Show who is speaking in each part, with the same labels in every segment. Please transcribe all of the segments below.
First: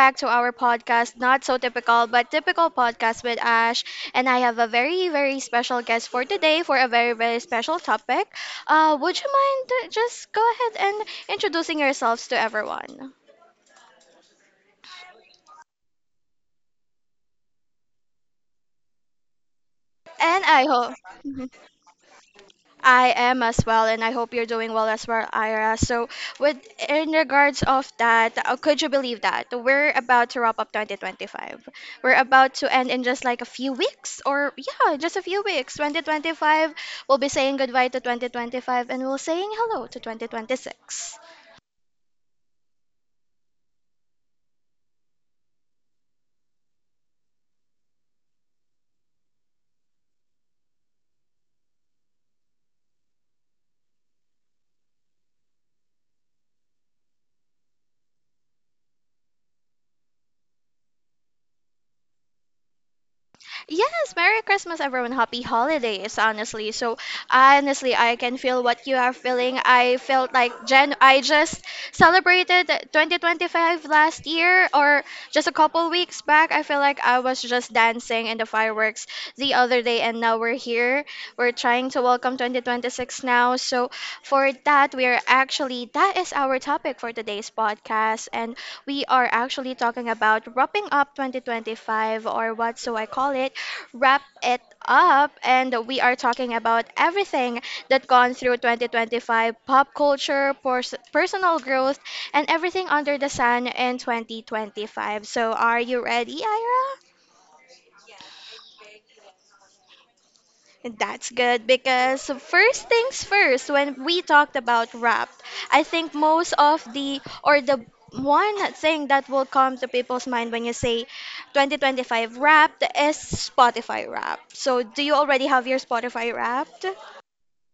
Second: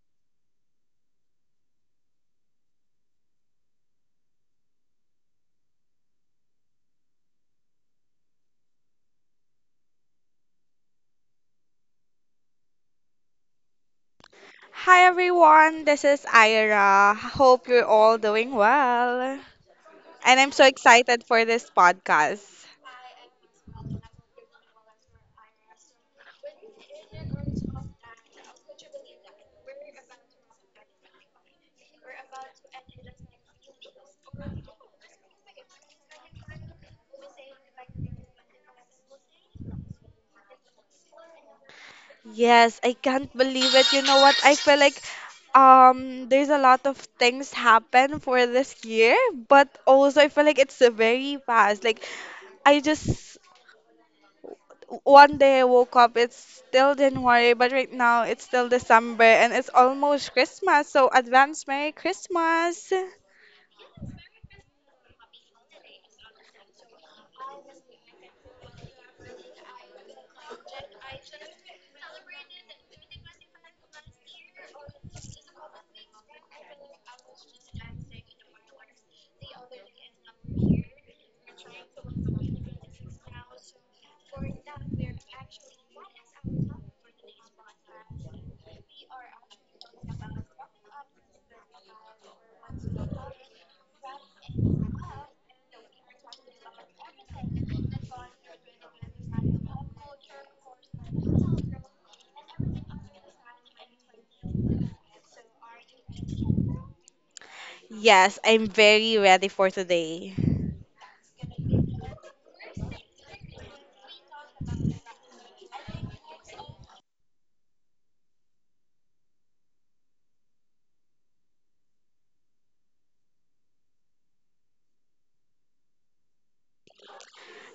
Speaker 1: back to our podcast, Not So Typical, but Typical Podcast with Ash. And I have a very, very special guest for today for a very, very special topic. Would you mind just go ahead and introducing yourselves to everyone?
Speaker 2: Hi everyone, this is Ira. Hope you're all doing well. And
Speaker 1: And
Speaker 2: I'm so
Speaker 1: I
Speaker 2: excited for
Speaker 1: hope.
Speaker 2: this podcast.
Speaker 1: I am as well, and I hope you're doing well as well, Ira. So, with in regards of that, could you believe that we're about to wrap up 2025? We're about to end in just like a few weeks, or yeah, just a few weeks. 2025, we'll be saying goodbye to 2025, and we'll saying hello to 2026.
Speaker 2: Yes, I can't believe it. You know what? I feel like there's a lot of things happen for this year, but also I feel like it's very fast. Like I just One day I woke up, it's still January, but right now it's still December and it's almost Christmas. So advance Merry Christmas.
Speaker 1: Yes, Merry Christmas, everyone. Happy holidays, honestly. So, honestly, I can feel what you are feeling. I felt like Jan I just celebrated 2025 last year or just a couple weeks back. I feel like I was just dancing in the fireworks the other day and now we're here. We're trying to welcome 2026 now. So, for that, we are actually that is our topic for today's podcast, and we are actually talking about wrapping up 2025, or what so I call it, wrap it up. And we are talking about everything that gone through 2025, pop culture, personal growth, and everything under the sun in 2025. So are you ready, Ira?
Speaker 2: Yes, I'm very ready for today.
Speaker 1: That's good, because first things first, when we talked about rap, I think most of the one thing that will come to people's mind when you say 2025 wrapped is Spotify Wrapped. So do you already have your Spotify Wrapped?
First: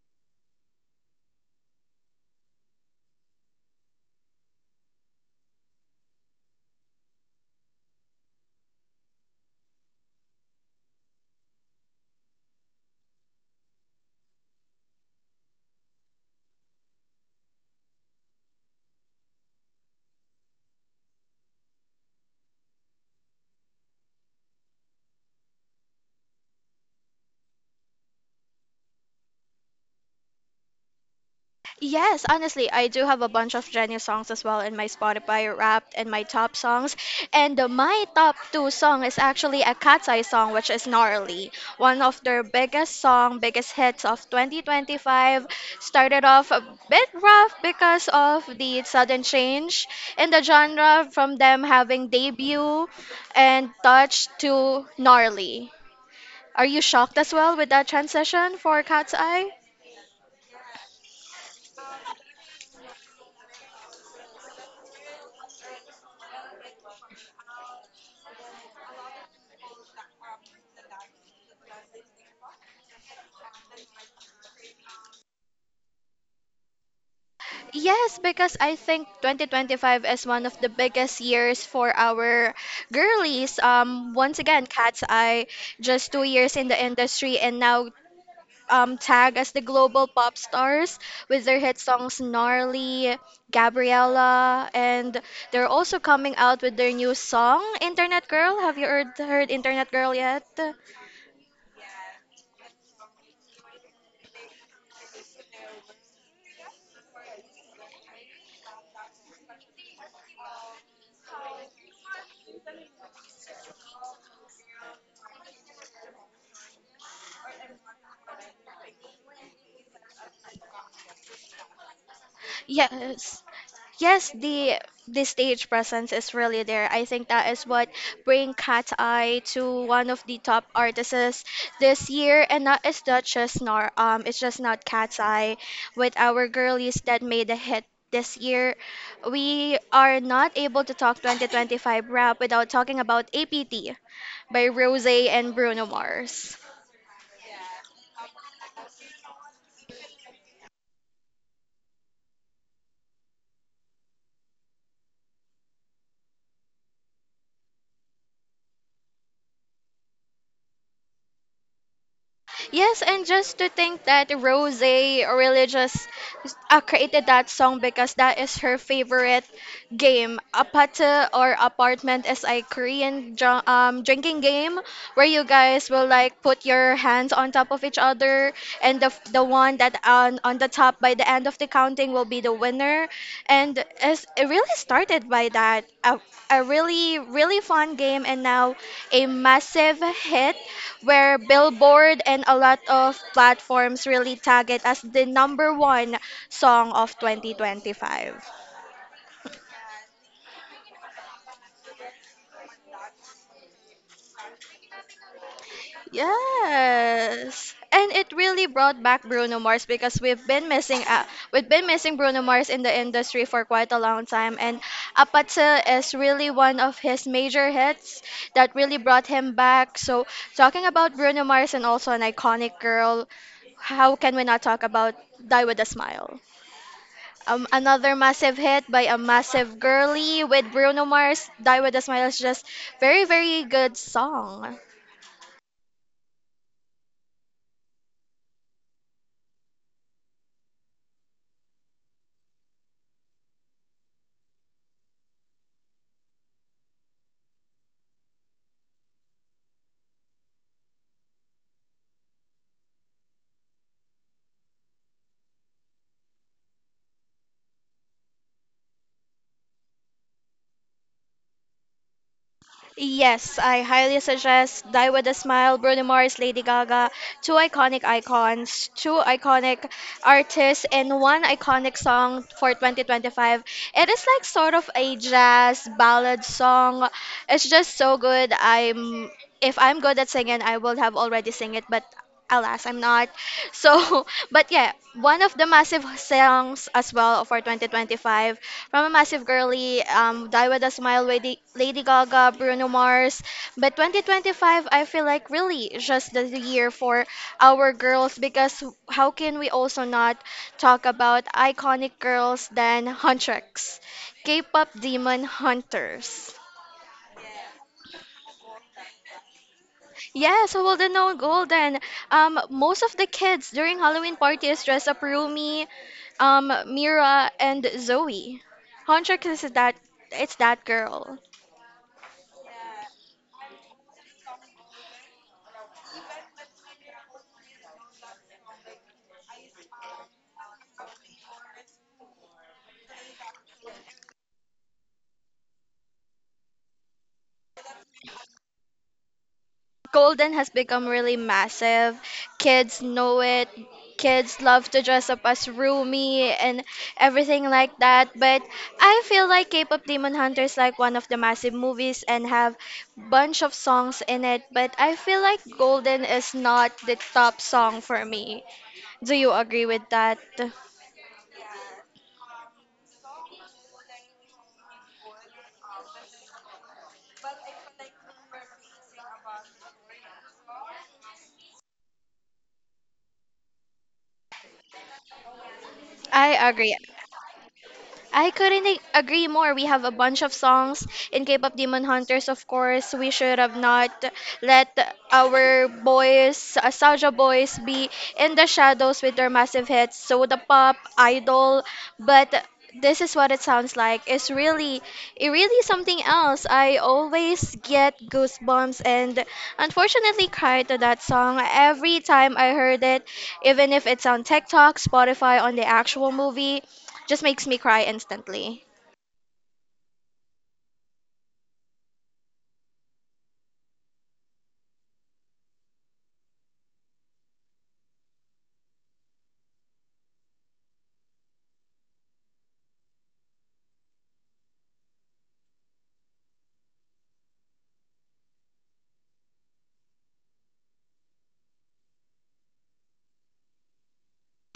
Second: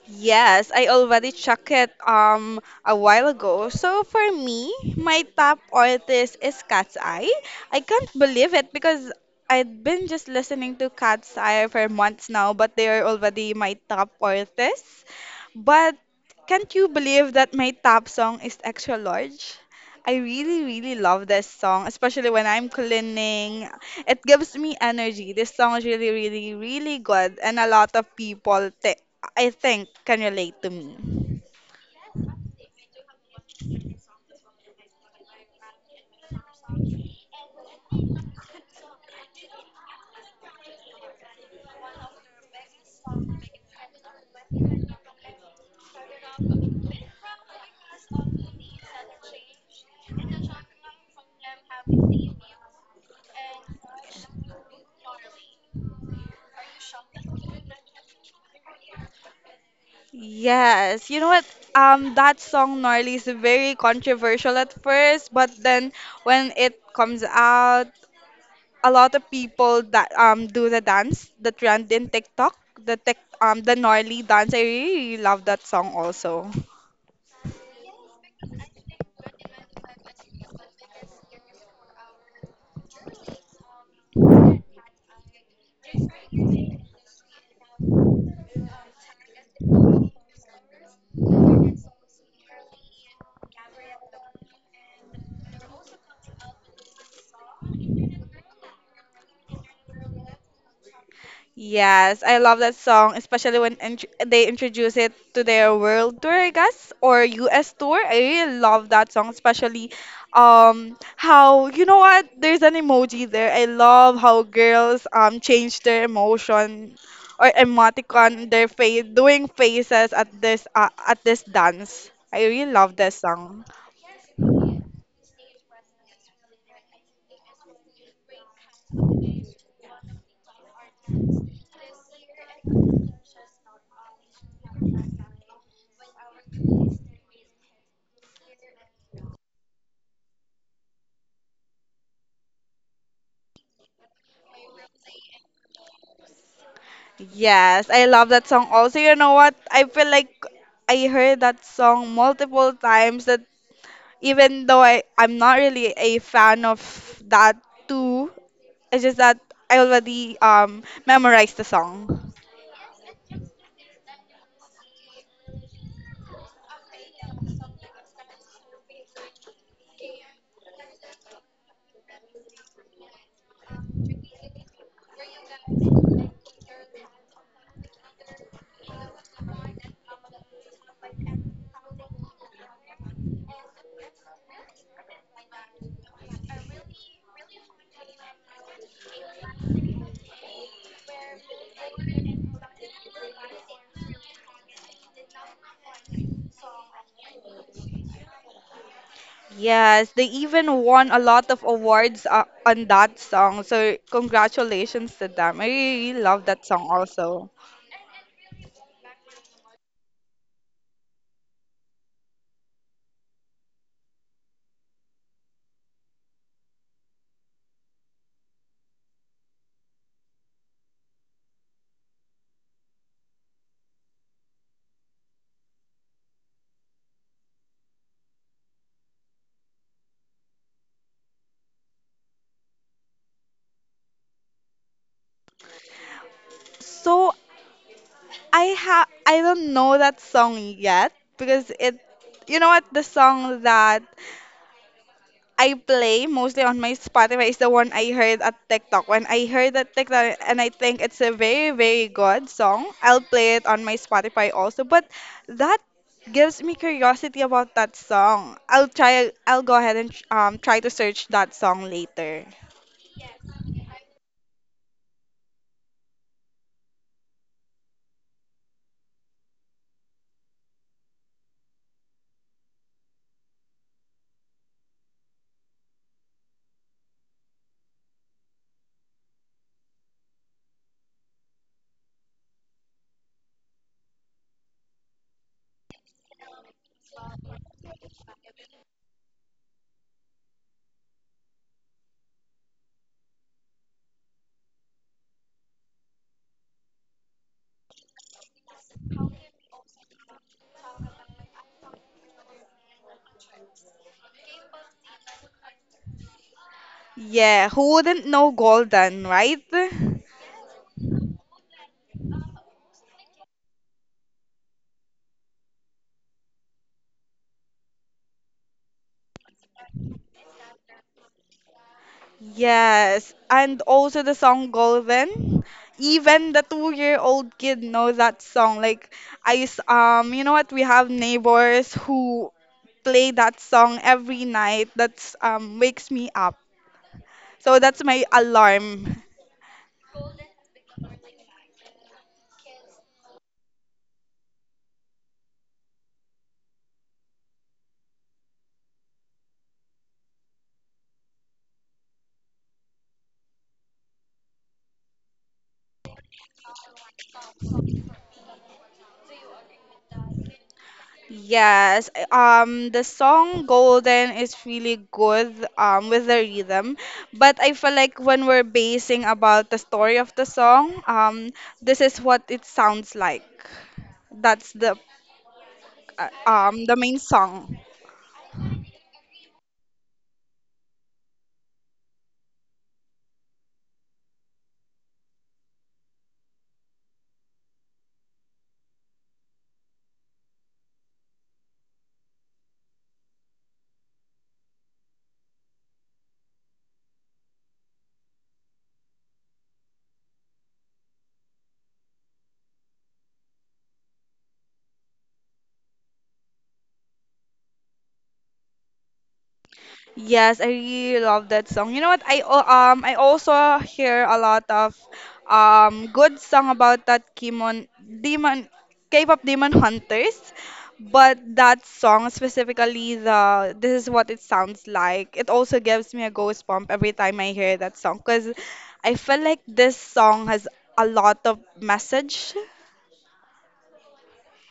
Speaker 2: Yes, I already checked it a while ago. So for me, my top artist is Cat's Eye. I can't believe it because I've been just listening to Cat's Eye for months now, but they are already my top artists. But can't you believe that my top song is Extra Large? I really, really love this song, especially when I'm cleaning. It gives me energy. This song is really, really, really good, and a lot of people I think can relate to me.
Speaker 1: Yes, honestly, I do have a bunch of Jenny songs as well in my Spotify Wrapped and my top songs. And my top two song is actually a Cat's Eye song, which is Gnarly. One of their biggest song, biggest hits of 2025. Started off a bit rough because of the sudden change in the genre from them having debut and touch to Gnarly. Are you shocked as well with that transition for Cat's Eye?
Speaker 2: Yes, you know what? That song Gnarly is very controversial at first, but then when it comes out, a lot of people that do the dance, the trend in TikTok, the Gnarly dance. I really, really love that song also.
Speaker 1: Yes, because I think 2025 is one of the biggest years for our girlies. Once again, Cat's Eye, just 2 years in the industry, and now tagged as the global pop stars with their hit songs Gnarly, Gabriella, and they're also coming out with their new song, Internet Girl. Have you heard Internet Girl yet?
Speaker 2: Yes, I love that song, especially when int they introduce it to their world tour, I guess, or US tour. I really love that song, especially how you know what? There's an emoji there. I love how girls change their emotion or emoticon their face, doing faces at this dance. I really love that
Speaker 1: Yes.
Speaker 2: song.
Speaker 1: yes, the the stage presence is really there. I think that is what bring Cat Eye to one of the top artists this year, and that is not just nor it's just not Cat's Eye with our girlies that made a hit. This year, we are not able to talk 2025 rap without talking about APT by Rosé and Bruno Mars.
Speaker 2: Yes, I love that song also. You know what? I feel like I heard that song multiple times that even though I'm not really a fan of that too, it's just that I already memorized the song.
Speaker 1: Yes, and just to think that Rose really just created that song because that is her favorite, game. Apate or apartment is a Korean drinking game where you guys will like put your hands on top of each other, and the one that on the top by the end of the counting will be the winner. And it really started by a really really fun game, and now a massive hit where Billboard and a lot of platforms really tag it as the number one song of 2025.
Speaker 2: Yes, they even won a lot of awards on that song. So congratulations to them. I really love that song also.
Speaker 1: Yes. And it really brought back Bruno Mars, because we've been missing Bruno Mars in the industry for quite a long time, and Apatse is really one of his major hits that really brought him back. So talking about Bruno Mars and also an iconic girl, how can we not talk about Die with a Smile? Another massive hit by a massive girly with Bruno Mars. Die with a Smile is just very very good song.
Speaker 2: So I don't know that song yet because it you know what, the song that I play mostly on my Spotify is the one I heard at TikTok. When I heard that TikTok and I think it's a very, very good song, I'll play it on my Spotify also. But that gives me curiosity about that song. I'll go ahead and try to search that song later.
Speaker 1: Yes, I highly suggest Die With A Smile, Bruno Mars, Lady Gaga, two iconic icons, two iconic artists, and one iconic song for 2025. It is like sort of a jazz ballad song. It's just so good. I'm If I'm good at singing, I will have already sing it, but alas, I'm not. So, but yeah, one of the massive songs as well for 2025, from a massive girly, Die With A Smile, Lady Gaga, Bruno Mars. But 2025, I feel like really just the year for our girls, because how can we also not talk about iconic girls than Huntress, K-pop demon hunters.
Speaker 2: Yeah, who wouldn't know Golden, right?
Speaker 1: Yes, well, the known golden. Most of the kids during Halloween party is dressed up Rumi, Mira, and Zoe. Honchak is that it's that girl.
Speaker 2: Yes, and also the song Golden. Even the two-year-old kid know that song. Like you know what, we have neighbors who play that song every night. That's wakes me up. So that's my alarm.
Speaker 1: Golden has become really massive. Kids know it. Kids love to dress up as Rumi and everything like that. But I feel like K-pop Demon Hunter is like one of the massive movies and have bunch of songs in it. But I feel like Golden is not the top song for me. Do you agree with that?
Speaker 2: Yes, the song Golden is really good with the rhythm, but I feel like when we're basing about the story of the song, this is what it sounds like. That's
Speaker 1: I agree.
Speaker 2: the main song.
Speaker 1: I couldn't agree more. We have a bunch of songs in K-pop Demon Hunters, of course. We should have not let our boys, Saja boys, be in the shadows with their massive hits, Soda Pop, Idol. But this is what it sounds like. It really something else. I always get goosebumps and unfortunately cry to that song every time I heard it, even if it's on TikTok, Spotify, on the actual movie just makes me cry instantly.
Speaker 2: Yes, I really love that song. You know what? I also hear a lot of good song about that Kimon Demon K-pop Demon Hunters, but that song specifically, the this is what it sounds like. It also gives me a goose bump every time I hear that song because I feel like this song has a lot of message.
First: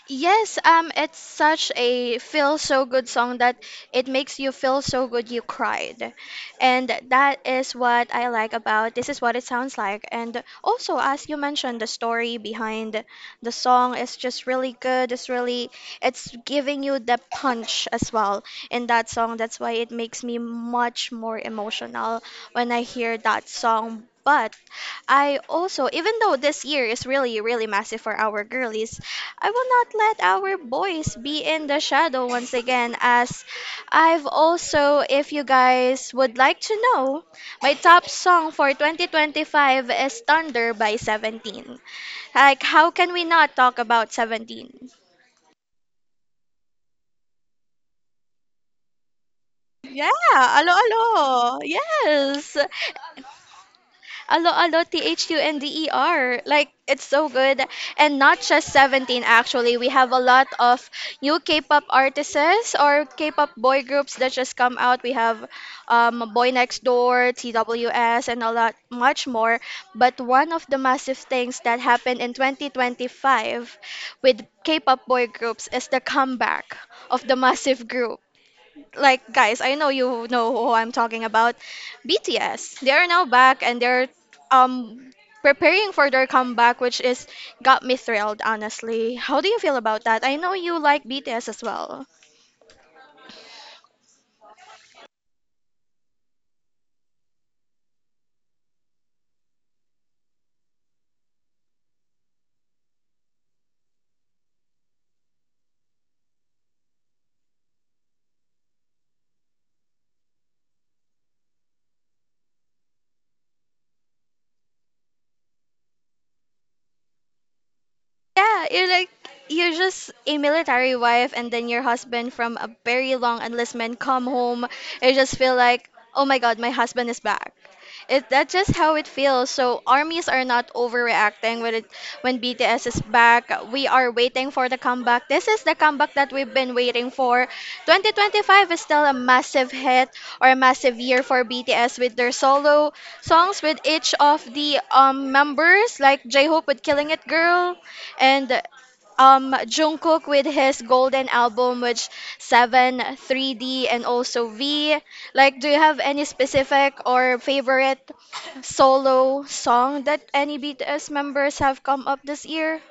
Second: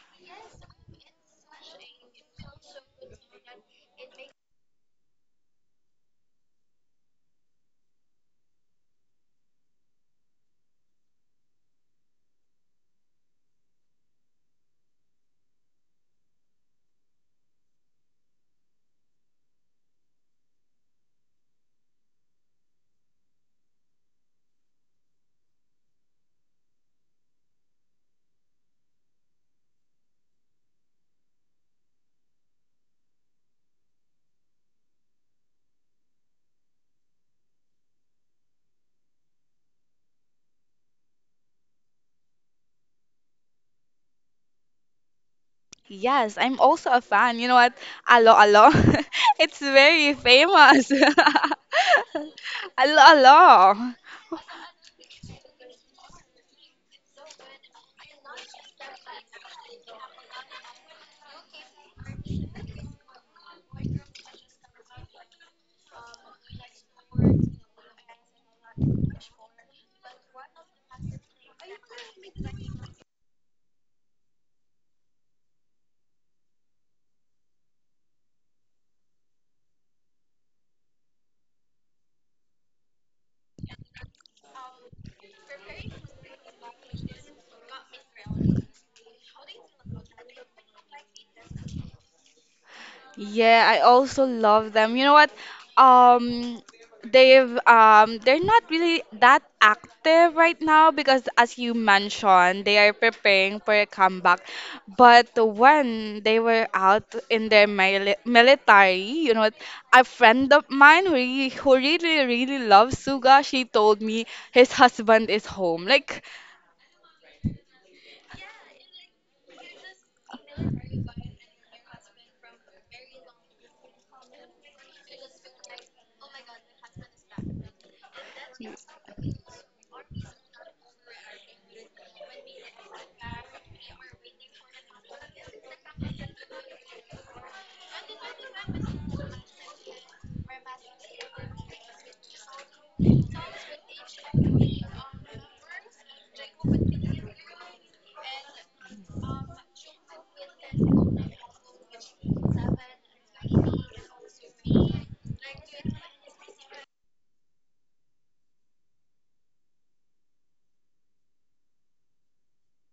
Speaker 1: Yes, it's such a feel so good song that it makes you feel so good you cried. And that is what I like about this is what it sounds like. And also, as you mentioned, the story behind the song is just really good. It's giving you the punch as well in that song. That's why it makes me much more emotional when I hear that song. But I also, even though this year is really, really massive for our girlies, I will not let our boys be in the shadow once again. If you guys would like to know, my top song for 2025 is Thunder by 17. Like, how can we not talk about 17?
Speaker 2: Yes, I'm also a fan. You know what? Alo Alo. It's very
Speaker 1: Yeah, alo
Speaker 2: famous.
Speaker 1: alo. Yes.
Speaker 2: Alo Alo.
Speaker 1: Alo Alo Thunder. Like it's so good. And not just 17 actually. We have a lot of new K-pop artists or K-pop boy groups that just come out. We have Boy Next Door, TWS, and a lot much more. But one of the massive things that happened in 2025 with K-pop boy groups is the comeback of the massive group. Like guys, I know you know who I'm talking about. BTS. They are now back, and they're um preparing for their comeback, which is got me thrilled, honestly. How do you feel about that? I know you like BTS as well.
Speaker 2: Yeah, I also love them. You know what? Um, they're not really that active right now because, as you mentioned, they are preparing for a comeback. But when they were out in their military, you know, a friend of mine who really, really loves Suga, she told me his husband is home. Like,
Speaker 1: Yeah, you're like you're just a military wife, and then your husband from a very long enlistment come home. You just feel like, oh my god, my husband is back. It That's just how it feels. So armies are not overreacting when BTS is back. We are waiting for the comeback. This is the comeback that we've been waiting for. 2025 is still a massive hit or a massive year for BTS, with their solo songs with each of the members, like J-Hope with Killing It Girl, and Jungkook with his Golden album, which Seven, 3D, and also V. Like, do you have any specific or favorite solo song that any BTS members have come up this year?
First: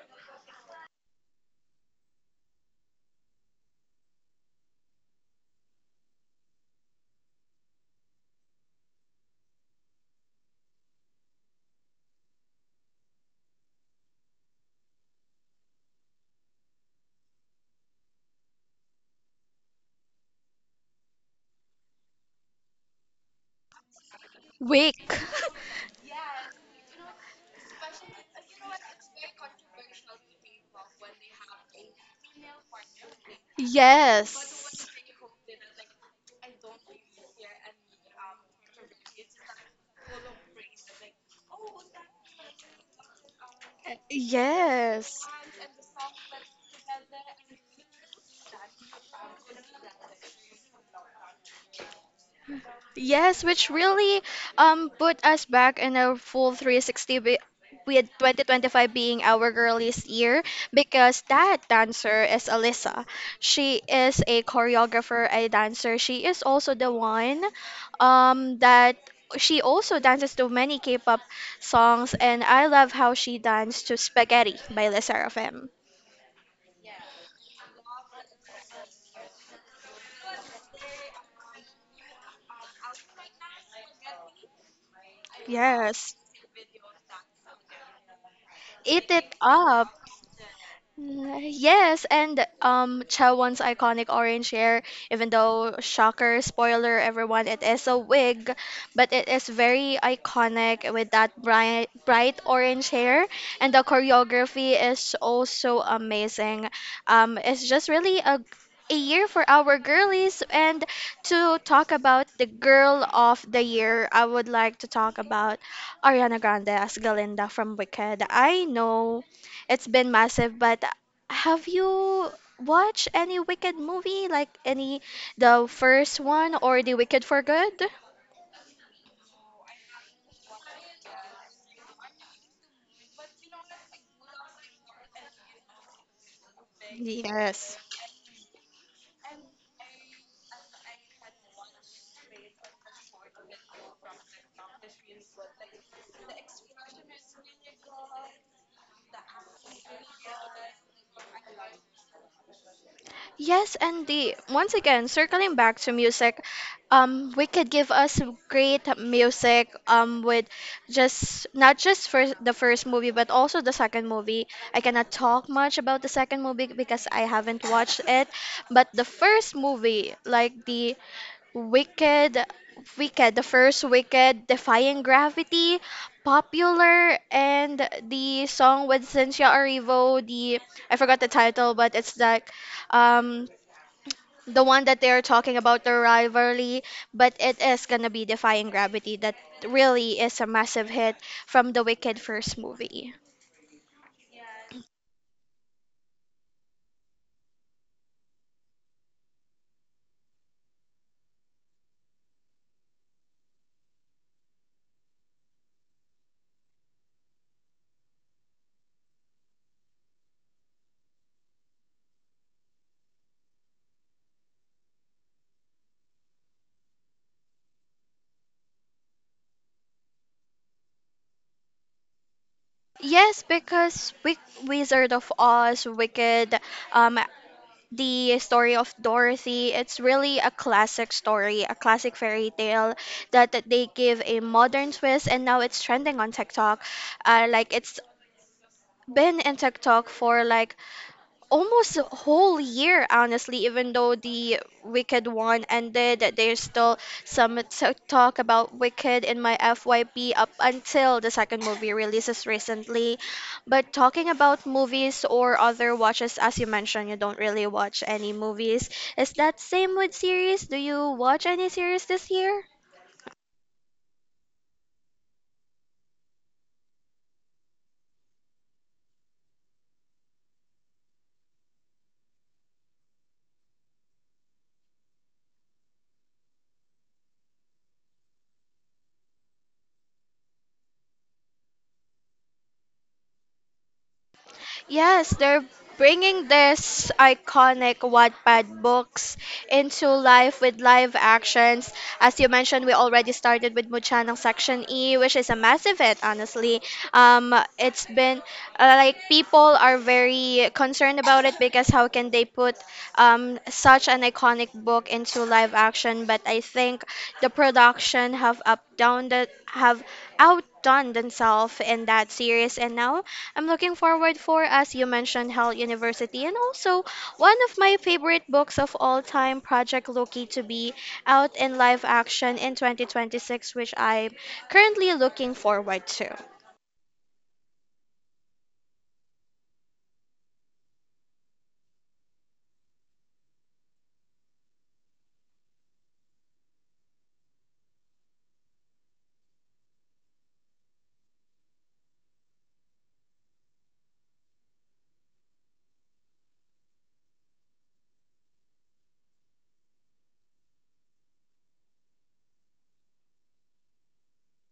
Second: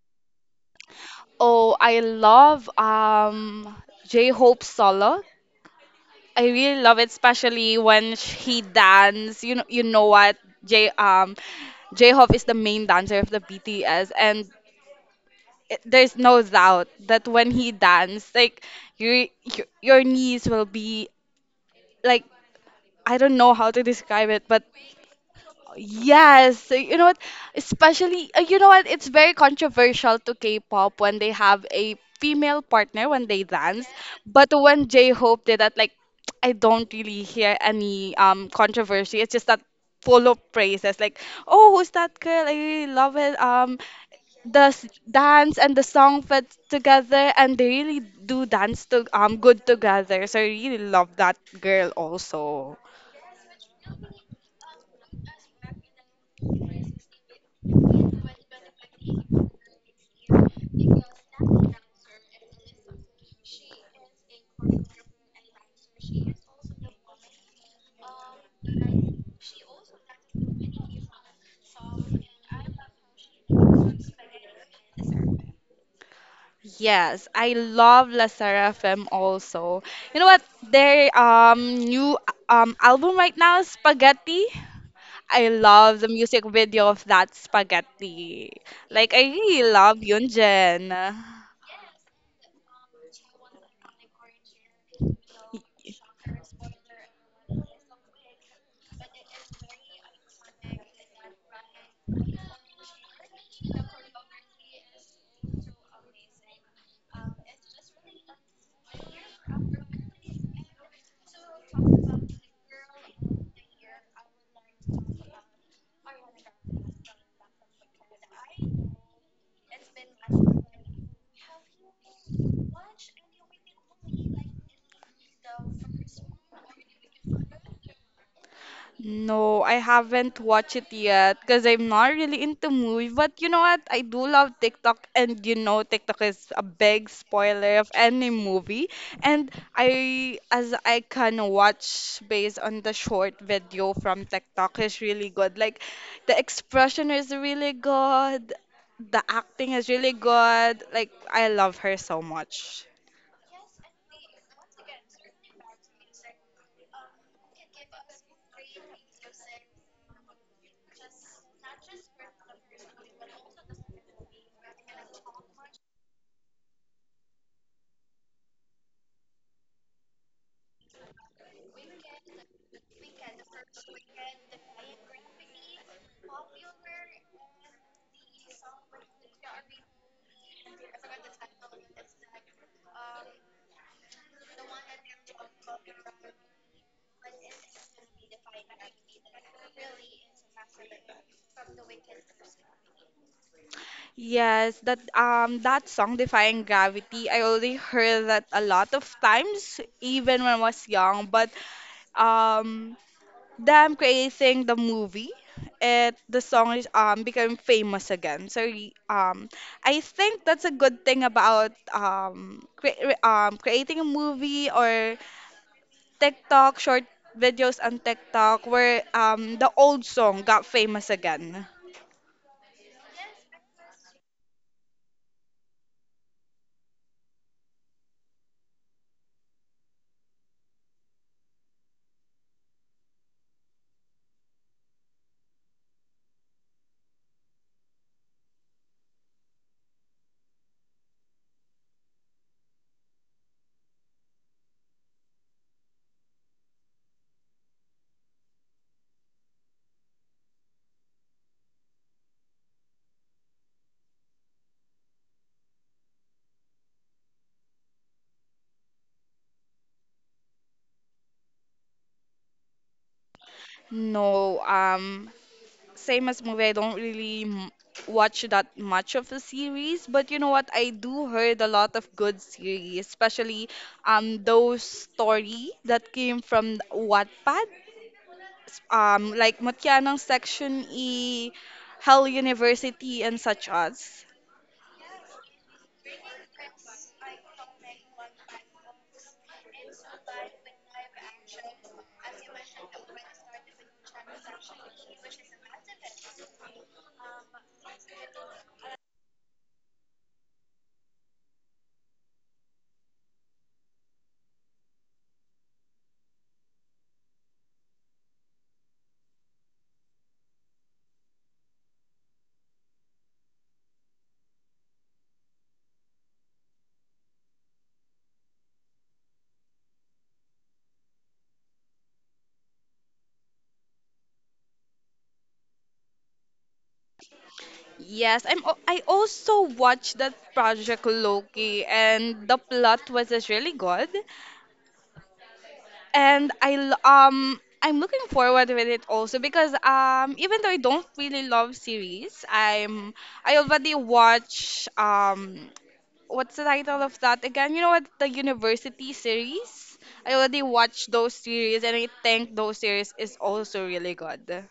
Speaker 2: oh, I love J-Hope solo. I really love it, especially when he dance. You know what? J J-Hope is the main dancer of the BTS, and it, there's no doubt that when he dance, like your knees will be like, I don't know how to describe it, but
Speaker 1: Wake.
Speaker 2: yes, so you know what? Especially, you know what? It's very controversial to K-pop when they have a female partner when they dance. But when
Speaker 1: Yes.
Speaker 2: J-Hope did that, like, I don't really hear any controversy. It's just that full of praises, like, oh, who's that girl? I really love it. The
Speaker 1: Yes.
Speaker 2: dance and the song fit together, and they really do dance to good together. So I really love that girl also.
Speaker 1: Yes, which really put us back in a full 360 with 2025 being our girliest year, because that dancer is Alyssa. She is a choreographer, a dancer. She is also the one that she also dances to many K-pop songs, and I love how she danced to Spaghetti by Le Sserafim.
Speaker 2: Yes, I love La Seraphim also. You know what? Their new album right now, Spaghetti. I love the
Speaker 1: Yes.
Speaker 2: music video of that Spaghetti. Like
Speaker 1: Eat
Speaker 2: I
Speaker 1: it
Speaker 2: really
Speaker 1: up.
Speaker 2: love Yunjin.
Speaker 1: Yes, and Chawan's iconic orange hair, even though shocker, spoiler everyone, it is a wig, but it is very iconic with that bright bright orange hair, and the choreography is also amazing. It's just really a year for our girlies. And to talk about the girl of the year, I would like to talk about Ariana Grande as Galinda from Wicked. I know it's been massive, but have you watched any Wicked movie? Like any, the first one or The Wicked for Good?
Speaker 2: No, I haven't watched it yet because I'm not really into movie. But you know what? I do love TikTok, and you know TikTok is a big spoiler
Speaker 1: Yes.
Speaker 2: of any movie. And as I can watch based on the short video from TikTok, is really good. Like the expression is really good, the acting is really good. Like I love her so much.
Speaker 1: Yes, and the once again circling back to music, we could give us great music with just not just for the first movie but also the second movie. I cannot talk much about the second movie because I haven't watched it, but the first movie, like the Wicked, Wicked, the first Wicked, Defying Gravity, Popular, and the song with Cynthia Erivo, the... I forgot the title, but it's like um the one that they're talking about the rivalry, but it is gonna be Defying Gravity that really is a massive hit from the Wicked first movie.
Speaker 2: Yes, that that song Defying Gravity, I already heard that a lot of times, even when I was young, but um them creating the movie, it the song is became famous again, so I think that's a good thing about creating a movie or TikTok short videos on TikTok where the old song got famous again.
Speaker 1: Yes, because Wizard of Oz, Wicked, um the story of Dorothy, it's really a classic story, a classic fairy tale that, they give a modern twist and now it's trending on TikTok. Like it's been in TikTok for like almost a whole year. Honestly, even though the Wicked one ended, there's still some talk about Wicked in my FYP up until the second movie releases recently. But talking about movies or other watches, as you mentioned, you don't really watch any movies. Is that same with series? Do you watch any series this year?
Speaker 2: No, same as movie, I don't really watch that much of the series, but you know what? I do heard a lot of good series, especially those story that came from Wattpad, like Matianang Section E, Hell University, and such as.
Speaker 1: Yes, they're bringing this iconic Wattpad books into life with live actions. As you mentioned, we already started with Muchanang Section E, which is a massive hit, honestly. It's been like, people are very concerned about it because how can they put such an iconic book into live action? But I think the production have up down the have outdone themselves in that series, and now I'm looking forward for, as you mentioned, Hell University, and also one of my favorite books of all time, Project Loki, to be out in live action in 2026, which I'm currently looking forward to.
Speaker 2: Yes, I also watched that Project Loki, and the plot was just really good. And I'm looking forward with it also because even though I don't really love series, I'm, I already watch, what's the title of that again? You know what, the university series? I already watched those series and I think those series is also really good.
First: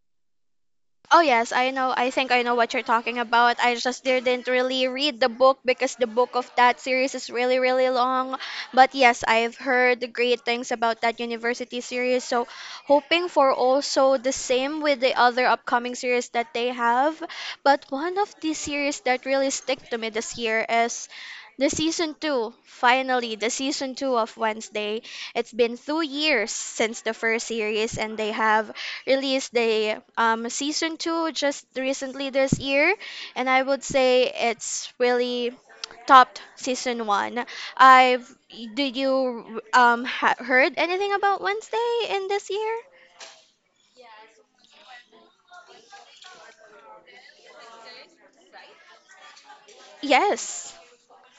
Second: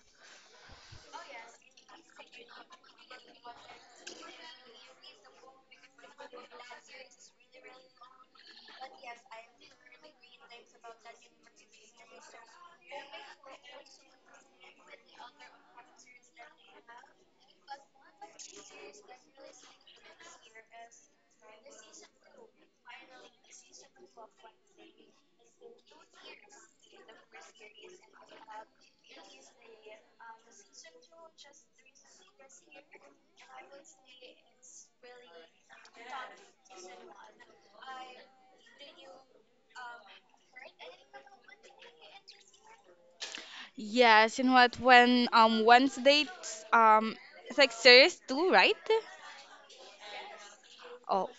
Speaker 1: Oh yes, I know. I think I know what you're talking about. I just didn't really read the book because the book of that series is really, really long. But yes, I've heard great things about that university series, so hoping for also the same with the other upcoming series that they have. But one of the series that really stick to me this year is the season two. Finally, the season two of Wednesday. It's been 2 years since the first series, and they have released the season two just recently this year, and I would say it's really topped season one. I've Did you heard anything about Wednesday in this year?
Speaker 2: Yes, you know what, when Wednesday, um it's like series two, right?
Speaker 1: Yes.
Speaker 2: Oh,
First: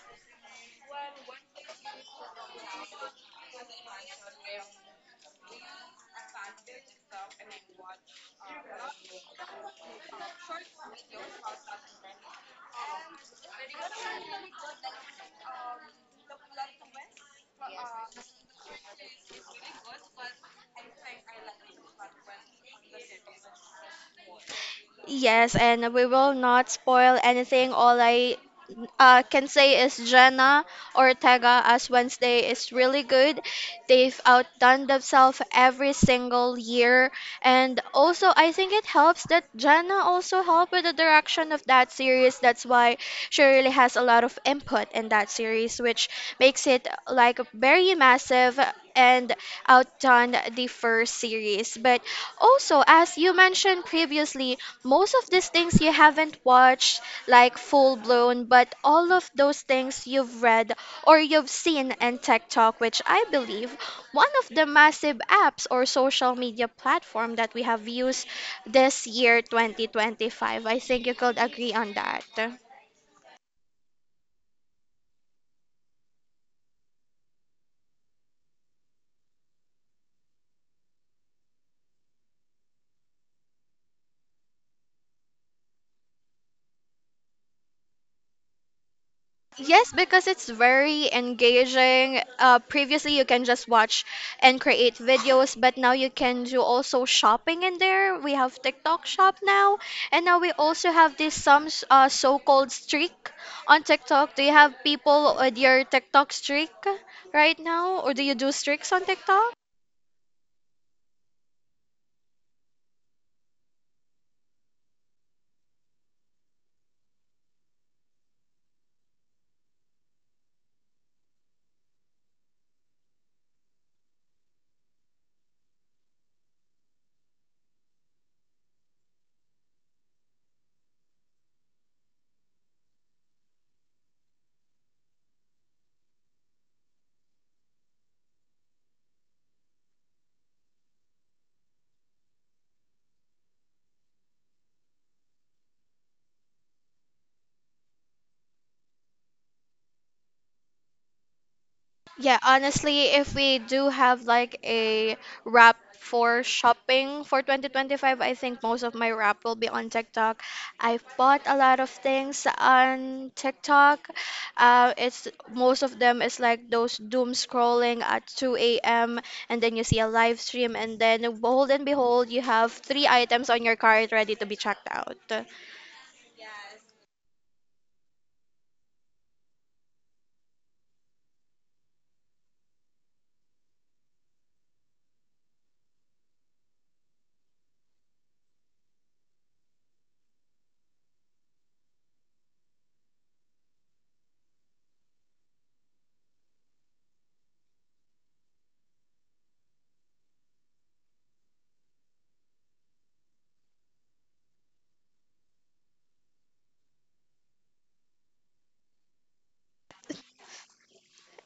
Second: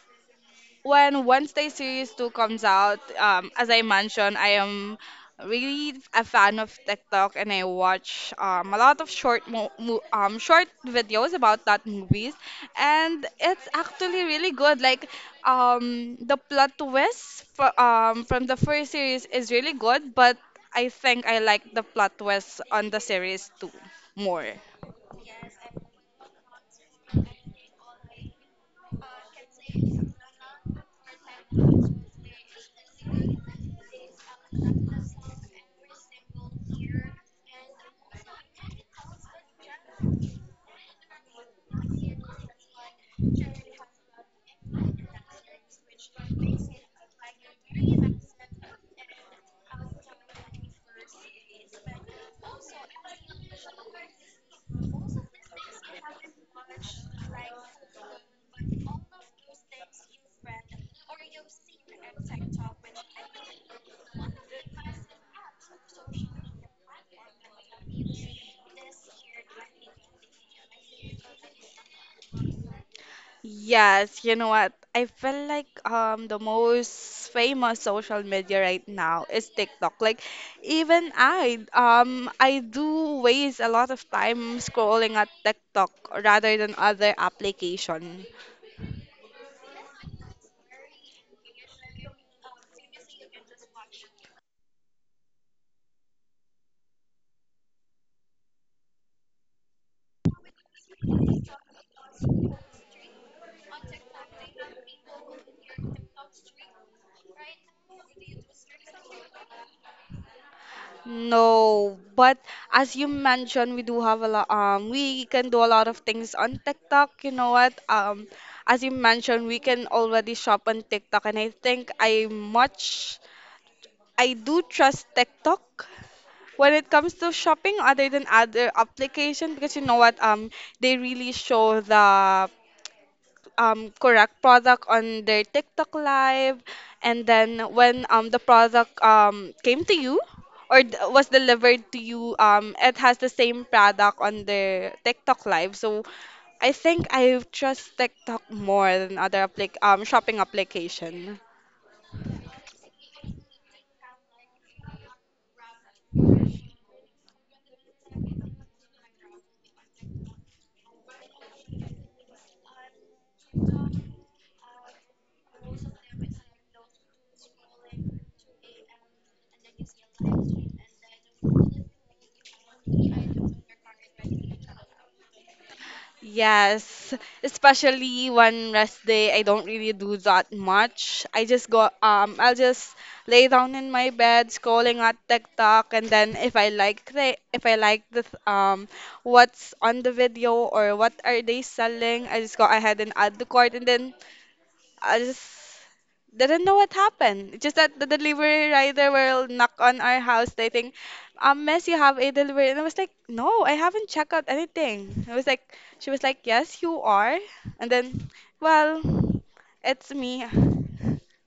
Speaker 2: when Wednesday Series 2 comes out, as I mentioned, I am really a fan of TikTok and I watch a lot of short videos about that movies and it's actually really good, like, the plot twist from the first series is really good but I think I like the plot twist on the series 2 more.
Speaker 1: Yes, and we will not spoil anything. All I can say is Jenna Ortega as Wednesday is really good. They've outdone themselves every single year. And also, I think it helps that Jenna also helped with the direction of that series. That's why she really has a lot of input in that series, which makes it like very massive and outdone the first series. But also, as you mentioned previously, most of these things you haven't watched like full blown, but all of those things you've read or you've seen in TikTok, which I believe one of the massive apps or social media platform that we have used this year 2025. I think you could agree on that.
Speaker 2: Yes, you know what? I feel like the most famous social media right now is TikTok. Like even I do waste a lot of time scrolling at TikTok rather than other application.
Speaker 1: Yes, because it's very engaging. Previously, you can just watch and create videos, but now you can do also shopping in there. We have TikTok shop now, and now we also have this some so-called streak on TikTok. Do you have people with your TikTok streak right now, or do you do streaks on TikTok?
Speaker 2: No, but as you mentioned, we do have a lot we can do a lot of things on TikTok. You know what? As you mentioned, we can already shop on TikTok and I think I much I do trust TikTok when it comes to shopping other than other application because you know what they really show the correct product on their TikTok live and then when the product came to you or was delivered to you, it has the same product on their TikTok live, so I think I trust TikTok more than other applic shopping application.
Speaker 1: Yeah, honestly, if we do have like a wrap for shopping for 2025, I think most of my wrap will be on TikTok. I've bought a lot of things on TikTok. It's most of them is like those doom scrolling at 2 a.m., and then you see a live stream and then behold and behold, you have three items on your cart ready to be checked out.
Speaker 2: Yes, especially one rest day, I don't really do that much. I just go, I'll just lay down in my bed, scrolling at TikTok, and then if I like the, if I like the, th- what's on the video or what are they selling, I just go ahead and add the cart, and then I just didn't know what happened. Just that the delivery rider will knock on our house. They think, miss, you have a delivery. And I was like, no, I haven't checked out anything. I was like, she was like, yes, you are. And then, well, it's me.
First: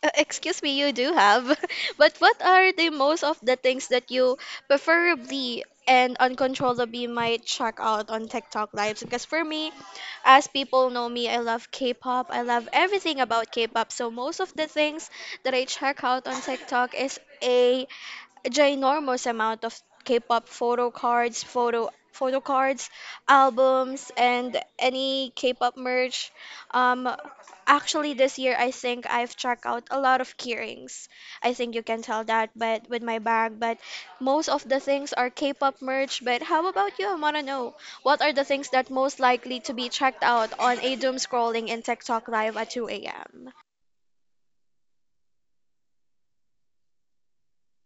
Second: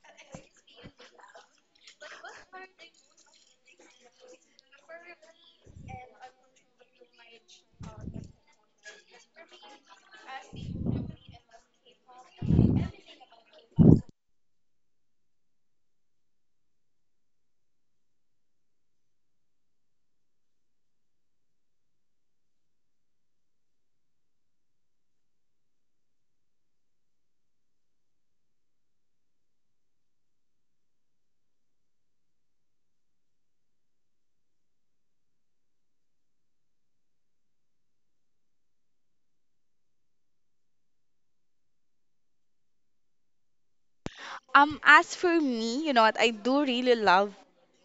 Speaker 1: Excuse me, you do have. But what are the most of the things that you preferably and uncontrollably might check out on TikTok lives? Because for me, as people know me, I love K-pop. I love everything about K-pop. So most of the things that I check out on TikTok is a ginormous amount of K-pop photo cards, photo cards, albums, and any K-pop merch. Um, Actually, this year I think I've checked out a lot of keyrings. I think you can tell that, but with my bag, but most of the things are K-pop merch. But how about you? I wanna know what are the things that most likely to be checked out on a doom scrolling in TikTok live at 2 a.m.
Speaker 2: As for me, you know what? I do really love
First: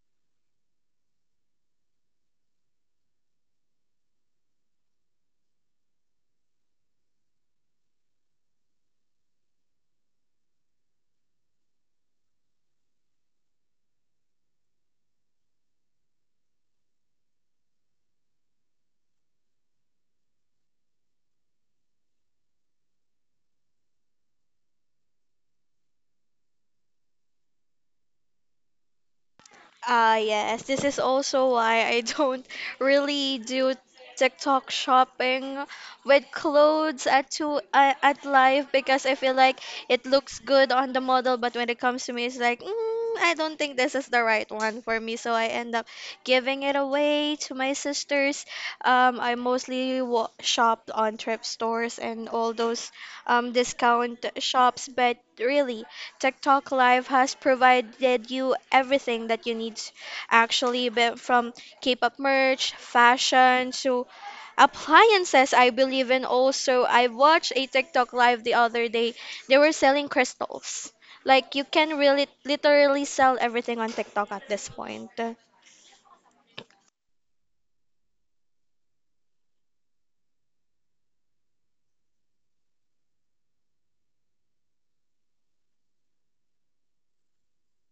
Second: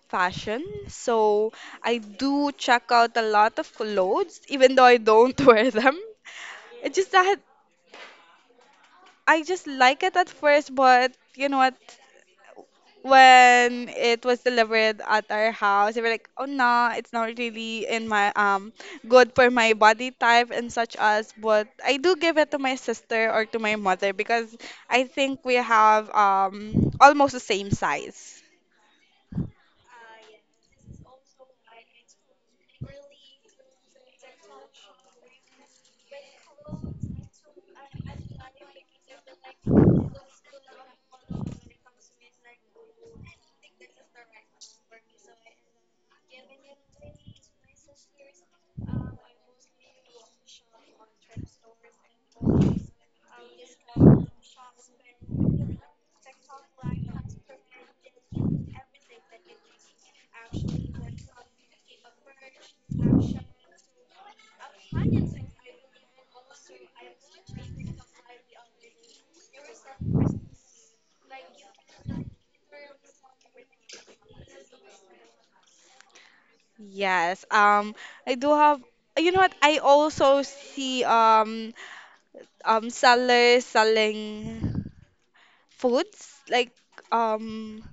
Speaker 2: fashion. So I do check out a lot of clothes, even though I don't wear them. It's just that I just like it at first, but you know what? When it was delivered at our house, they were like, "Oh no, it's not really in my good for my body type and such as." But I do give it to my sister or to my mother because I think we have almost the same size.
Speaker 1: Ah, yes. This is also why I don't really do TikTok shopping with clothes at two at live because I feel like it looks good on the model, but when it comes to me, it's like, mm, I don't think this is the right one for me. So I end up giving it away to my sisters. I mostly wa shopped on thrift stores and all those discount shops, but really. TikTok Live has provided you everything that you need, actually, but from K-pop merch, fashion to appliances. I believe in also. I watched a TikTok Live the other day. They were selling crystals. Like you can really literally sell everything on TikTok at this point.
Speaker 2: Yes. I do have. You know what? I also see sellers selling foods like um.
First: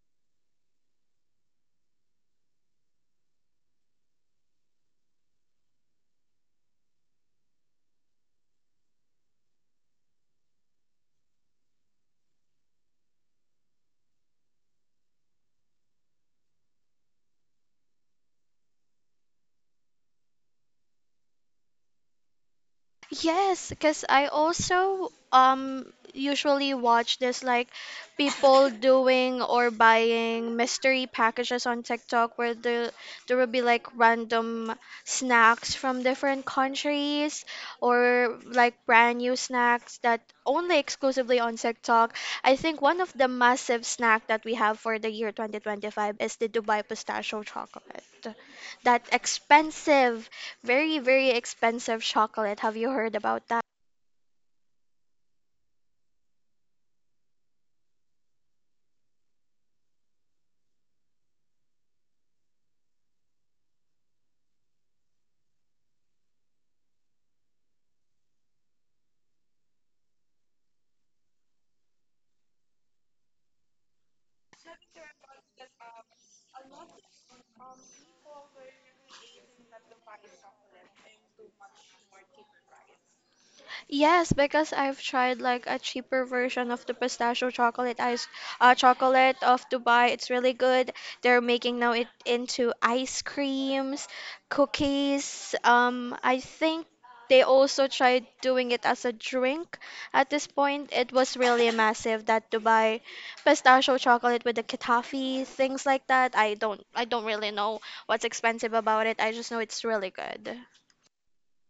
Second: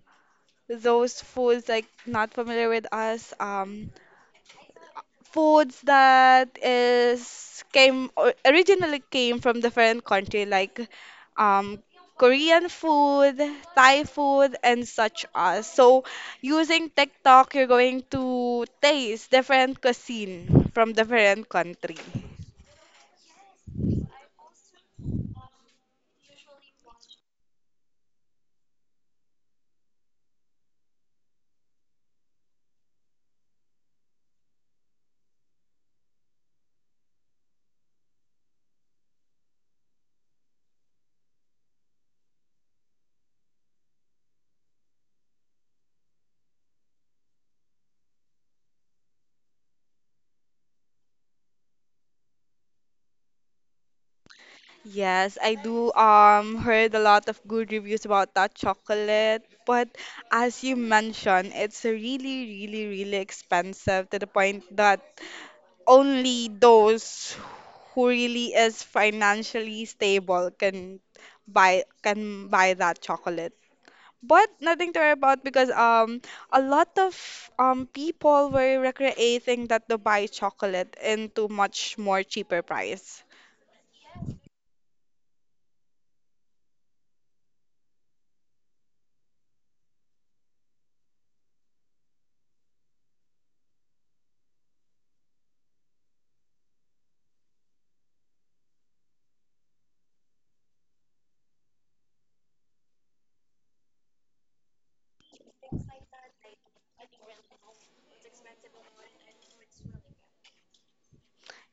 Speaker 2: those foods like not familiar with us, foods that is came originally came from different country like um Korean food, Thai food, and such as. So, using TikTok, you're going to taste different cuisine from different country.
Speaker 1: Yes, because I also usually watch this like people doing or buying mystery packages on TikTok where there will be like random snacks from different countries or like brand new snacks that only exclusively on TikTok. I think one of the massive snack that we have for the year 2025 is the Dubai pistachio chocolate. That expensive, very, very expensive chocolate. Have you heard about that?
Speaker 2: Yes, I do heard a lot of good reviews about that chocolate, but as you mentioned, it's really, really, really expensive to the point that only those who really is financially stable can buy that chocolate. But nothing to worry about because a lot of people were recreating that Dubai chocolate into much more cheaper price.
Speaker 1: Yes, because I've tried like a cheaper version of the pistachio chocolate ice chocolate of Dubai. It's really good. They're making now it into ice creams, cookies. I think they also tried doing it as a drink. At this point, it was really massive that Dubai pistachio chocolate with the katafi, things like that. I don't really know what's expensive about it. I just know it's really good.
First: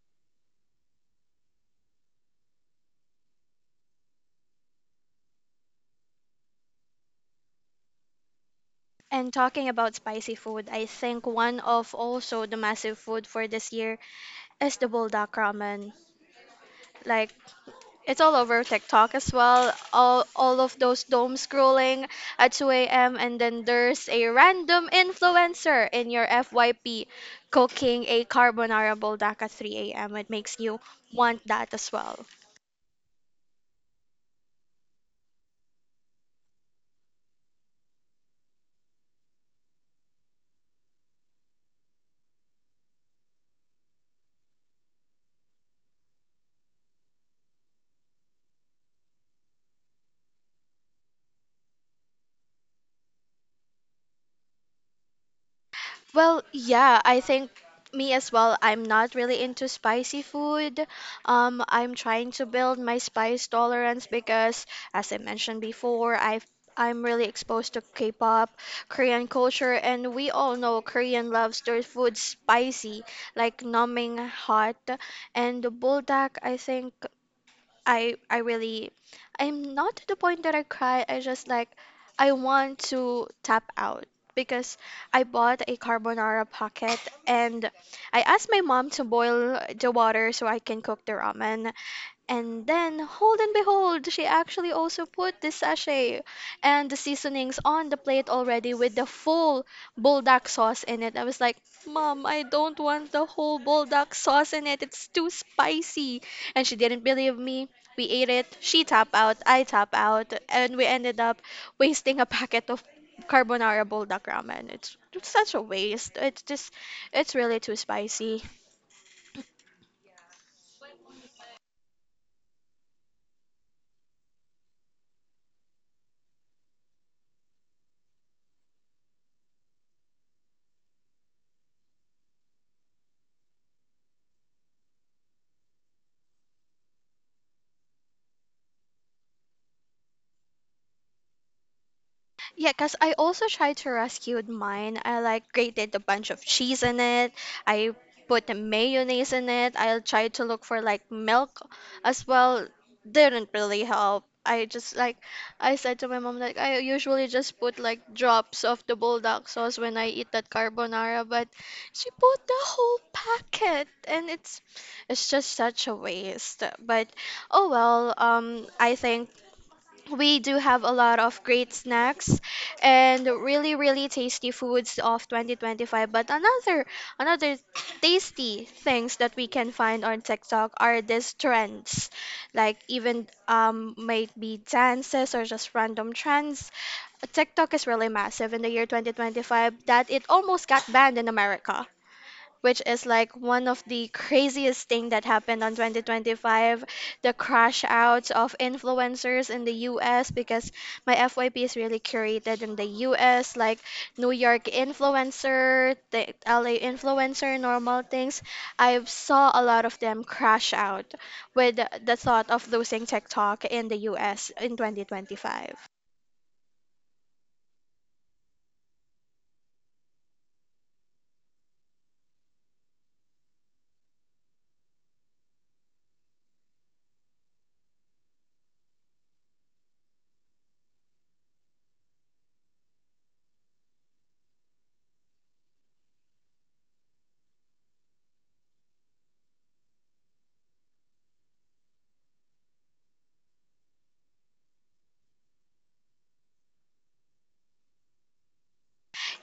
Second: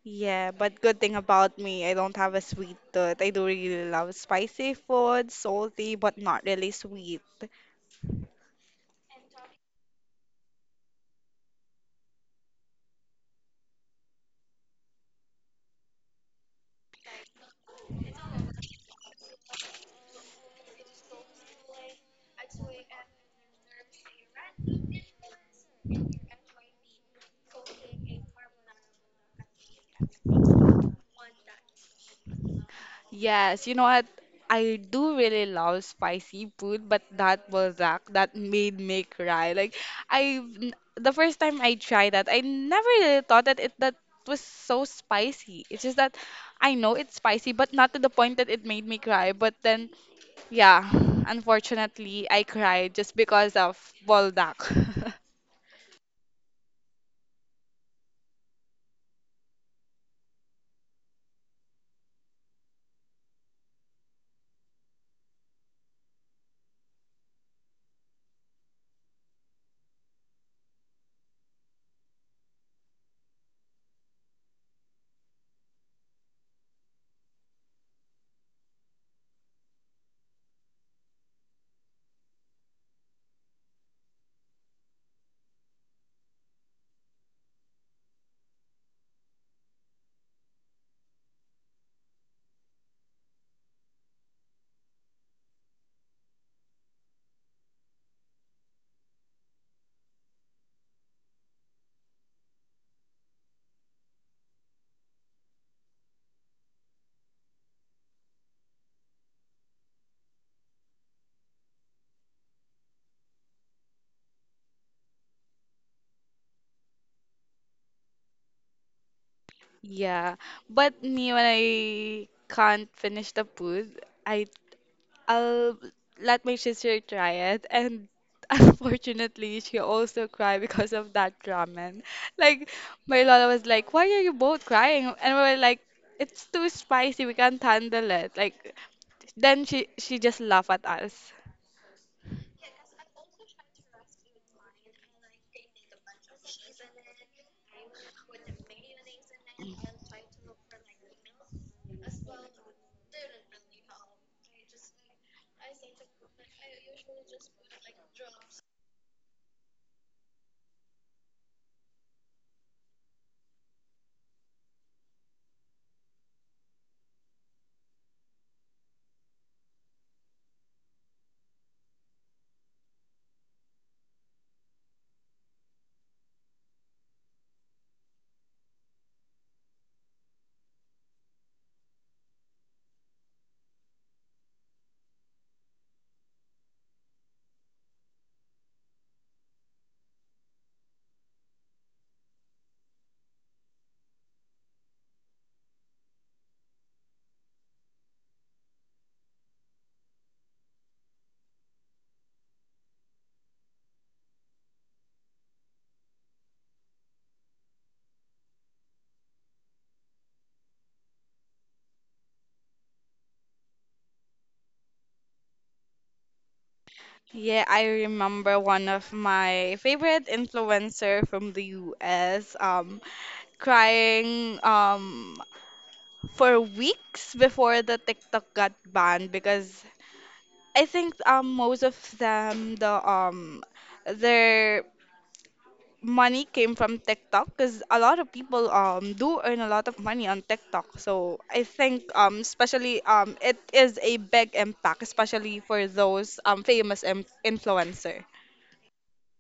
Speaker 2: Yeah, but good thing about me, I don't have a sweet tooth. I do really love spicy food, salty, but not really sweet.
Speaker 1: And talking about spicy food, I think one of also the massive food for this year is the buldak ramen. Like it's all over TikTok as well. All of those dome scrolling at 2 a.m., and then there's a random influencer in your FYP cooking a carbonara buldak at 3 a.m. It makes you want that as well.
Speaker 2: Yes, you know what? I do really love spicy food, but that balzac that made me cry. Like I, the first time I tried that, I never really thought that it that was so spicy. It's just that I know it's spicy, but not to the point that it made me cry. But then, yeah, unfortunately, I cried just because of balzac.
Speaker 1: Well, yeah, I think me as well. I'm not really into spicy food. I'm trying to build my spice tolerance because, as I mentioned before, I'm really exposed to K-pop, Korean culture, and we all know Korean loves their food spicy, like numbing hot. And the buldak, I think I really... I'm not to the point that I cry. I just like I want to tap out because I bought a carbonara pocket, and I asked my mom to boil the water so I can cook the ramen, and then, hold and behold, she actually also put the sachet and the seasonings on the plate already with the full buldak sauce in it. I was like, Mom, I don't want the whole buldak sauce in it. It's too spicy. And she didn't believe me. We ate it. She tap out. I tap out. And we ended up wasting a packet of carbonara buldak ramen. It's such a waste. It's just, it's really too spicy.
Speaker 2: Yeah, but me when I can't finish the food, I I'll let my sister try it, and unfortunately, she also cried because of that ramen. Like my lola was like, "Why are you both crying?" And we were like, "It's too spicy. We can't handle it." Like then she just laughed at us.
Speaker 1: Yeah, because I also tried to rescue mine. I like grated a bunch of cheese in it. I put the mayonnaise in it. I tried to look for like milk as well. Didn't really help. I just like I said to my mom like I usually just put like drops of the bulldog sauce when I eat that carbonara, but she put the whole packet and it's just such a waste. But oh well, I think we do have a lot of great snacks and really really tasty foods of 2025, but another tasty things that we can find on TikTok are these trends, like even might be dances or just random trends. TikTok is really massive in the year 2025 that it almost got banned in America, which is like one of the craziest thing that happened on 2025, the crash outs of influencers in the US, because my FYP is really curated in the US, like New York influencer, the LA influencer, normal things. I saw a lot of them crash out with the thought of losing TikTok in the US in 2025.
Speaker 2: Yeah, I remember one of my favorite influencer from the US. Crying. For weeks before the TikTok got banned because I think most of them the their money came from TikTok because a lot of people do earn a lot of money on TikTok. So I think especially it is a big impact especially for those famous influencer.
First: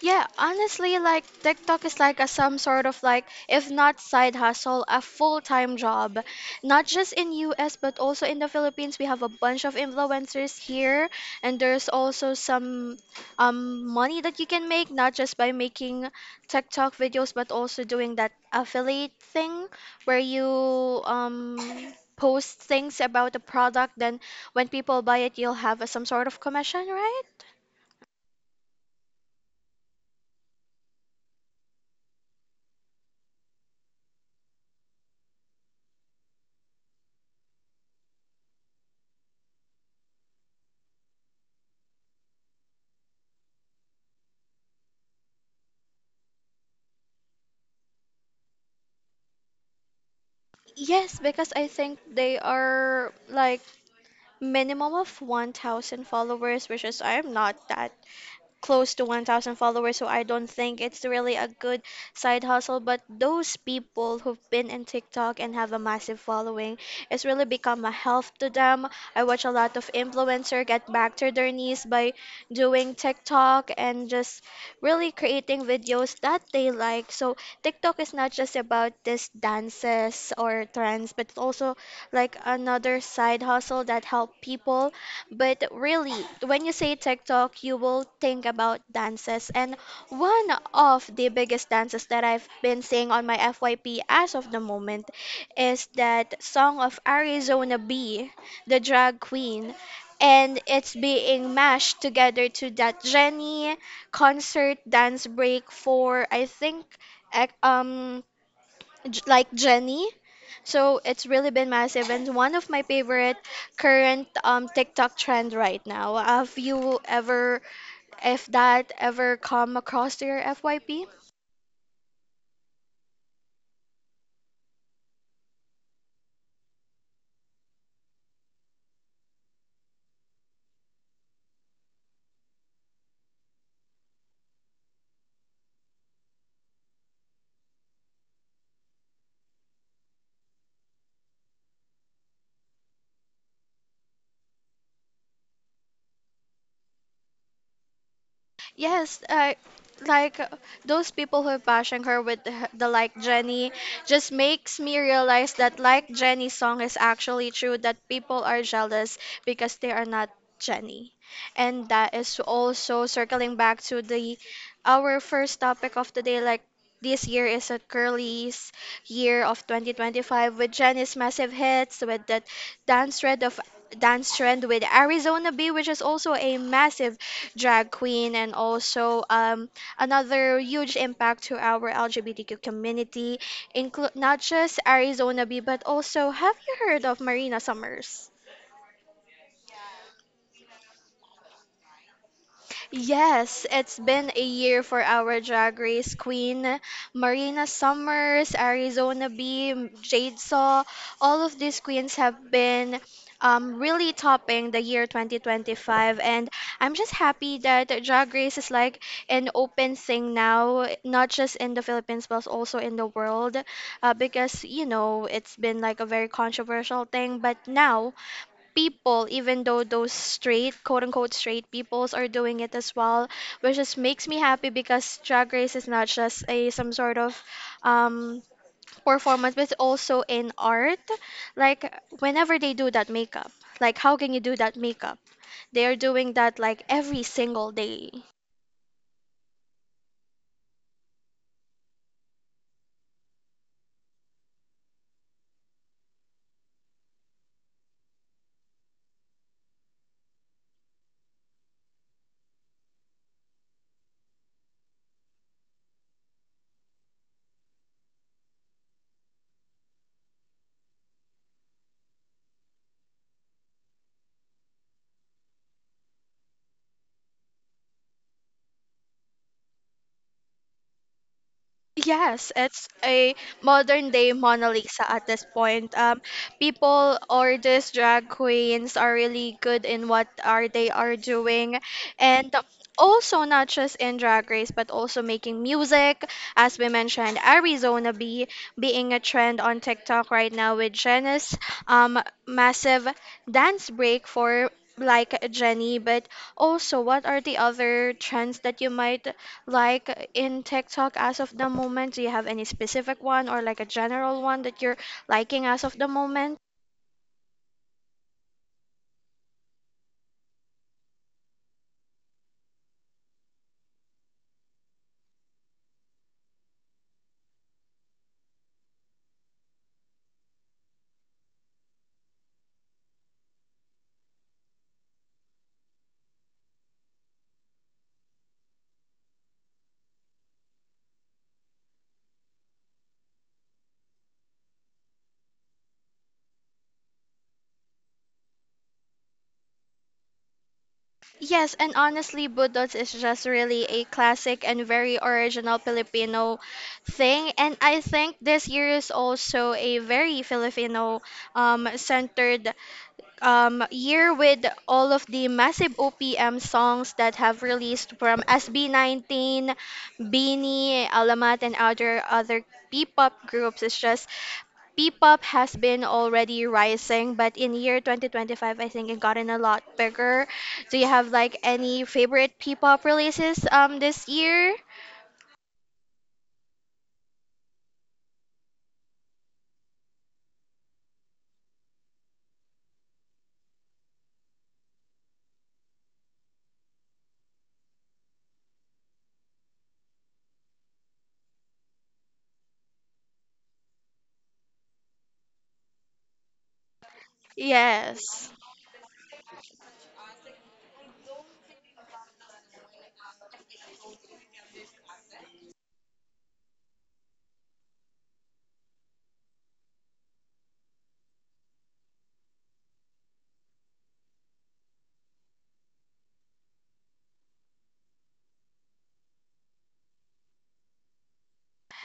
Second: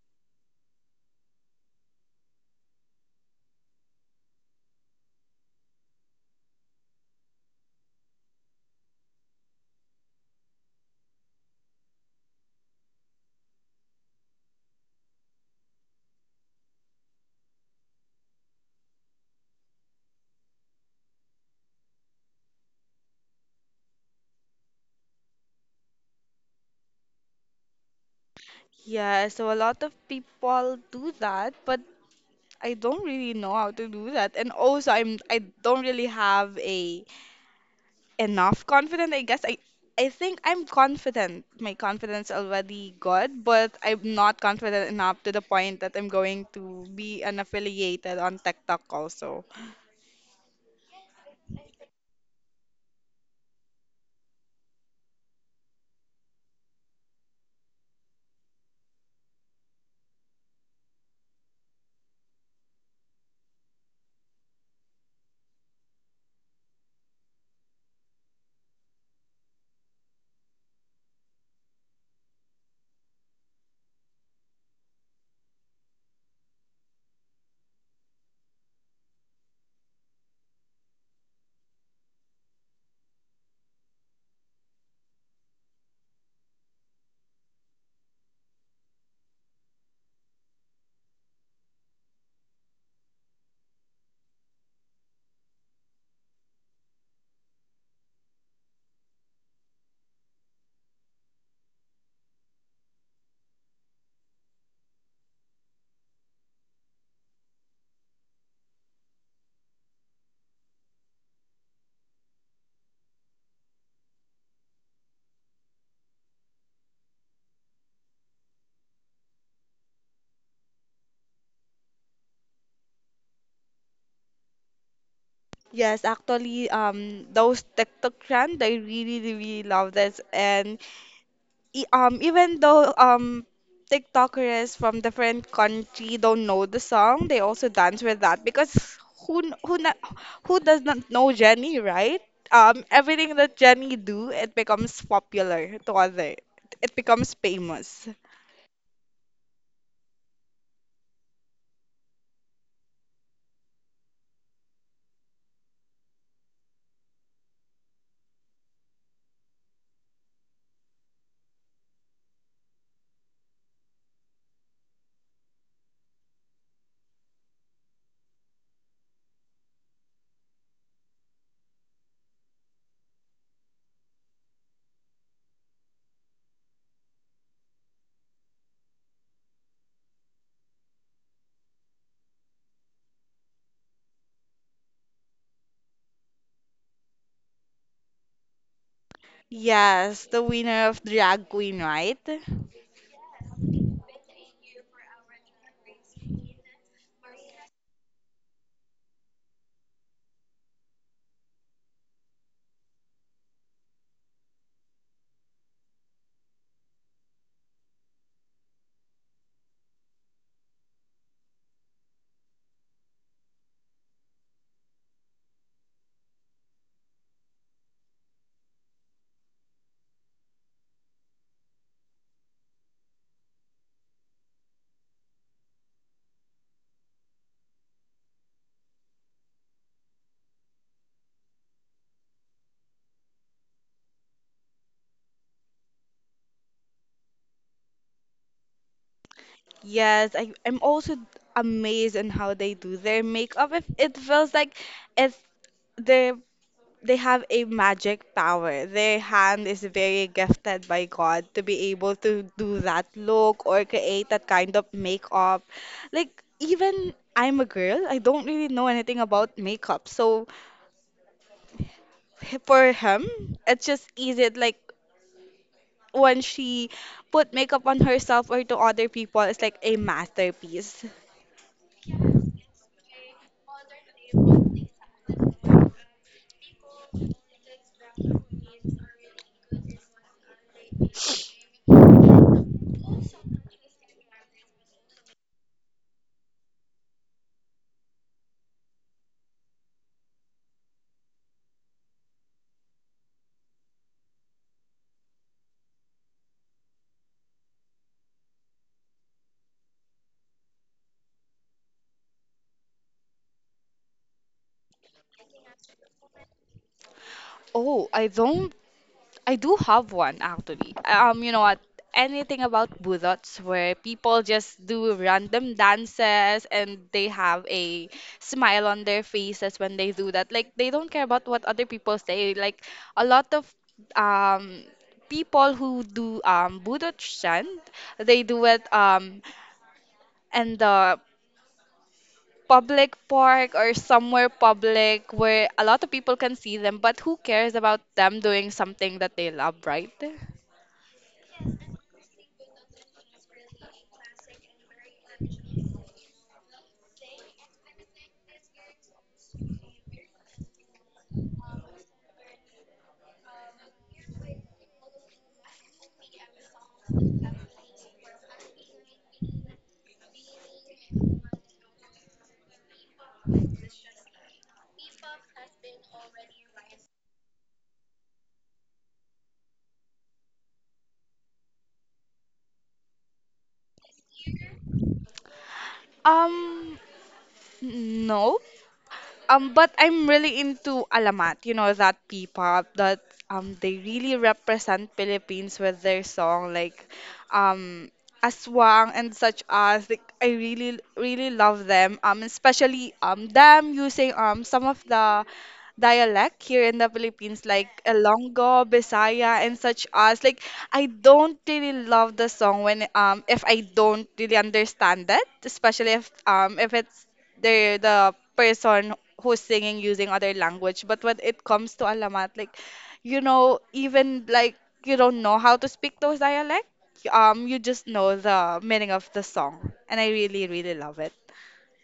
Speaker 1: Yeah, honestly, like TikTok is like a some sort of like, if not side hustle, a full-time job. Not just in US, but also in the Philippines, we have a bunch of influencers here, and there's also some money that you can make, not just by making TikTok videos, but also doing that affiliate thing where you um post things about the product, then when people buy it, you'll have a, some sort of commission, right?
Speaker 2: Yeah, so a lot of people do that, but I don't really know how to do that. And also I don't really have a enough confident, I guess. I think I'm confident. My confidence already good, but I'm not confident enough to the point that I'm going to be unaffiliated on TikTok also.
Speaker 1: Yes, because I think they are like minimum of 1,000 followers, which is I am not that close to 1,000 followers, so I don't think it's really a good side hustle. But those people who've been in TikTok and have a massive following, it's really become a help to them. I watch a lot of influencer get back to their knees by doing TikTok and just really creating videos that they like. So TikTok is not just about these dances or trends, but it's also like another side hustle that help people. But really, when you say TikTok, you will think about dances. And one of the biggest dances that I've been seeing on my FYP as of the moment is that song of Arizona B, the drag queen. And it's being mashed together to that Jenny concert dance break for, I think, ec- um, like Jenny. So it's really been massive and one of my favorite current TikTok trend right now. Have you ever, if that ever come across to your FYP?
Speaker 2: Yes, actually, those TikTok trend, I really, really love this, and even though TikTokers from different country don't know the song, they also dance with that because who kn- who na, who does not know Jenny, right? Everything that Jenny do, it becomes popular to other. It becomes famous.
Speaker 1: Yes, like those people who are bashing her with the like Jenny just makes me realize that like Jenny song is actually true that people are jealous because they are not Jenny. And that is also circling back to the our first topic of the day, like this year is a girlies year of 2025 with Jenny's massive hits with that dance trend of dance trend with Arizona B, which is also a massive drag queen, and also another huge impact to our LGBTQ community, include not just Arizona B, but also have you heard of Marina Summers?
Speaker 2: Yes, the winner of Drag Queen, right?
Speaker 1: Yes, it's been a year for our drag race queen, Marina Summers, Arizona B, Jade Saw. All of these queens have been really topping the year 2025, and I'm just happy that drag race is like an open thing now, not just in the Philippines but also in the world, because you know it's been like a very controversial thing, but now people, even though those straight, quote unquote, straight peoples are doing it as well, which just makes me happy because Drag Race is not just a some sort of um, performance, but it's also in art. Like whenever they do that makeup, like how can you do that makeup? They are doing that like every single day.
Speaker 2: Yes, I'm also amazed on how they do their makeup. If it feels like it's the they have a magic power. Their hand is very gifted by God to be able to do that look or create that kind of makeup. Like, even I'm a girl, I don't really know anything about makeup. So, for him, it's just easy. It, like, when she put makeup on herself or to other people, it's like a masterpiece.
Speaker 1: Yes, it's a modern day Mona Lisa at this point. People or these drag queens are really good in what are they are doing, and also not just in Drag Race but also making music. As we mentioned, Arizona B being a trend on TikTok right now with Jenna's um massive dance break for like Jenny, but also what are the other trends that you might like in TikTok as of the moment? Do you have any specific one or like a general one that you're liking as of the moment?
Speaker 2: Oh, I don't I do have one actually. You know what? Anything about budots where people just do random dances and they have a smile on their faces when they do that. Like they don't care about what other people say. Like a lot of um people who do budot chant, they do it in the public park or somewhere public where a lot of people can see them, but who cares about them doing something that they love, right?
Speaker 1: Yes, and honestly, Budots is just really a classic and very original Filipino thing. And I think this year is also a very Filipino centered year with all of the massive OPM songs that have released from SB19, Beanie, Alamat, and other P-pop groups. It's just P-pop has been already rising, but in year 2025, I think it gotten a lot bigger. Do you have like any favorite P-pop releases this year?
Speaker 2: Um, no. But I'm really into alamat. You know that P-pop that they really represent Philippines with their song like um Aswang and such as. Like I really really love them. Especially them using some of the dialect here in the Philippines, like
Speaker 1: Yes.
Speaker 2: Ilonggo, Bisaya, and such as. Like, I don't really love the song when if I don't really understand it, especially if it's the person who's singing using other language. But when it comes to Alamat, like, you know, even like you don't know how to speak those dialect, you just know the meaning of the song, and I really, really love it.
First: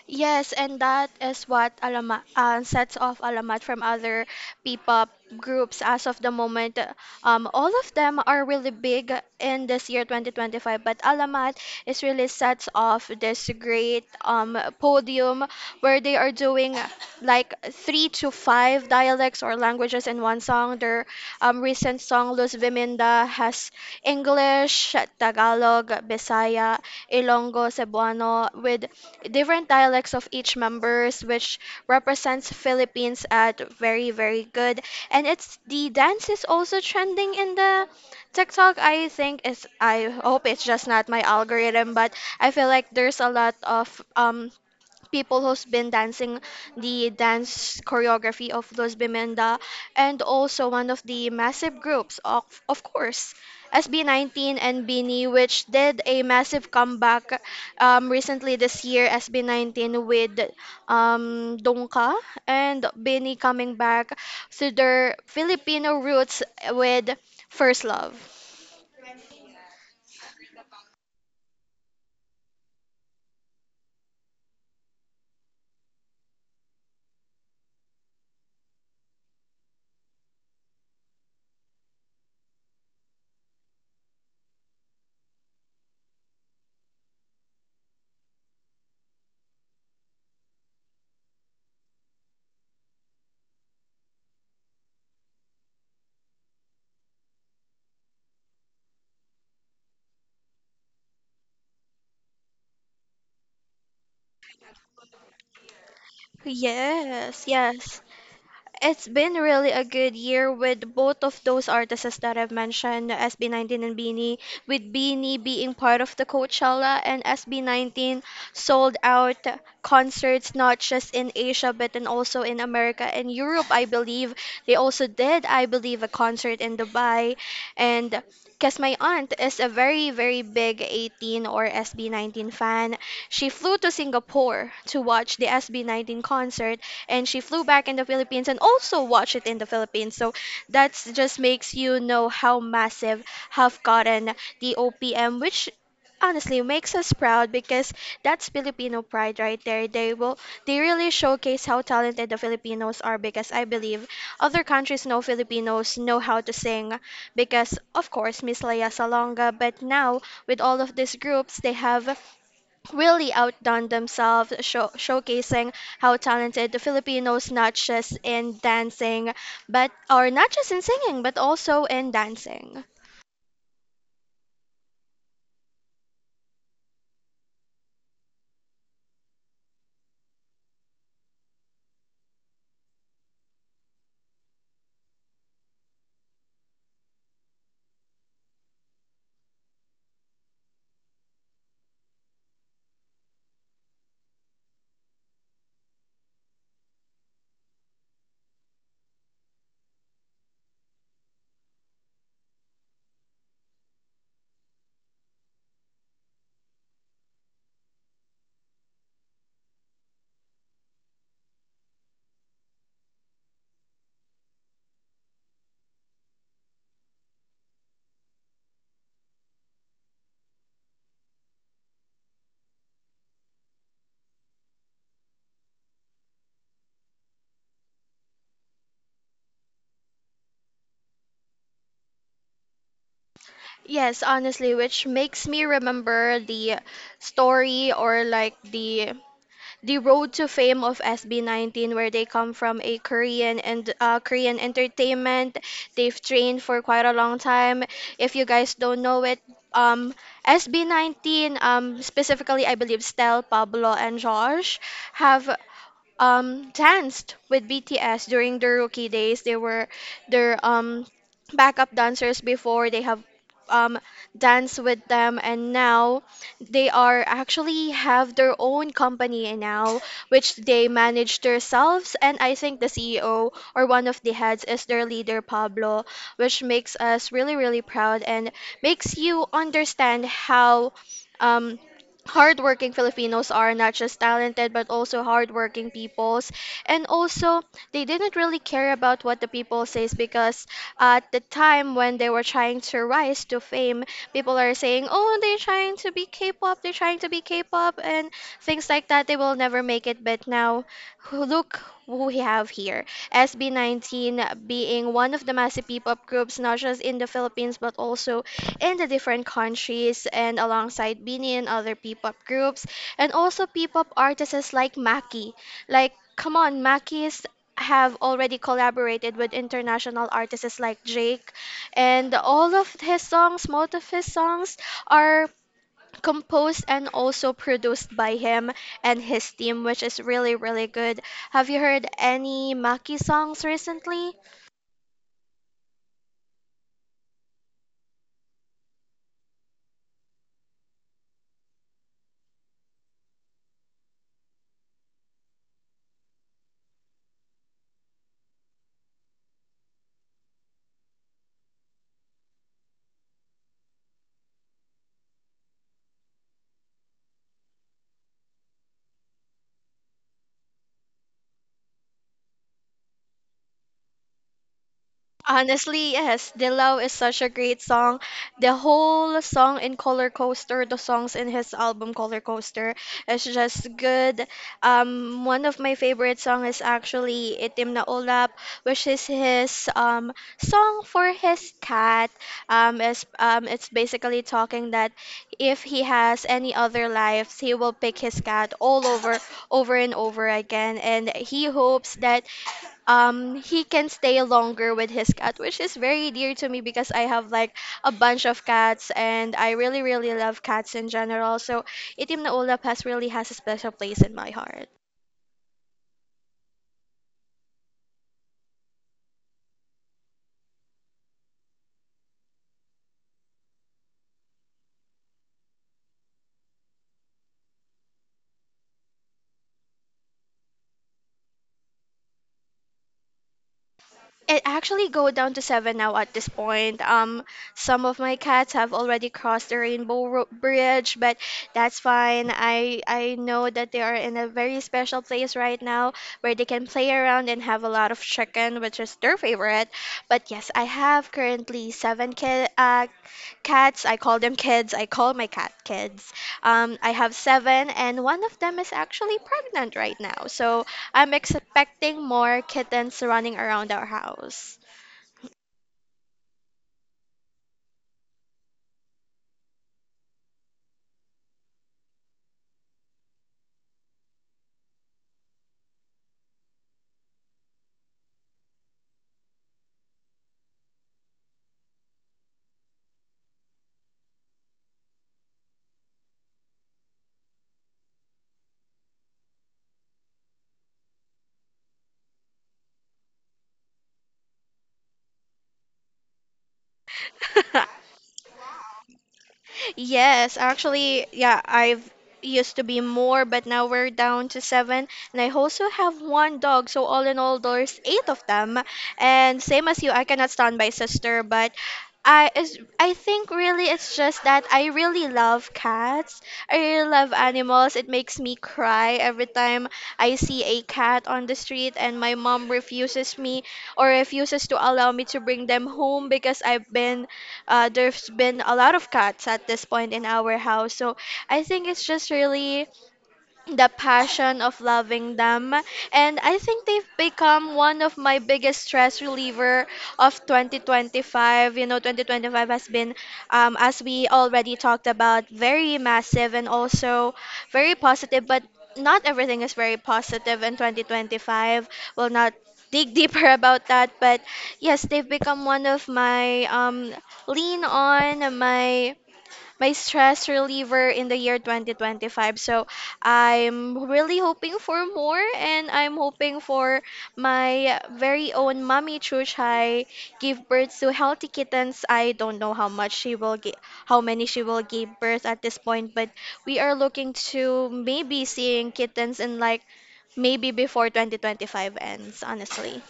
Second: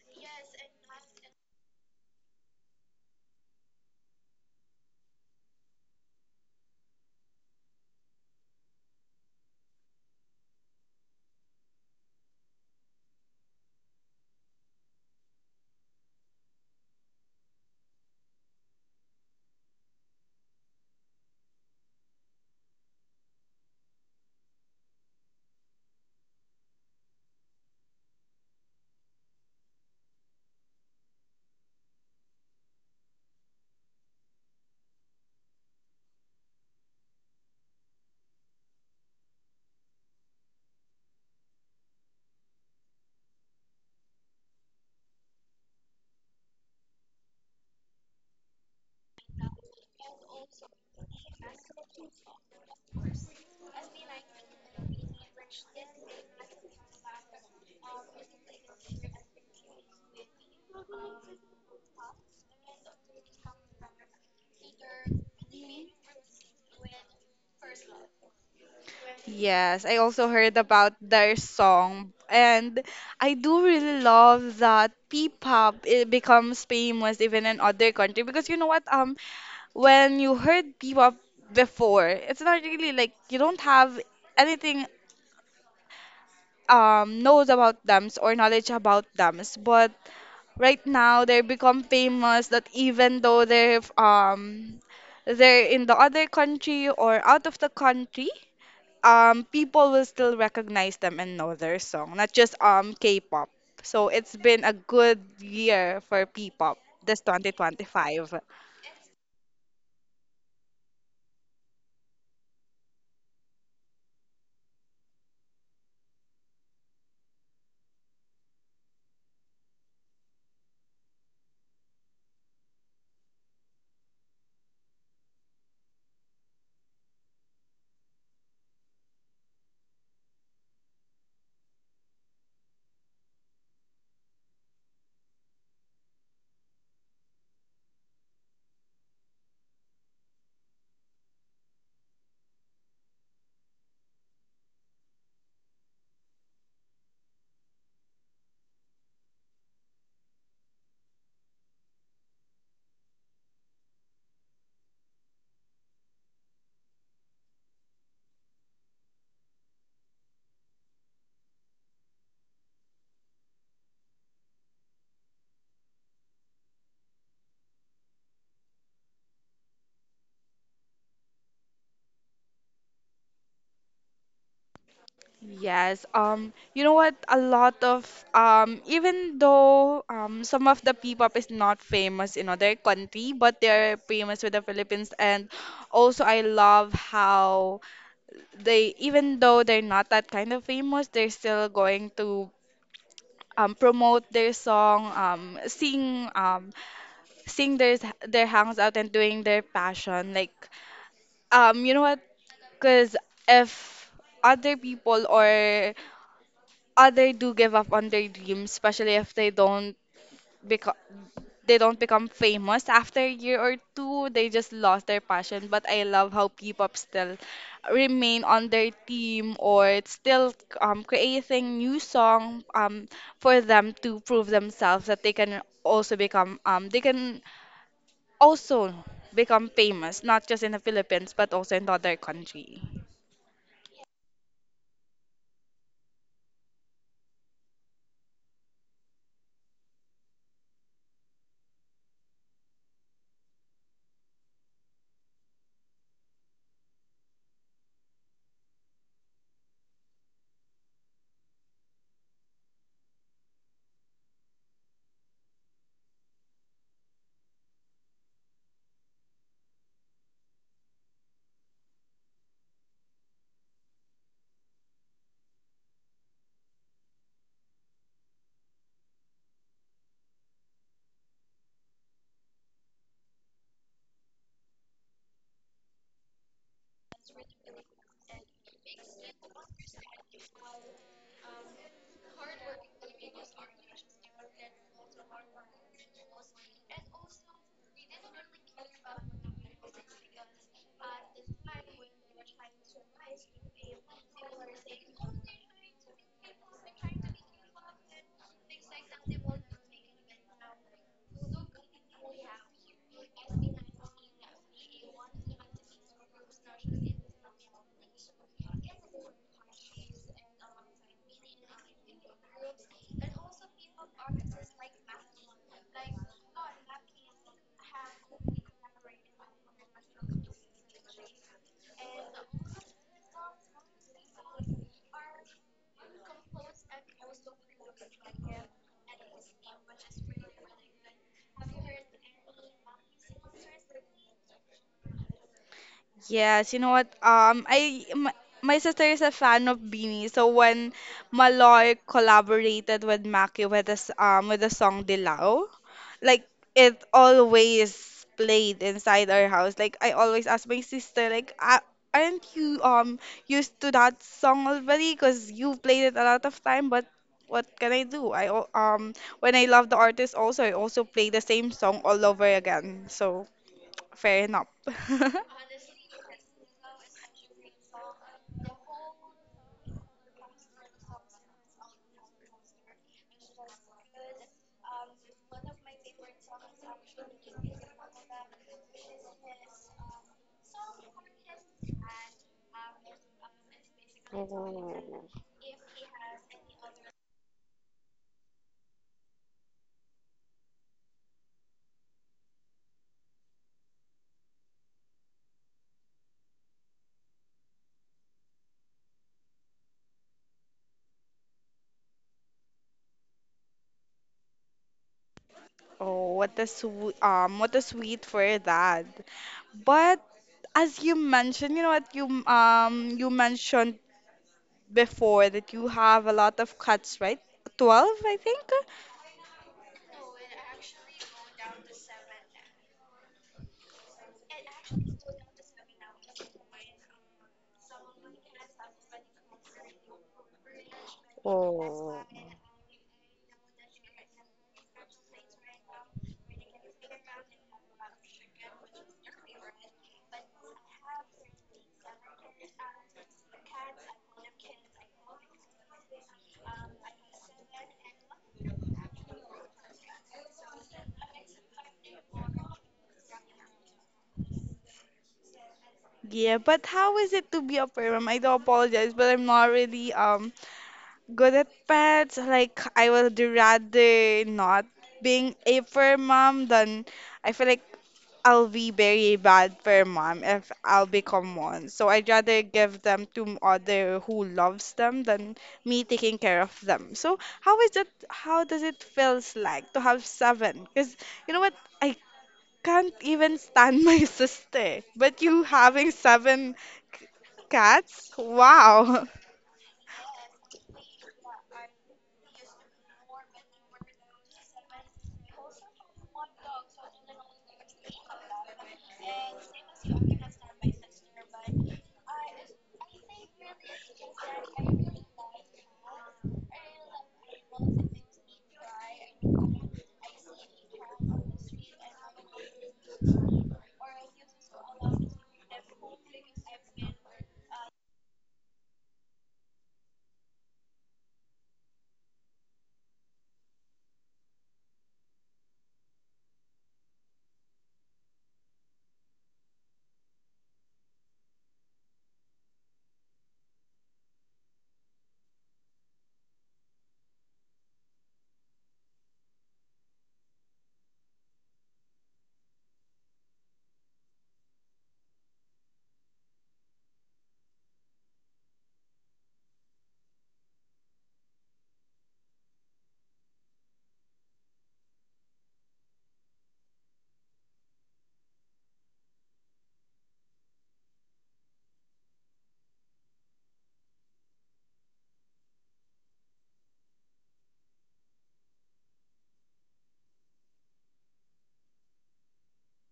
Speaker 1: Yes, and that is what Alamat sets off Alamat from other P-pop groups as of the moment. All of them are really big in this year 2025, but Alamat is really sets off this great podium where they are doing like three to five dialects or languages in one song. Their recent song Luz Viminda has English, Tagalog, Bisaya. Ilonggo, Cebuano, with different dialects of each members, which represents Philippines at very, very good. And it's the dance is also trending in the TikTok. I think is I hope it's just not my algorithm, but I feel like there's a lot of um people who's been dancing the dance choreography of Los Bimenda. And also one of the massive groups of course SB19 and Bini, which did a massive comeback recently this year, SB19 with Dongka and Bini coming back to their Filipino roots with First Love.
Speaker 2: Yes, I also heard about their song, and I do really love that P-pop it becomes famous even in other country because you know what? When you heard P-pop before, it's not really like you don't have anything knows about them or knowledge about them, but right now they become famous that even though they're in the other country or out of the country people will still recognize them and know their song, not just K-pop. So it's been a good year for P-pop this
Speaker 1: Yes, yes.
Speaker 2: 2025.
Speaker 1: It's been really a good year with both of those artists that I've mentioned, SB19 and Beanie, with Beanie being part of the Coachella and SB19 sold out concerts not just in Asia but in also in America and Europe, I believe. They also did, I believe, a concert in Dubai, and because my aunt is a very, very big 18 or SB19 fan. She flew to Singapore to watch the SB19 concert, and she flew back in the Philippines and also watched it in the Philippines. So that's just makes you know how massive have gotten the OPM, which honestly makes us proud because that's Filipino pride right there. They will they really showcase how talented the Filipinos are because I believe other countries know Filipinos know how to sing because of course Miss Leia Salonga, but now with all of these groups they have really outdone themselves, showcasing how talented the Filipinos not just in dancing, but or not just in singing, but also in dancing.
Speaker 2: Yes, you know what? A lot of even though some of the P-pop is not famous in other country, but they're famous with the Philippines. And also, I love how they, even though they're not that kind of famous, they're still going to promote their song, sing their hangs out and doing their passion. Like, you know what? Because if other people or other do give up on their dreams, especially if they don't because they don't become famous after a year or two. They just lost their passion. But I love how P-pop still remain on their team or it's still creating new song for them to prove themselves that they can also become they can also become famous, not just in the Philippines but also in the other country.
Speaker 1: Yes, honestly, which makes me remember the story or like the road to fame of SB19, where they come from a Korean and Korean entertainment. They've trained for quite a long time. If you guys don't know it, um, SB19, specifically I believe Stel, Pablo, and Josh have danced with BTS during their rookie days. They were their backup dancers before they have um danced with them, and now they are actually have their own company and now which they manage themselves, and I think the CEO or one of the heads is their leader Pablo, which makes us really really proud and makes you understand how um hardworking Filipinos are, not just talented but also hardworking peoples, and also they didn't really care about what the people says because at the time when they were trying to rise to fame, people are saying, "Oh, they're trying to be K-pop, they're trying to be K-pop," and things like that. They will never make it. But now, look who we have here. SB19 being one of the massive P-pop groups, not just in the Philippines but also in the different countries, and alongside Bini and other P-pop groups and also P-pop artists like Maki. Like, come on, Maki's have already collaborated with international artists like Drake, and all of his songs, most of his songs are composed and also produced by him and his team, which is really, really good. Have you heard any Maki songs recently?
Speaker 2: Yes, you know what? My sister is a fan of Beanie, so when Maloy collaborated with Maki with this with the song Dilaw, like it always played inside our house. Like I always ask my sister, like, "Ah, aren't you used to that song already? Cause you played it a lot of time, but what can I do? When I love the artist also, I also play the same song all over again. So fair enough.
Speaker 1: Honestly, yes, Dilaw is such a great song. The whole song in Color Coaster, the songs in his album Color Coaster is just good. One of my favorite song is actually Itim na Ulap, which is his song for his cat. Is it's basically talking that if he has any other lives, he will pick his cat over and over again, and he hopes that he can stay longer with his cat, which is very dear to me because I have like a bunch of cats and I really really love cats in general. So Itim na Ulap has really has a special place in my heart.
Speaker 2: Oh, what a sweet for that. But as you mentioned, you know what you mentioned before that you have a lot of cuts, right? 12, I think.
Speaker 1: It actually go down to 7 now at this point. Some of my cats have already crossed the Bridge, but that's
Speaker 2: Oh,
Speaker 1: fine. I know that they are in a very special place right now where they can play around and have a lot of chicken, which is their favorite. But yes, I have currently 7 cats. I call them kids. I call my cat kids. I have 7, and one of them is actually pregnant right now. So I'm expecting more kittens running around our house.
Speaker 2: yeah, but how is it to be a perm? I do apologize, but I'm not really good at pets. Like I would rather not being a fur mom than I feel like I'll be very bad for mom if I'll become one. So I'd rather give them to other who loves them than me taking care of them. So how is it? How does it feels like to have seven? Because you know what? I can't even stand my sister. But you having seven cats? Wow.
Speaker 1: Yes, actually, yeah, I've used to be more, but now we're down to seven. And I also have one dog, so all in all, there's 8 of them. And same as you, I cannot stand my sister, but I think really it's just that I really love cats. I really love animals. It makes me cry every time I see a cat on the street and my mom refuses me or refuses to allow me to bring them home because I've been there's been a lot of cats at this point in our house. So I think it's just really the passion of loving them, and I think they've become one of my biggest stress reliever of 2025. You know, 2025 has been as we already talked about, very massive and also very positive, but not everything is very positive in 2025. We'll not dig deeper about that, but yes, they've become one of my lean on my stress reliever in the year 2025. So I'm really hoping for more, and I'm hoping for my very own mommy Chuchai give birth to healthy kittens. I don't know how much she will get, how many she will give birth at this point, but we are looking to maybe seeing kittens in like maybe before 2025 ends, honestly.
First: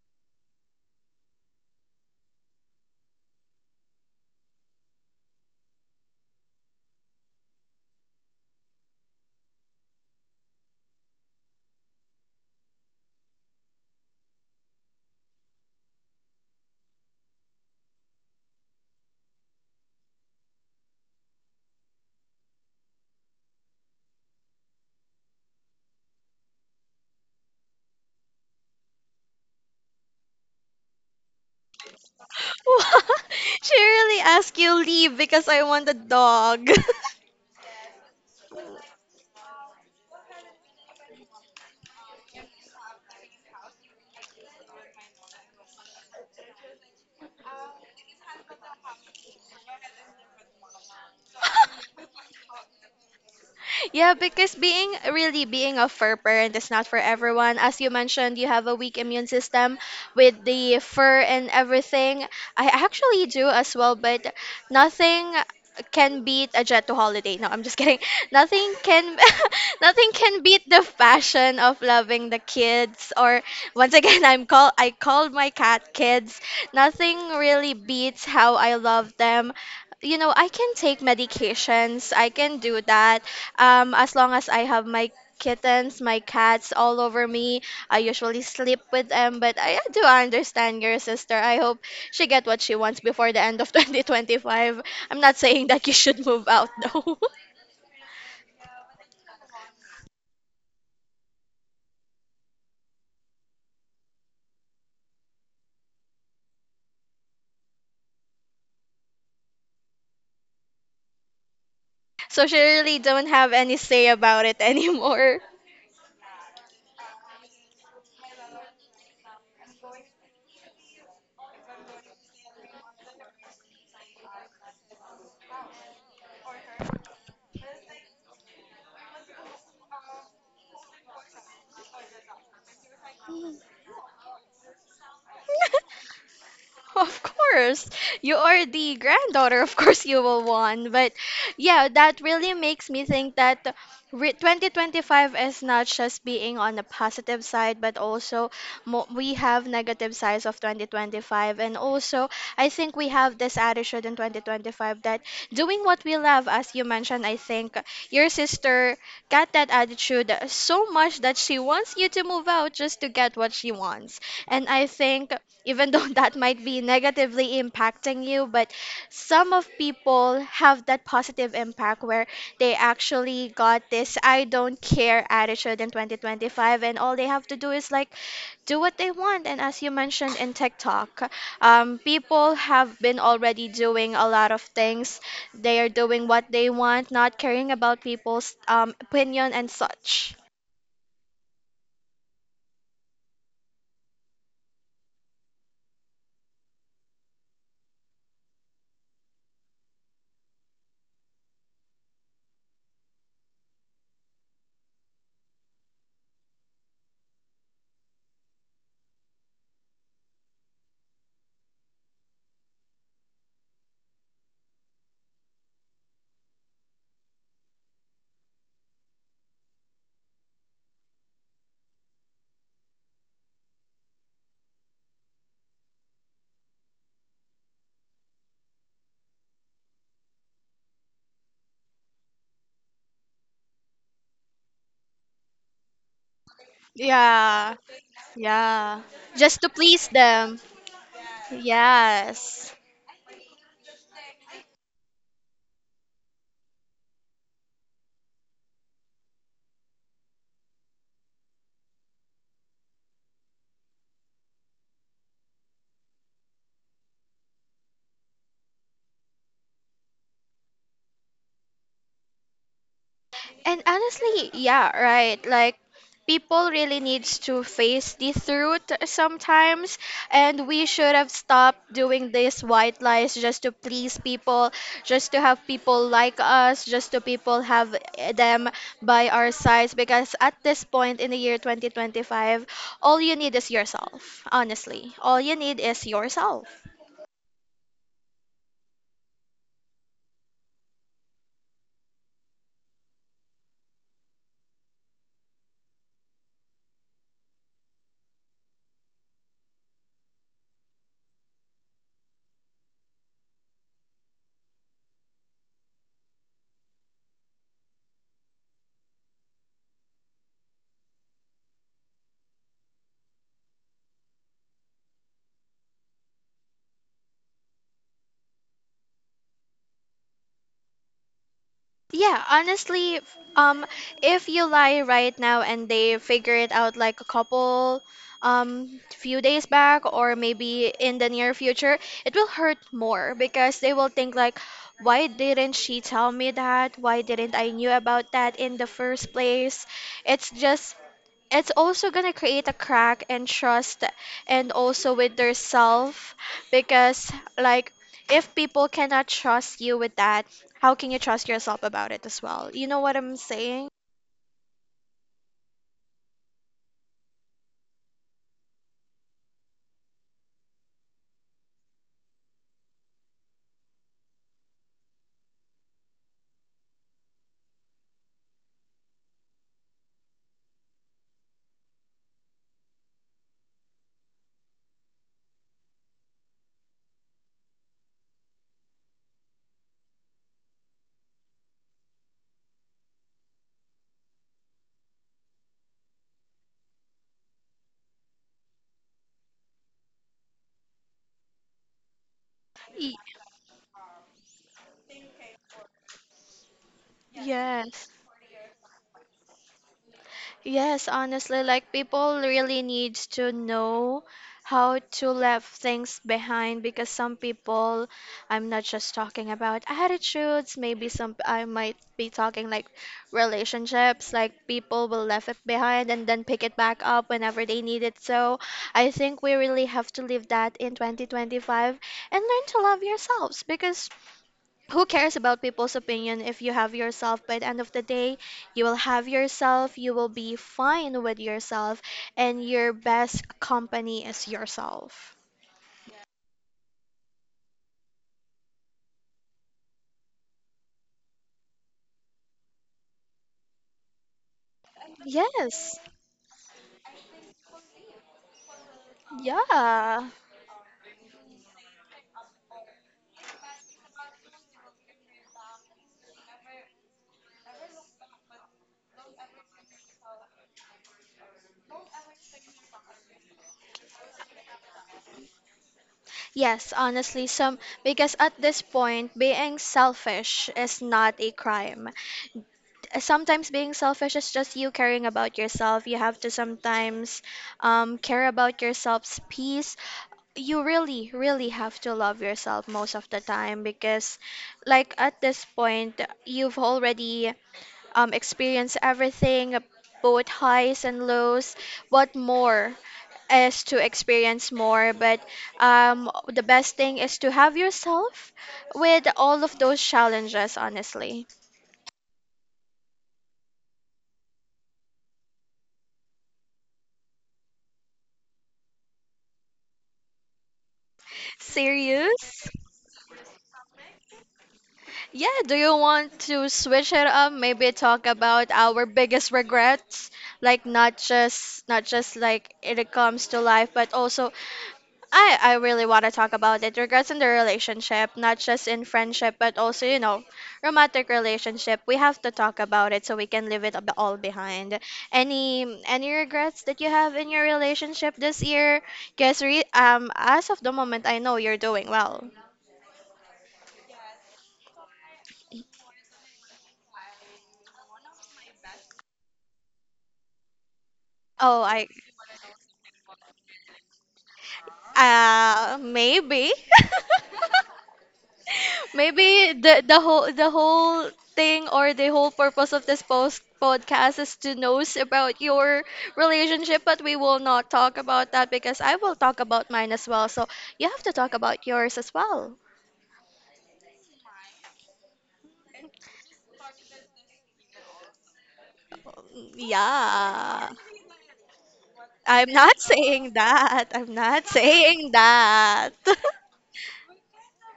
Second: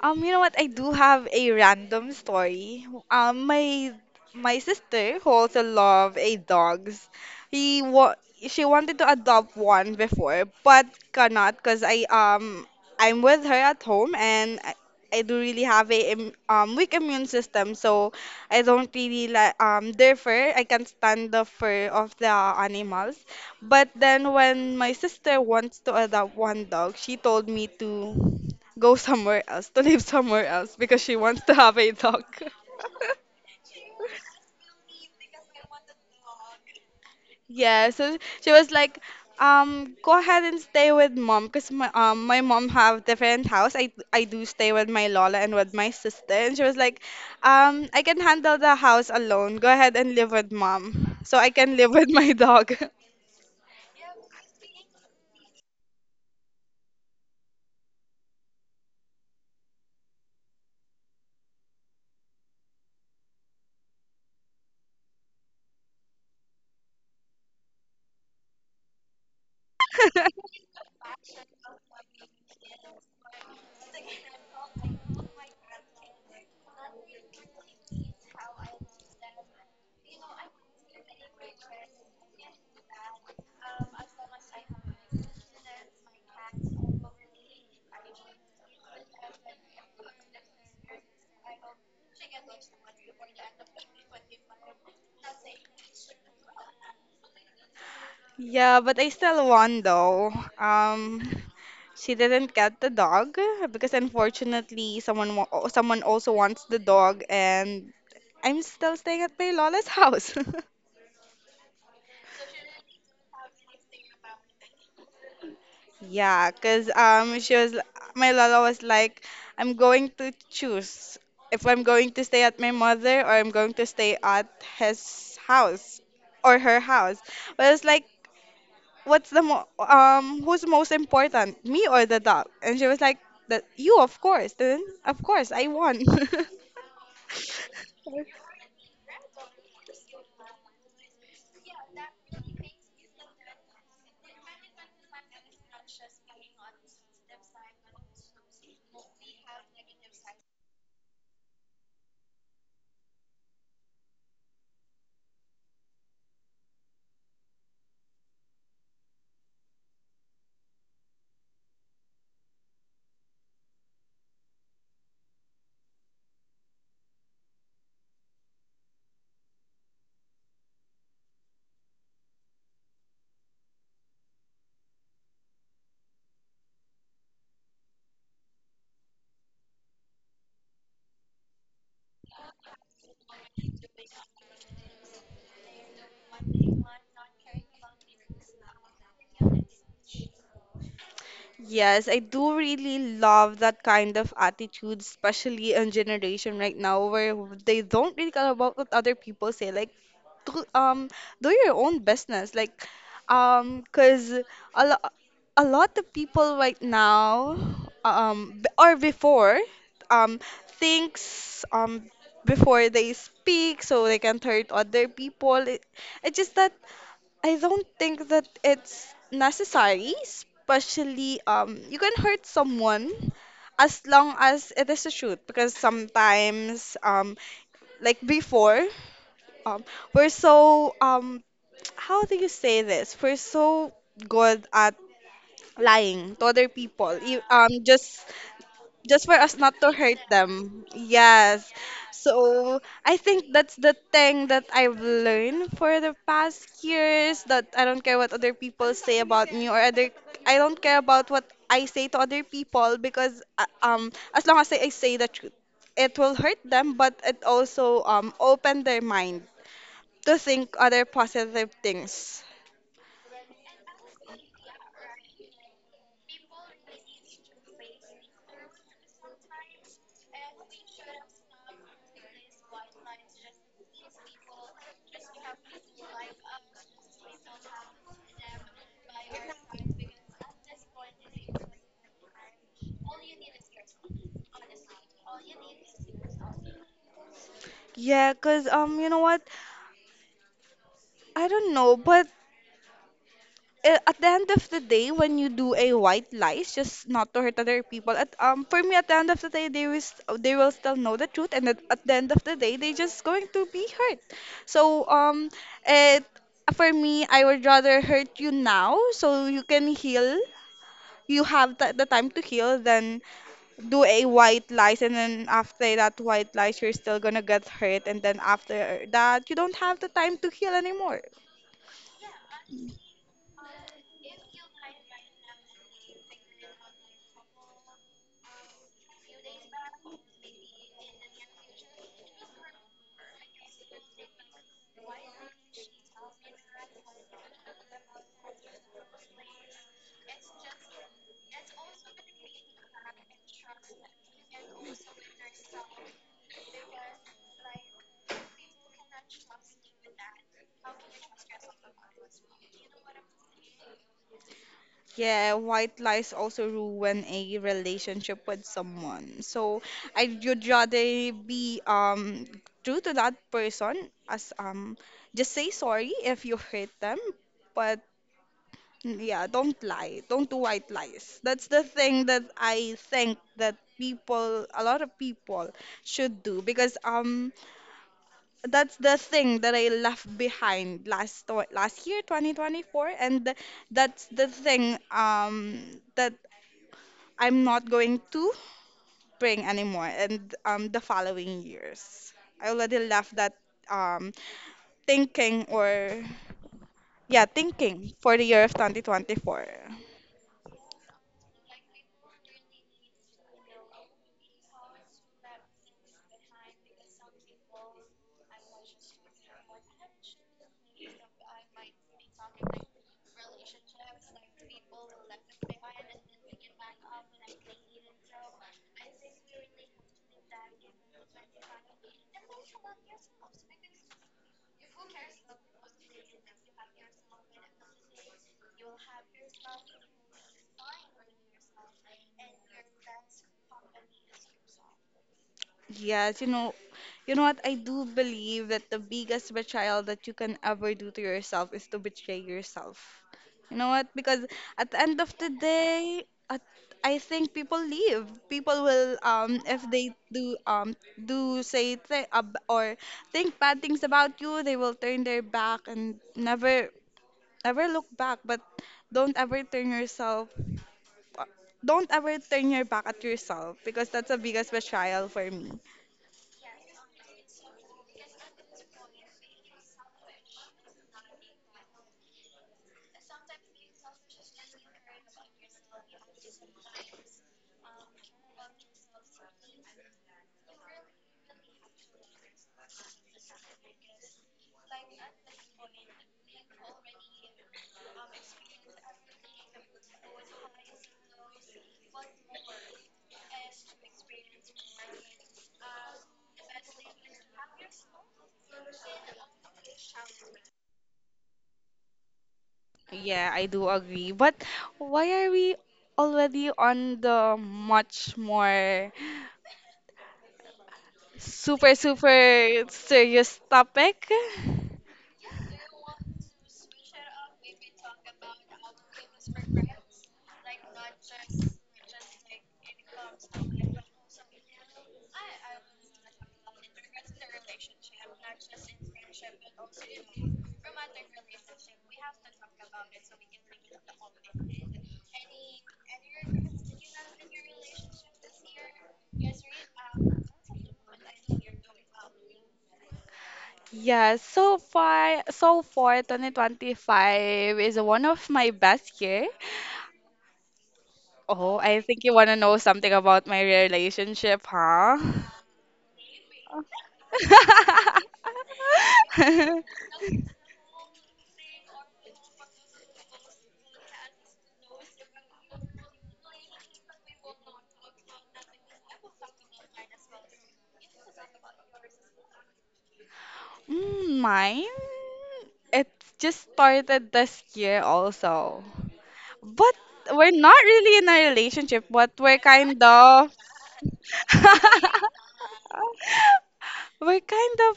Speaker 2: You know what? I do have a random story. My sister who also love a dogs. He wa she wanted to adopt one before, but cannot because I'm with her at home and I do really have a weak immune system, so I don't really like their fur. I can't stand the fur of the animals. But then when my sister wants to adopt one dog, she told me to go somewhere else, to live somewhere else because she wants to have a dog.
Speaker 1: She really asked you leave because I want a dog.
Speaker 2: Yeah, so she was like, go ahead and stay with mom, cause my mom have different house. I do stay with my Lola and with my sister, and she was like, I can handle the house alone. Go ahead and live with mom, so I can live with my dog.
Speaker 1: Yeah, because being really being a fur parent is not for everyone. As you mentioned, you have a weak immune system with the fur and everything. I actually do as well, but nothing can beat a jet to holiday. No, I'm just kidding. Nothing can nothing can beat the passion of loving the kids, or once again I called my cat kids. Nothing really beats how I love them. You know, I can take medications. I can do that. As long as I have my kittens, my cats all over me, I usually sleep with them. But I do understand your sister. I hope she get what she wants before the end of 2025. I'm not saying that you should move out though.
Speaker 2: Yeah, but I still won though. Um, she didn't get the dog because unfortunately someone also wants the dog and I'm still staying at my lola's house.
Speaker 1: So she really don't have any say about it anymore.
Speaker 2: Yeah, 'cause she was my lola was like I'm going to choose if I'm going to stay at my mother or I'm going to stay at his house or her house. But it's like who's most important me or the dog and she was like that you of course then of course I won
Speaker 1: Of course, you are the granddaughter. Of course, you will won. But yeah, that really makes me think that 2025 is not just being on the positive side, but also we have negative sides of 2025. And also, I think we have this attitude in 2025 that doing what we love, as you mentioned, I think your sister got that attitude so much that she wants you to move out just to get what she wants. And I think, even though that might be negatively impacting you, but some of people have that positive impact where they actually got this I don't care attitude in 2025, and all they have to do is like do what they want. And as you mentioned in TikTok, people have been already doing a lot of things. They are doing what they want, not caring about people's opinion and such.
Speaker 2: Yes, I do really love that kind of attitude, especially in generation right now where they don't really care about what other people say. Like, do, do your own business. Like, cause a lo a lot of people right now, or before, um, thinks before they speak so they can hurt other people. It, it's just that. I don't think that it's necessary, especially you can hurt someone as long as it is the truth because sometimes like before um we're so how do you say this? We're so good at lying to other people. You,
Speaker 1: Yeah. Yeah.
Speaker 2: just for us
Speaker 1: Just to
Speaker 2: not to
Speaker 1: please
Speaker 2: hurt
Speaker 1: them.
Speaker 2: them. Yes.
Speaker 1: Yes.
Speaker 2: So I think that's the thing that I've learned for the past years that I don't care what other people say about me or other. I don't care about what I say to other people because as long as I say the truth, it will hurt them but it also open their mind to think other positive things.
Speaker 1: And honestly, yeah, right. Like people really needs to face this route sometimes, and we should have stopped doing these white lies just to please people, just to have people like us, just to people have eh, them by our sides, because at this point in the year 2025, all you need is yourself. Honestly, all you need is yourself.
Speaker 2: Yeah, cause you know what? I don't know, but at the end of the day, when you do a white lies, just not to hurt other people. At For me, at the end of the day, they will still know the truth, and at the end of the day, they just going to be hurt. So it for me, I would rather hurt you now so you can heal. You have the time to heal than do a white lies, and then after that white lies, you're still gonna get hurt, and then after that, you don't have the time to heal anymore.
Speaker 1: Yeah, honestly, if you lie right now and they figure it out like a couple, few days back or maybe in the near future, it will hurt more because they will think like, why didn't she tell me that? Why didn't I knew about that in the first place? It's just it's also gonna create a crack and trust, and also with their self, because like if people cannot trust you with that, how can you trust yourself about it as well? You know what I'm saying?
Speaker 2: Yeah, white lies also ruin a relationship with someone. So I would rather be true to that person as just say sorry if you hurt them, but mm, yeah, don't lie. Don't do white lies. That's the thing that I think that people, a lot of people should do because that's the thing that I left behind last last year, 2024, and that's the thing that I'm not going to bring anymore and the following years. I already
Speaker 1: Y-
Speaker 2: left that um, thinking or yeah,
Speaker 1: Yes.
Speaker 2: thinking for the year of 2024.
Speaker 1: Yes, honestly, like people really need to know how to leave things behind, because some people, I'm not just talking about attitudes, maybe some, I might be talking like relationships, like people will leave it behind and then pick it back up whenever they need it. So I think we really have to leave that in 2025 and learn to love yourselves, because who cares about people's opinion if you have yourself? By the end of the day, you will have yourself, you will be fine with yourself, and your best company is yourself.
Speaker 2: Yes, you know what? I do believe that the biggest betrayal that you can ever do to yourself is to betray yourself. You know what? Because at the end of the
Speaker 1: Yes.
Speaker 2: day, I think people leave. People will, if they
Speaker 1: Yeah.
Speaker 2: do, do say th ab or think bad things about you, they will turn their back and never look back. But don't ever turn yourself, uh, don't ever turn your back at yourself because that's the biggest betrayal for me.
Speaker 1: Yes, honestly, some, because at this point, being selfish is not a crime. Uh, sometimes being selfish is just you caring about yourself. You have to sometimes care about yourself's peace. You really, really have to love yourself most of the time because, like, at this point, you've already experienced everything, both highs and lows. What more is to experience more, but the best thing is to have yourself with all of those challenges, honestly.
Speaker 2: Yeah, I do agree. But why are we already on the much more super,
Speaker 1: Serious?
Speaker 2: super serious topic?
Speaker 1: Yeah, do you want to switch it up? Maybe talk about our biggest regrets, like not just like it comes to life, but also I really want to talk about it. Regrets in the relationship, not just in friendship, but also, you know, romantic relationship. We have to talk about it so we can leave it all behind. Any regrets that you have in your relationship this year? Guess re as of the moment, I know you're doing well.
Speaker 2: Yeah, so far, so far, 2025 is one of my best year. Oh,
Speaker 1: Oh,
Speaker 2: I
Speaker 1: I.
Speaker 2: think you want to know something about my relationship, huh?
Speaker 1: Maybe, maybe the whole thing, or the whole purpose of this post podcast is to know about your relationship, but we will not talk about that because I will talk about mine as well. So you have to talk about yours as well.
Speaker 2: Mm, mine? It just started this year also. But we're not
Speaker 1: Yeah,
Speaker 2: really in a relationship, but we're
Speaker 1: I'm not
Speaker 2: kind
Speaker 1: saying
Speaker 2: of
Speaker 1: that. I'm not saying that.
Speaker 2: we're kind of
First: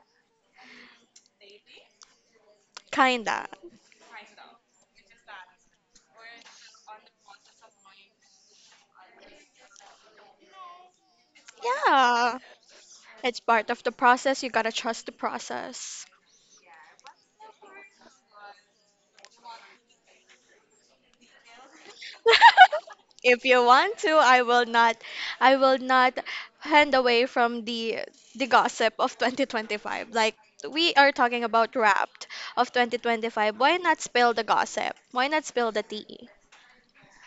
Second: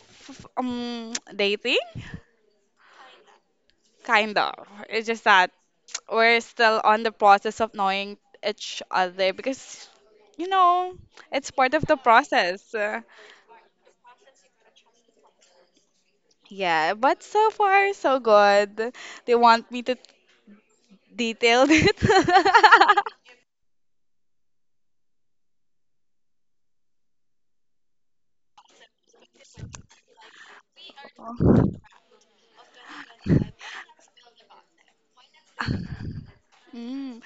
Speaker 2: dating,
Speaker 1: Kinda.
Speaker 2: kind of. It's just that we're still on the process of knowing each other because you know, it's part of the
Speaker 1: Yeah,
Speaker 2: process.
Speaker 1: it's part of the process. You gotta trust the process.
Speaker 2: Yeah, but so far so good. They want me to detail it.
Speaker 1: If you want to, I will not hand away from the gossip of 2025. Like we are talking about Wrapped of 2025. Why not spill the gossip? Why not spill the tea?
Speaker 2: Mm.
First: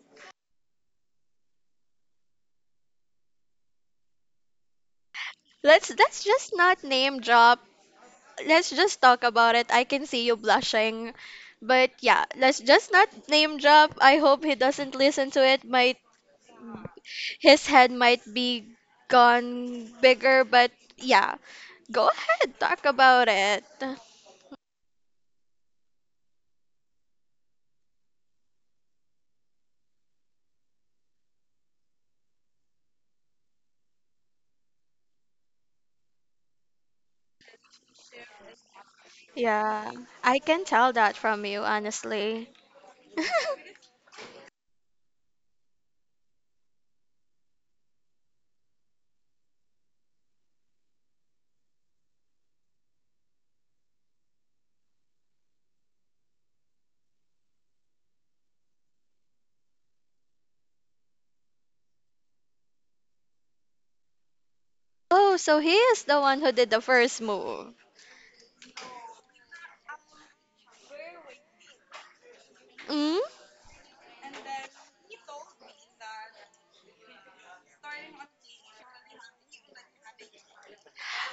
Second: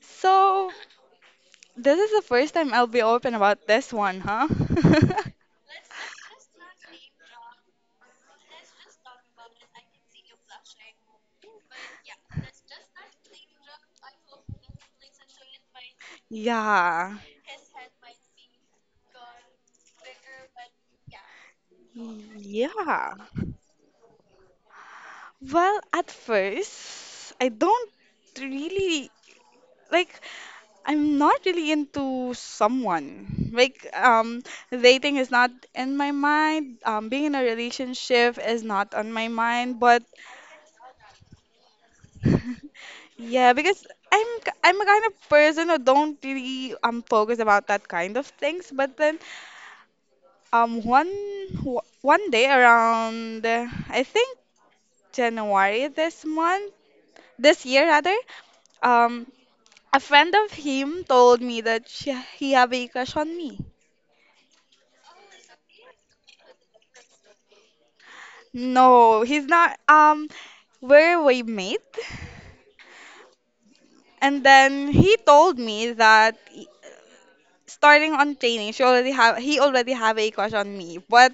Speaker 2: So, this is the first time I'll be open about this one, huh?
Speaker 1: Let's just not name drop. Let's just talk about it. I can see you blushing. But yeah, let's just not name drop. I hope he doesn't listen to it. My.
Speaker 2: Yeah.
Speaker 1: His head might be gone bigger, but yeah, go ahead,
Speaker 2: Yeah.
Speaker 1: talk about it.
Speaker 2: Well, at first, I don't really like I'm not really into someone. Dating is not in my mind. Being in a relationship is not on my mind,
Speaker 1: Yeah,
Speaker 2: but
Speaker 1: I can tell that from you, honestly.
Speaker 2: yeah, because I'm a kind of person who don't really focus about that kind of things, but then one one day around, I think January this month, this year rather. Um, a friend of him told me that he have a crush on me.
Speaker 1: Oh, so he is the one who did the first move.
Speaker 2: No, he's not. We're roommate,
Speaker 1: Mm?
Speaker 2: and then he told me that starting on training, she already have he already have a crush on me, but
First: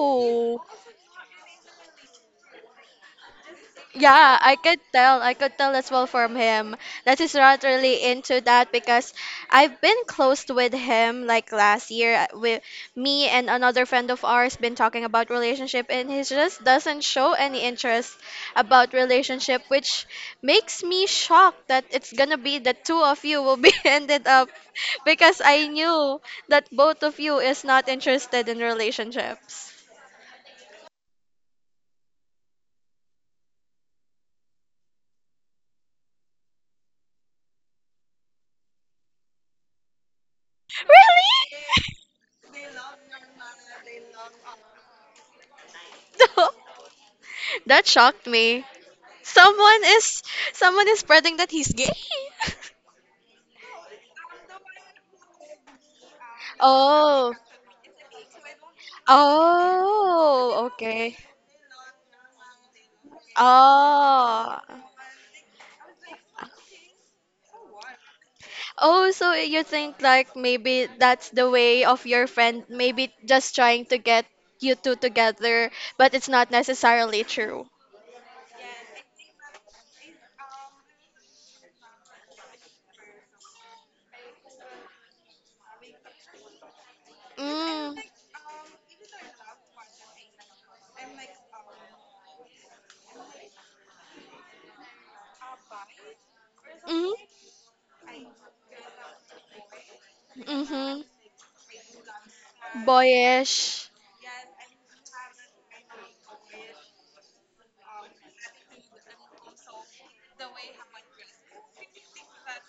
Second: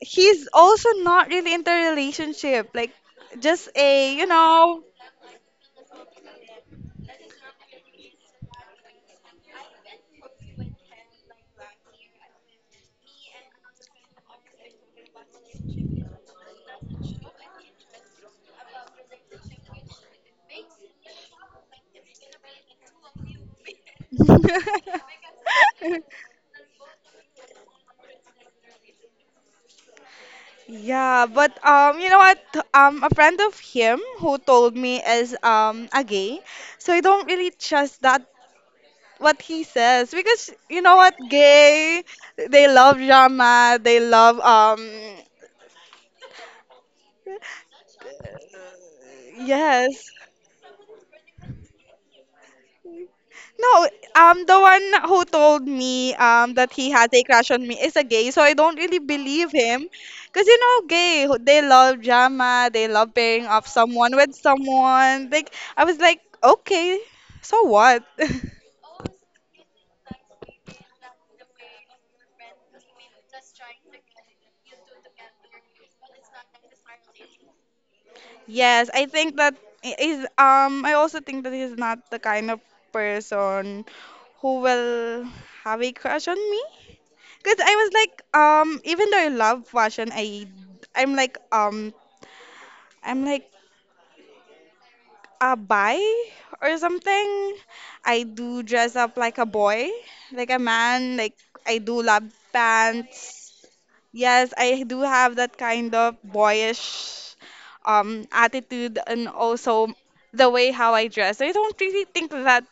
Speaker 2: he's also not really into a relationship, like just a you
Speaker 1: Yeah, I could
Speaker 2: know.
Speaker 1: tell. I could tell as well from him that he's not really into that, because I've been close with him like last year. Uh, with me and another friend of ours been talking about relationship, and he just doesn't show any interest about relationship, which makes me shocked that it's gonna be the two of you will be ended up, because I knew that both of you is not interested in relationships.
Speaker 2: Yeah, but you know what? A friend of him who told me is a gay, so I don't really trust that what he says because you know what, gay, they love drama, they love
Speaker 1: That shocked me. Someone
Speaker 2: yes,
Speaker 1: is someone is spreading that he's gay.
Speaker 2: no, the one who told me that he has a
Speaker 1: Oh.
Speaker 2: crush on me is a gay, so I don't really believe him, because you
Speaker 1: Oh,
Speaker 2: know,
Speaker 1: okay.
Speaker 2: gay, they love drama, they love pairing off someone with
Speaker 1: Oh.
Speaker 2: someone. Like I was like, okay, so what?
Speaker 1: Oh, so you think like maybe that's the way of your friend maybe just trying to get you two together, but it's not necessarily true.
Speaker 2: Yes, I think that I- is I also think that he's not the kind of person who will have a crush on me. Because I was
Speaker 1: Mm.
Speaker 2: like, even though I love fashion, I'm like, um, I'm like a bi or
Speaker 1: Mm-hmm.
Speaker 2: something. I do dress up like a boy, like a
Speaker 1: Mm-hmm.
Speaker 2: man. Like I do love pants.
Speaker 1: Boyish.
Speaker 2: Yes, I do have that kind of boyish attitude and also the way how I dress. I don't really think that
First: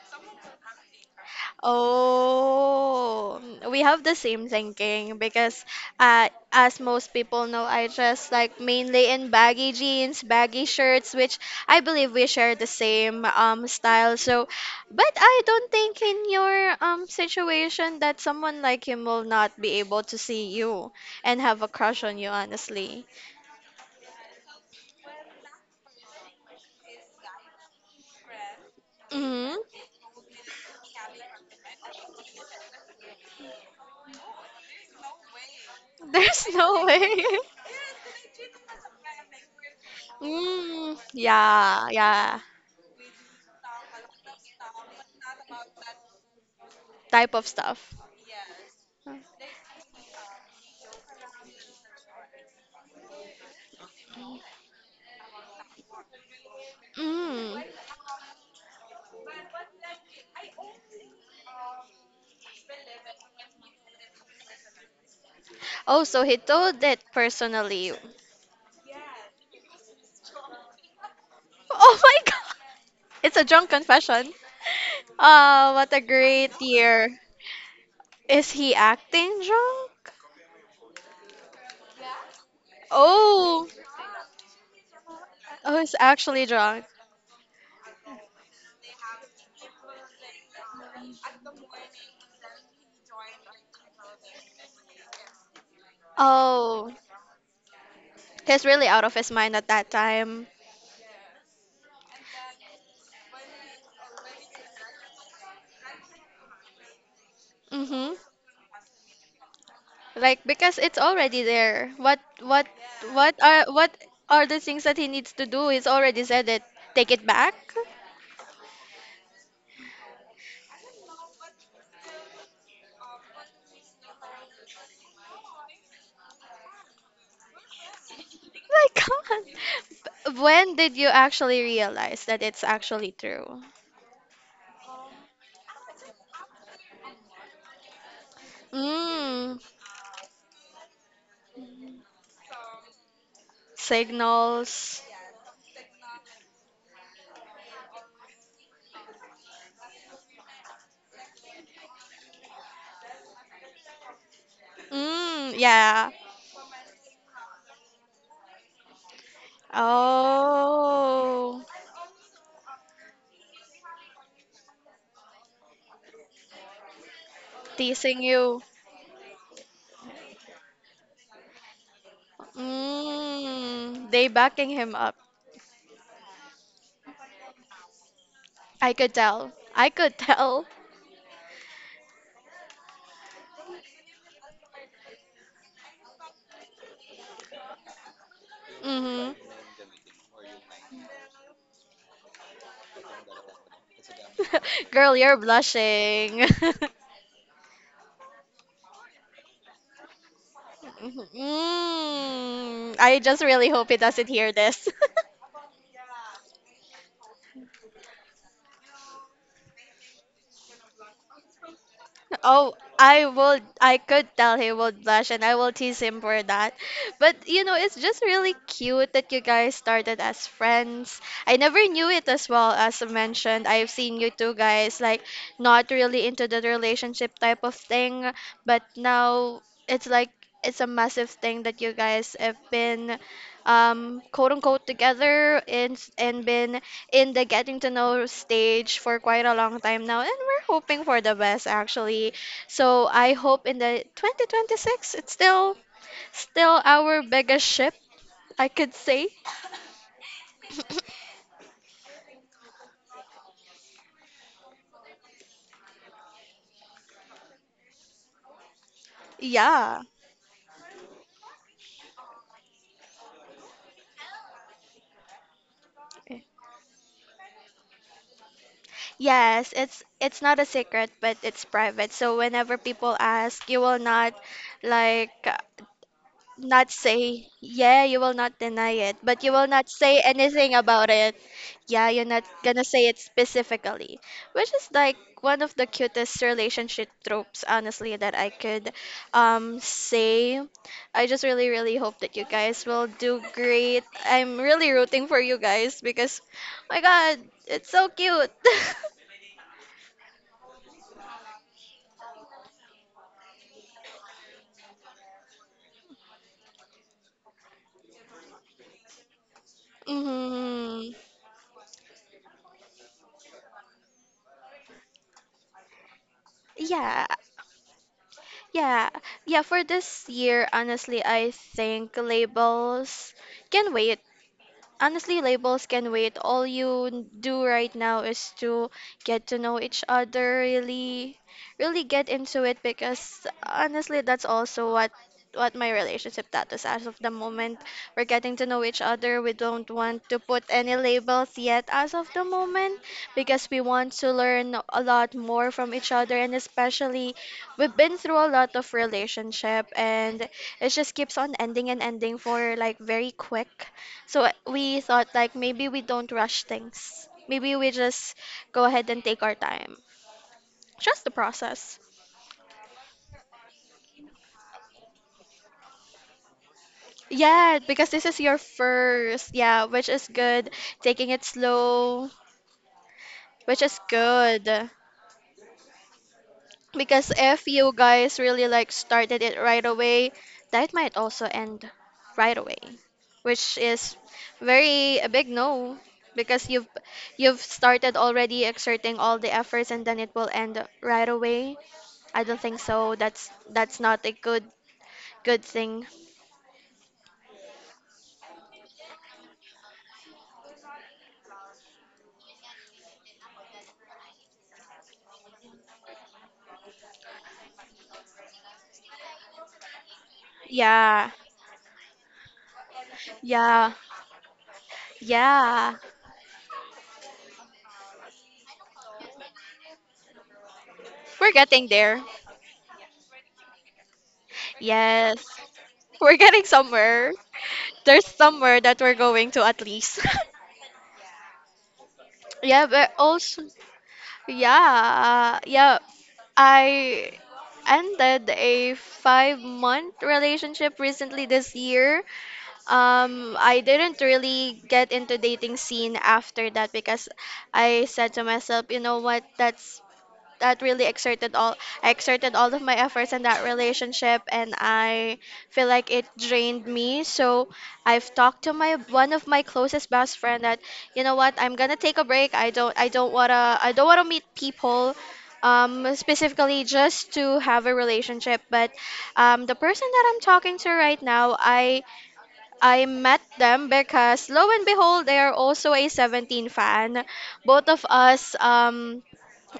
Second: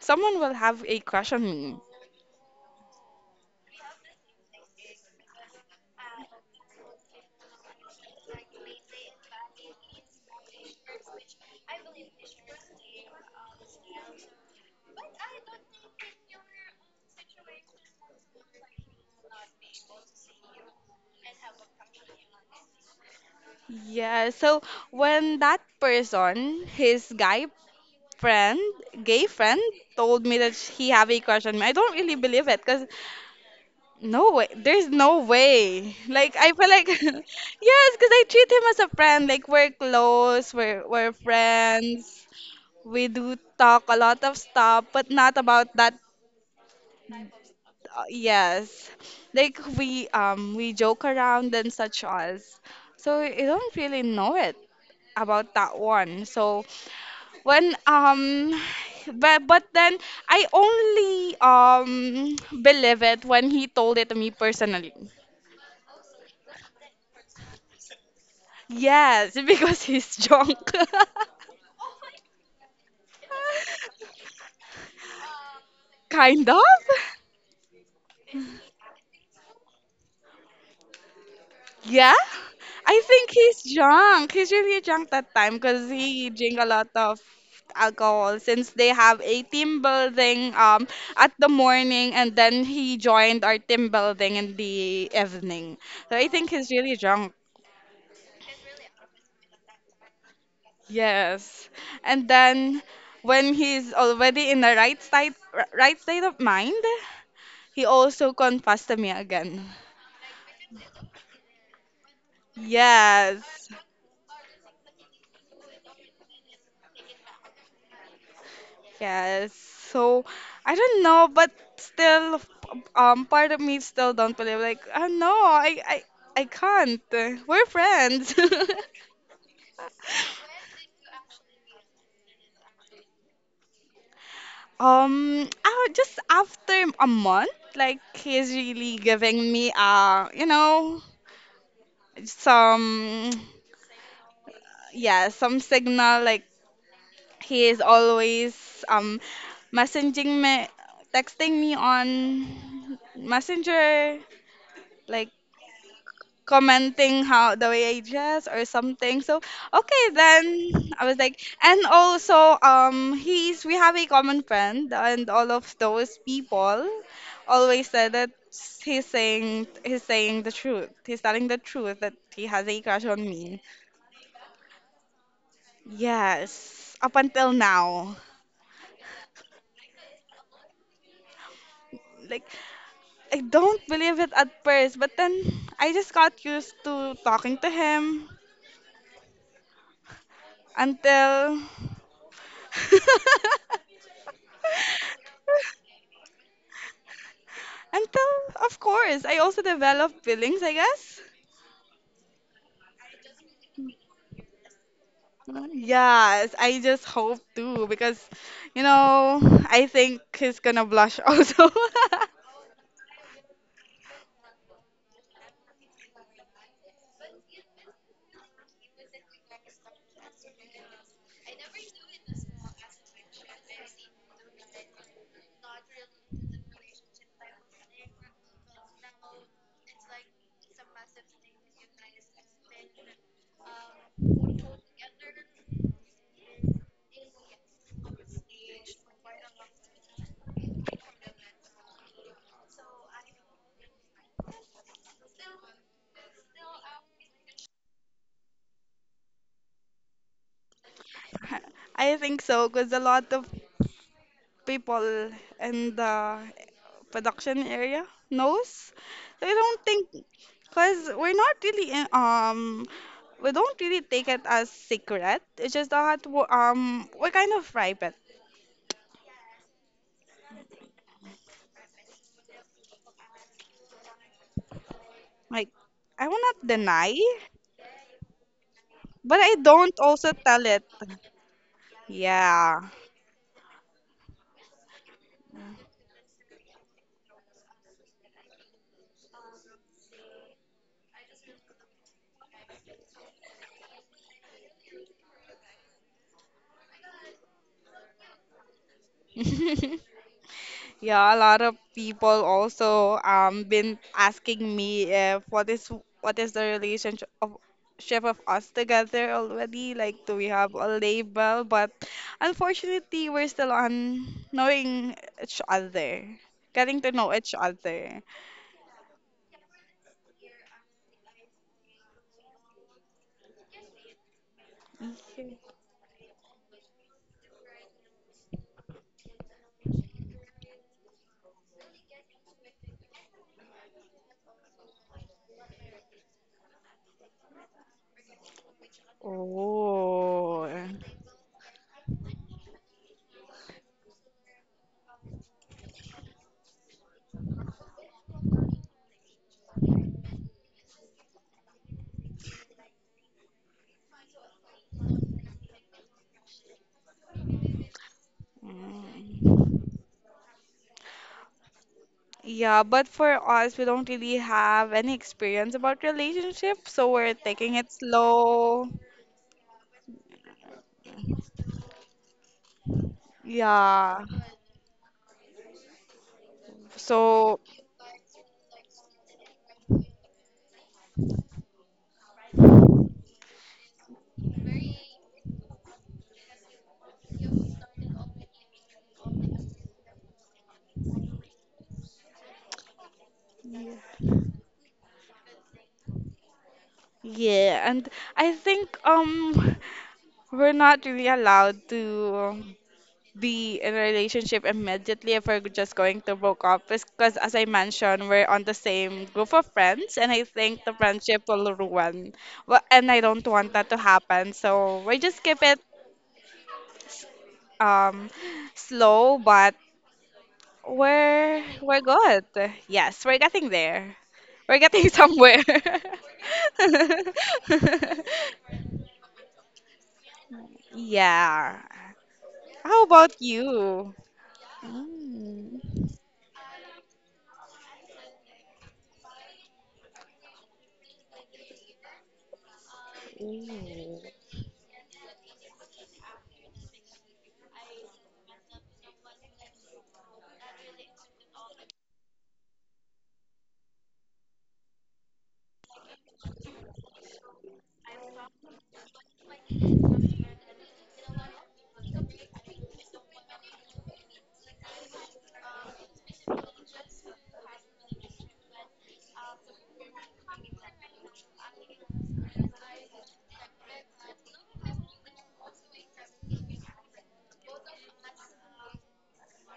Speaker 2: someone will have a crush on me.
Speaker 1: Oh, we have the same thinking because, as most people know, I dress like mainly in baggy jeans, baggy shirts, which I believe we share the same style. So, but I don't think in your situation that someone like him will not be able to see you and have a crush on you, honestly.
Speaker 2: Yeah, so when that person, his guy friend, gay
Speaker 1: Mm,
Speaker 2: friend, told me that he have a crush on me. I don't really believe it because no way, there's no way. Like
Speaker 1: there's
Speaker 2: I feel
Speaker 1: no
Speaker 2: like
Speaker 1: way.
Speaker 2: yes, because I treat him as a friend. Like we're close, we're
Speaker 1: Mm,
Speaker 2: we're
Speaker 1: yeah,
Speaker 2: friends.
Speaker 1: yeah,
Speaker 2: We do talk a lot of stuff, but not about that.
Speaker 1: type of stuff.
Speaker 2: Uh, yes like we joke around and such as so you don't really know it about that one so
Speaker 1: Mm.
Speaker 2: when but then I only believe it when he told it to me personally
Speaker 1: Oh, so he told it personally.
Speaker 2: yes because he's drunk
Speaker 1: Oh my God! It's a drunk confession. Oh, what a
Speaker 2: kind
Speaker 1: great
Speaker 2: of
Speaker 1: year. Is he acting drunk?
Speaker 2: Yeah, I think
Speaker 1: Oh,
Speaker 2: he's drunk. He's really drunk that time
Speaker 1: oh, he's
Speaker 2: because he
Speaker 1: actually
Speaker 2: drink a
Speaker 1: drunk.
Speaker 2: lot of alcohol since they have a team building at the morning and then he joined our team building in the evening. So I think he's
Speaker 1: Oh,
Speaker 2: really drunk.
Speaker 1: he's really out of his mind at that time.
Speaker 2: Yes. And then when he's already in the right state of mind, he
Speaker 1: Mm-hmm.
Speaker 2: also confessed to me again.
Speaker 1: Like because it's already there.
Speaker 2: Yes.
Speaker 1: What are the things that he needs to do? He's already said it. Take it back.
Speaker 2: Yes. So I don't know, but still, part of me still don't believe. Like, oh no, I can't. We're friends.
Speaker 1: My God. When did you actually realize that it's actually true?
Speaker 2: Oh, just after a month, like he's really giving
Speaker 1: Mm.
Speaker 2: me you know, some
Speaker 1: Signals.
Speaker 2: yeah, some signal like he is always messaging me, texting me on Messenger, like
Speaker 1: Mm, yeah.
Speaker 2: commenting how the way I dress or something. So okay, then I was like,
Speaker 1: Oh,
Speaker 2: and also he's we have a common friend, and all of those people always said
Speaker 1: teasing
Speaker 2: that
Speaker 1: you.
Speaker 2: he's saying the truth. He's telling the truth that he has a crush on me.
Speaker 1: Mm, they backing him up.
Speaker 2: Yes, up until now,
Speaker 1: I could tell. I could tell.
Speaker 2: like. I don't believe it at first, but then I just got used to talking to him,
Speaker 1: Mm-hmm.
Speaker 2: until
Speaker 1: Girl, you're blushing.
Speaker 2: until of course I also develop feelings, I guess.
Speaker 1: Mm, I just really hope he doesn't hear this.
Speaker 2: Yes, I just hope to because you know, I think he's gonna blush also.
Speaker 1: Oh, I would, I could tell he would blush, and I will tease him for that. But you know, it's just really cute that you guys started as friends. I never knew it as well, as I mentioned. I've seen you two guys like not really into the relationship type of thing, but now it's like it's a massive thing that you guys have been quote unquote together, and been in the getting to know stage for quite a long time now, and we're hoping for the best, actually. So I hope in the 2026, it's still our biggest ship, I could say.
Speaker 2: I think so because a lot of people in the production area knows. So I don't
Speaker 1: Yeah.
Speaker 2: think, because we're not really we don't really take it as secret. It's just that we're kind of private.
Speaker 1: Yes, it's not a secret, but it's private. So whenever people ask, you will not like
Speaker 2: Like I will not
Speaker 1: not
Speaker 2: deny,
Speaker 1: say, yeah, you will not deny it, but
Speaker 2: but
Speaker 1: you
Speaker 2: I
Speaker 1: will not
Speaker 2: don't
Speaker 1: say
Speaker 2: also tell
Speaker 1: anything
Speaker 2: it.
Speaker 1: about it. Yeah, you're not
Speaker 2: Yeah.
Speaker 1: gonna say it specifically, which is like one of the cutest relationship tropes, honestly, that I could say. I just really, really hope that you guys will do great. I'm really rooting for you guys because, my God, it's so cute.
Speaker 2: Yeah, a lot of people also been asking me if what is what is the relationship of shape of us together already? Like, do we have a
Speaker 1: Hmm.
Speaker 2: label? But unfortunately, we're still on knowing each other, getting to
Speaker 1: Yeah,
Speaker 2: know each other.
Speaker 1: yeah, yeah, for this year, honestly, I think labels can wait, honestly,
Speaker 2: Okay.
Speaker 1: labels can wait. All you do right now is to get to know each other, really, really get into it, because honestly, that's also what my relationship status as of the moment. We're getting to know each other. We don't want to put
Speaker 2: Oh.
Speaker 1: any labels yet as of the moment because we want to learn a lot more from each other, and especially we've been through a lot of relationship and it just keeps on ending and ending for like very quick, so we thought like maybe we don't rush things. Maybe we just go ahead and take our time.
Speaker 2: Mm.
Speaker 1: Trust the process.
Speaker 2: Yeah, but for us, we don't really have any experience about relationship, so we're
Speaker 1: Yeah,
Speaker 2: taking it
Speaker 1: because this is your
Speaker 2: slow.
Speaker 1: first. Yeah, which is good. Taking it slow, which is
Speaker 2: Yeah.
Speaker 1: good. Because
Speaker 2: So
Speaker 1: if you guys really like started it right away, that might also end right away, which is very a big no because you've started already exerting all the efforts and then it will end right away. I don't think so. That's
Speaker 2: Yeah.
Speaker 1: not a good thing.
Speaker 2: yeah, and I think we're not really allowed to um, be in a relationship immediately if we're just going to broke up because as I mentioned, we're on the same group of friends and I think the
Speaker 1: Yeah.
Speaker 2: friendship will ruin. Well, and I don't want that
Speaker 1: Yeah.
Speaker 2: to happen. So we just keep it
Speaker 1: Yeah.
Speaker 2: um slow, but
Speaker 1: We're
Speaker 2: we're
Speaker 1: getting
Speaker 2: we're
Speaker 1: there.
Speaker 2: good. Yes, we're getting there. We're getting
Speaker 1: Yes.
Speaker 2: somewhere.
Speaker 1: We're getting somewhere. There's somewhere that we're going to at least.
Speaker 2: Yeah.
Speaker 1: Yeah,
Speaker 2: How
Speaker 1: but
Speaker 2: about
Speaker 1: also
Speaker 2: you?
Speaker 1: yeah. Yeah. I ended a 5 month relationship recently this year. I didn't really get into dating scene after that because I said to myself, you know what, that's that really exerted all, I exerted all of my efforts in that relationship and I feel like it drained me. So I've talked to my one of my closest best friend that, you know what, I'm gonna take a break. I don't wanna meet people specifically just to have a relationship, but the person that I'm talking to right now, i met them because lo and behold they are also a 17 fan, both of us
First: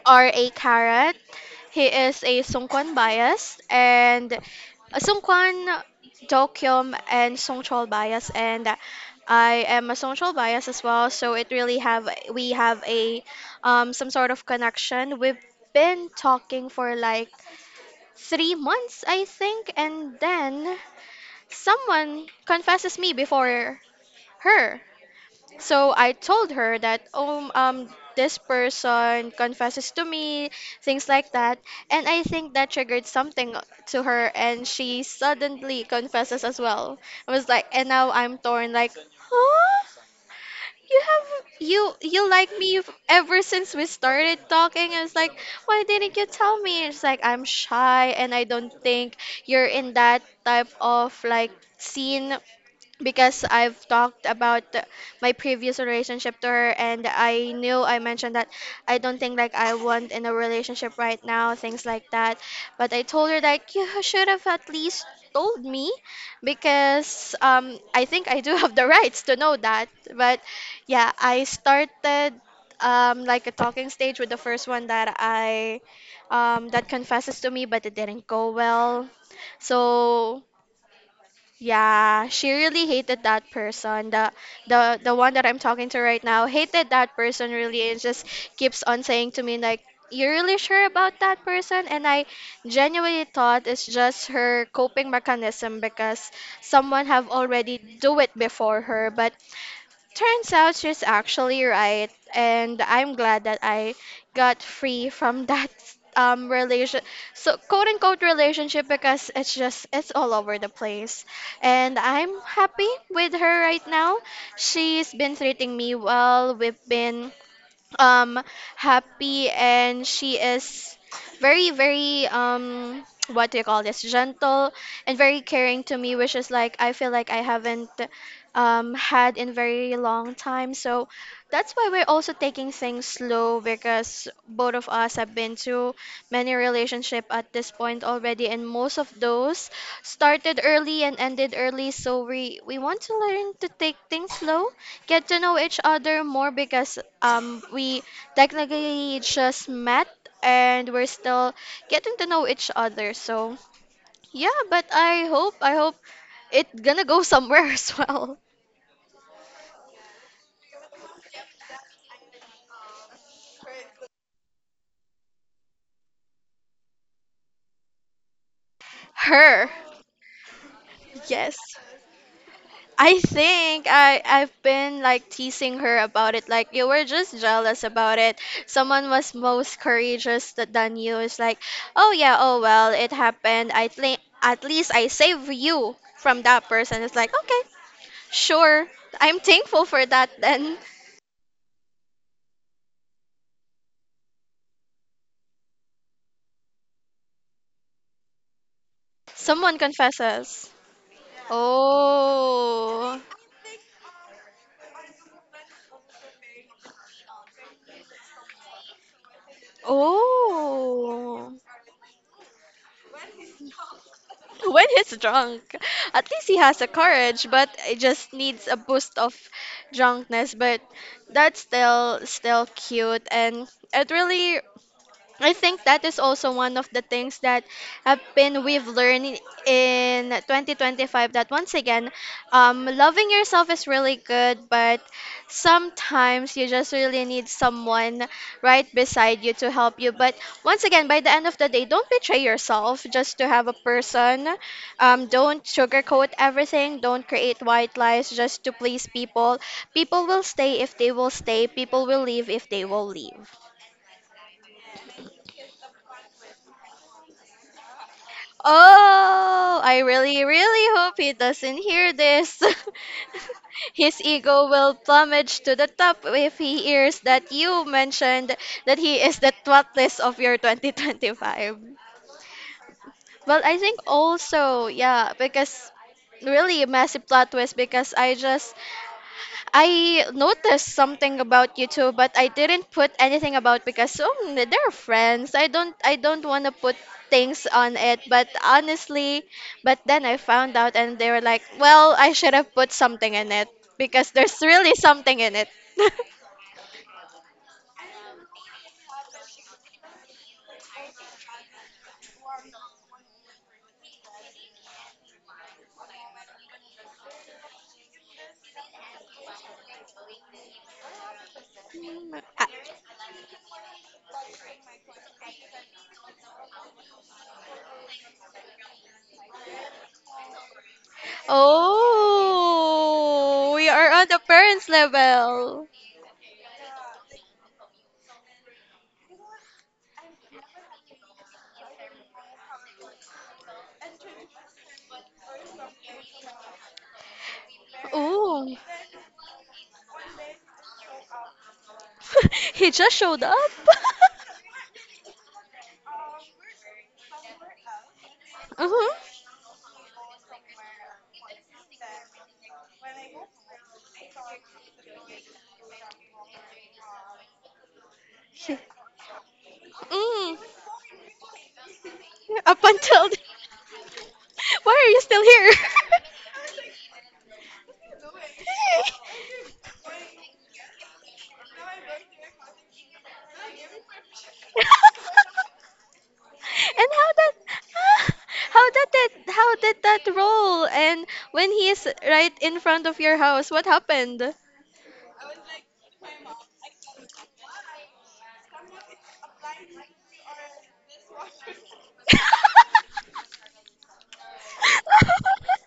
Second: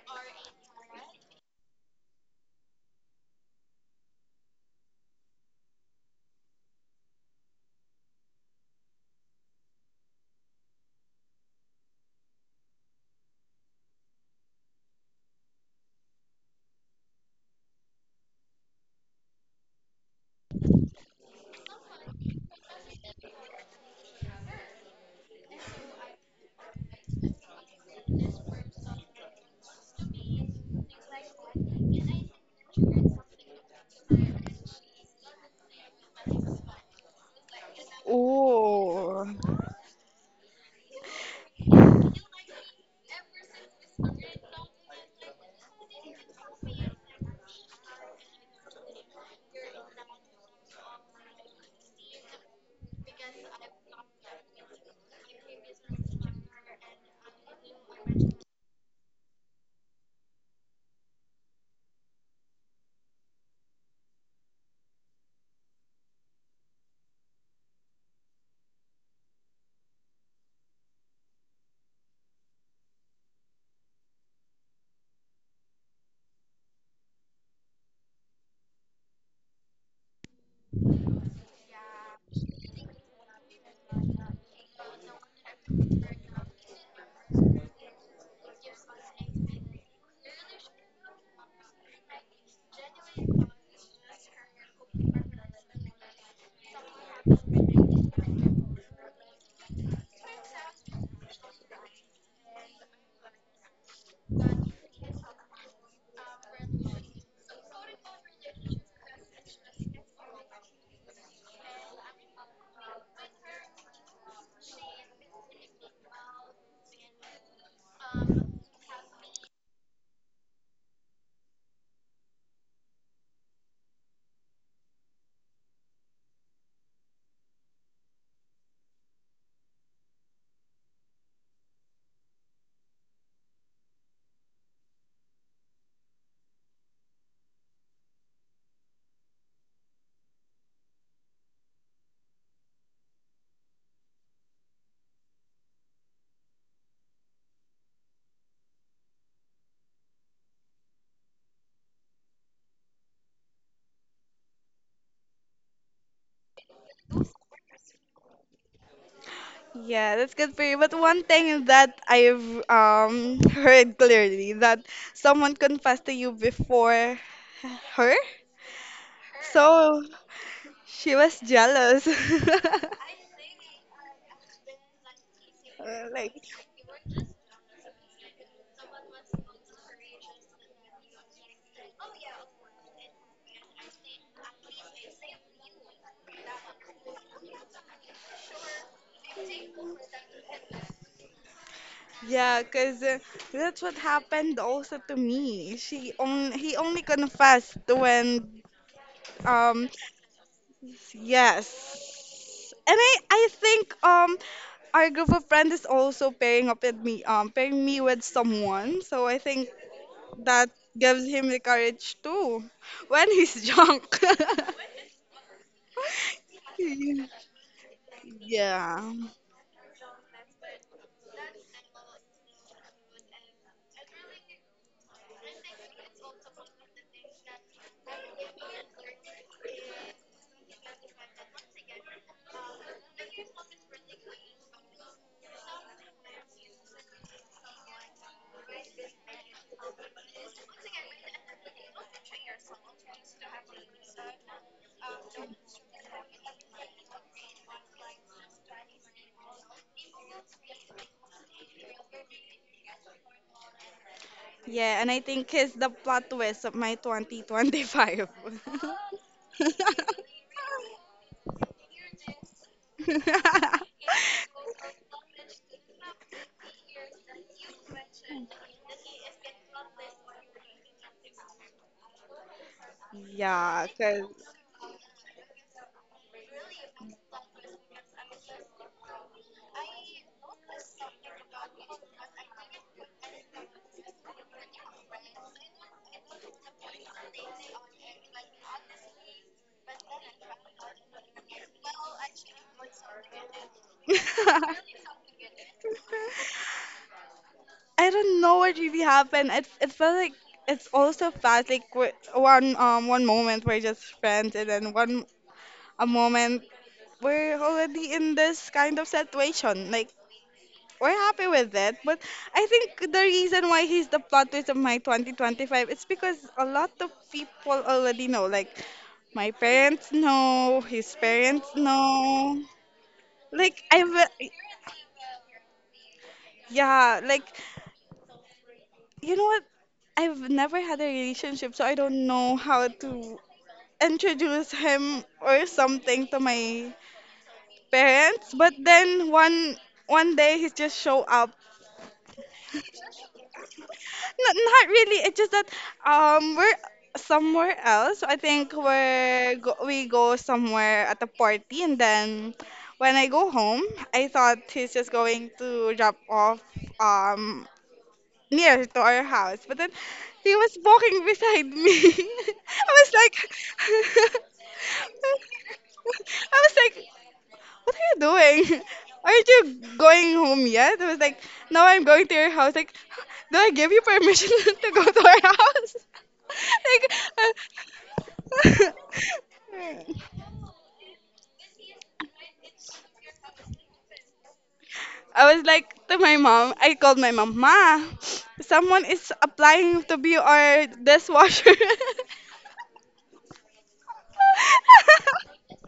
Speaker 1: or a carrot. He is a Sungkwan bias and a Sungkwan, Dokyum, and Songchol bias, and I am a Songchol bias as well. So it really have, we have a some sort of connection. We've been talking for like 3 months, I think, and then someone confesses me before her. So I told her that, oh, this person confesses to me, things like that. And I think that triggered something to her, and she suddenly confesses as well. I was like, and now I'm torn, like,
Speaker 2: Oh,
Speaker 1: huh? You have you you like me ever since we started talking. I was like, why didn't you tell me? It's like I'm shy and I don't think you're in that type of like scene because I've talked about my previous relationship to her and I knew I mentioned that I don't think like I want in a relationship right now, things like that, but I told her like you should have at least told me because I think I do have the rights to know that. But yeah, I started like a talking stage with the first one that I, that confesses to me, but it didn't go well. So yeah, she really hated that person. The one that I'm talking to right now hated that person really and just keeps on saying to me like, you're really sure about that person, and I genuinely thought it's just her coping mechanism because someone have already do it before her. But turns out she's actually right, and I'm glad that I got free from that relation, so quote unquote relationship, because it's just it's all over the place. And I'm happy with her right now. She's been treating me well. We've been um happy, and she is very very what do you call this, gentle and very caring to me, which is like I feel like I haven't had in very long time. So that's why we're also taking things slow, because both of us have been to many relationship at this point already, and most of those started early and ended early, so we want to learn to take things slow, get to know each other more because we technically just met and we're still getting to know each other. So yeah, but I hope it gonna go somewhere as well.
Speaker 2: yeah, that's good for you. But one thing that I've heard clearly that someone confessed to you before her,
Speaker 1: Her,
Speaker 2: so she was
Speaker 1: yes.
Speaker 2: jealous.
Speaker 1: I think I've been like teasing her about
Speaker 2: Like
Speaker 1: it. Like, you were just jealous about it. Someone was most courageous than you. It's like, oh yeah, oh well, it happened. I think at least I save you from that person. It's like, okay. Sure, I'm thankful for that then.
Speaker 2: yeah because that's what happened also to me she on he only confessed when
Speaker 1: Someone
Speaker 2: Um,
Speaker 1: confesses.
Speaker 2: yes. And
Speaker 1: Oh.
Speaker 2: I think our group of friends is also pairing up with me, pairing me with someone. So I think that gives him
Speaker 1: Oh.
Speaker 2: the courage too when he's drunk.
Speaker 1: When he's drunk. At least he has a courage, but it just needs a
Speaker 2: Yeah.
Speaker 1: boost of drunkenness. But that's still cute and it really, I think that is also one of the things that have been, we've learned in 2025, that once again, loving yourself is really good, but sometimes you just really need someone right beside you to help you. But once again, by the end of the day, don't betray yourself just to have a person. Don't sugarcoat everything. Don't create white lies just to please people. People will stay if they will stay. People will leave if they will leave.
Speaker 2: Yeah, and I think he's the plot twist of my 2025.
Speaker 1: Oh, I really, really hope he doesn't hear this. His ego will plummet to the top if he hears that you mentioned that he is the twatless of your 2025. Well, I
Speaker 2: Yeah,
Speaker 1: think
Speaker 2: cause.
Speaker 1: also, yeah, because really a massive plot twist because I just, I noticed something about you too, but I didn't put anything about because they're friends. I don't want to put things on it, but honestly, but then I found out and they were like, "Well, I should have put something in it because there's really something in it."
Speaker 2: I don't know what really happened. It felt like it's all so fast. Like one one moment we're just friends, and then one a moment we're already in this kind of situation. Like we're happy with it, but
Speaker 1: Ah,
Speaker 2: I think the reason why he's the plot twist of my 2025 it's because a lot of people already know. Like my parents know, his parents know.
Speaker 1: oh,
Speaker 2: Like
Speaker 1: we are
Speaker 2: I've
Speaker 1: on the parents level.
Speaker 2: Yeah, like. You know what? I've never had a relationship, so I don't know how to introduce him or something to my parents. But
Speaker 1: Oh,
Speaker 2: then one day he just show up.
Speaker 1: he just showed up.
Speaker 2: Not not really. It's just that we're somewhere else. So I think
Speaker 1: Uh-huh.
Speaker 2: we go somewhere at a party, and then when I go home, I thought he's just going to drop off um near to our house. But then he
Speaker 1: Mm.
Speaker 2: was walking beside me.
Speaker 1: Up
Speaker 2: I was
Speaker 1: until,
Speaker 2: like,
Speaker 1: why are you still here?
Speaker 2: I was like, what are you doing? Aren't you going home yet? I was like, "No, I'm going to your house." Like, do I give you permission to go to our house?
Speaker 1: And how that,
Speaker 2: like, uh,
Speaker 1: how did that, how did that roll? And when he is right in front of your house, what happened?
Speaker 2: I was like to my mom. I called my mom, ma. Someone is applying to be our dishwasher.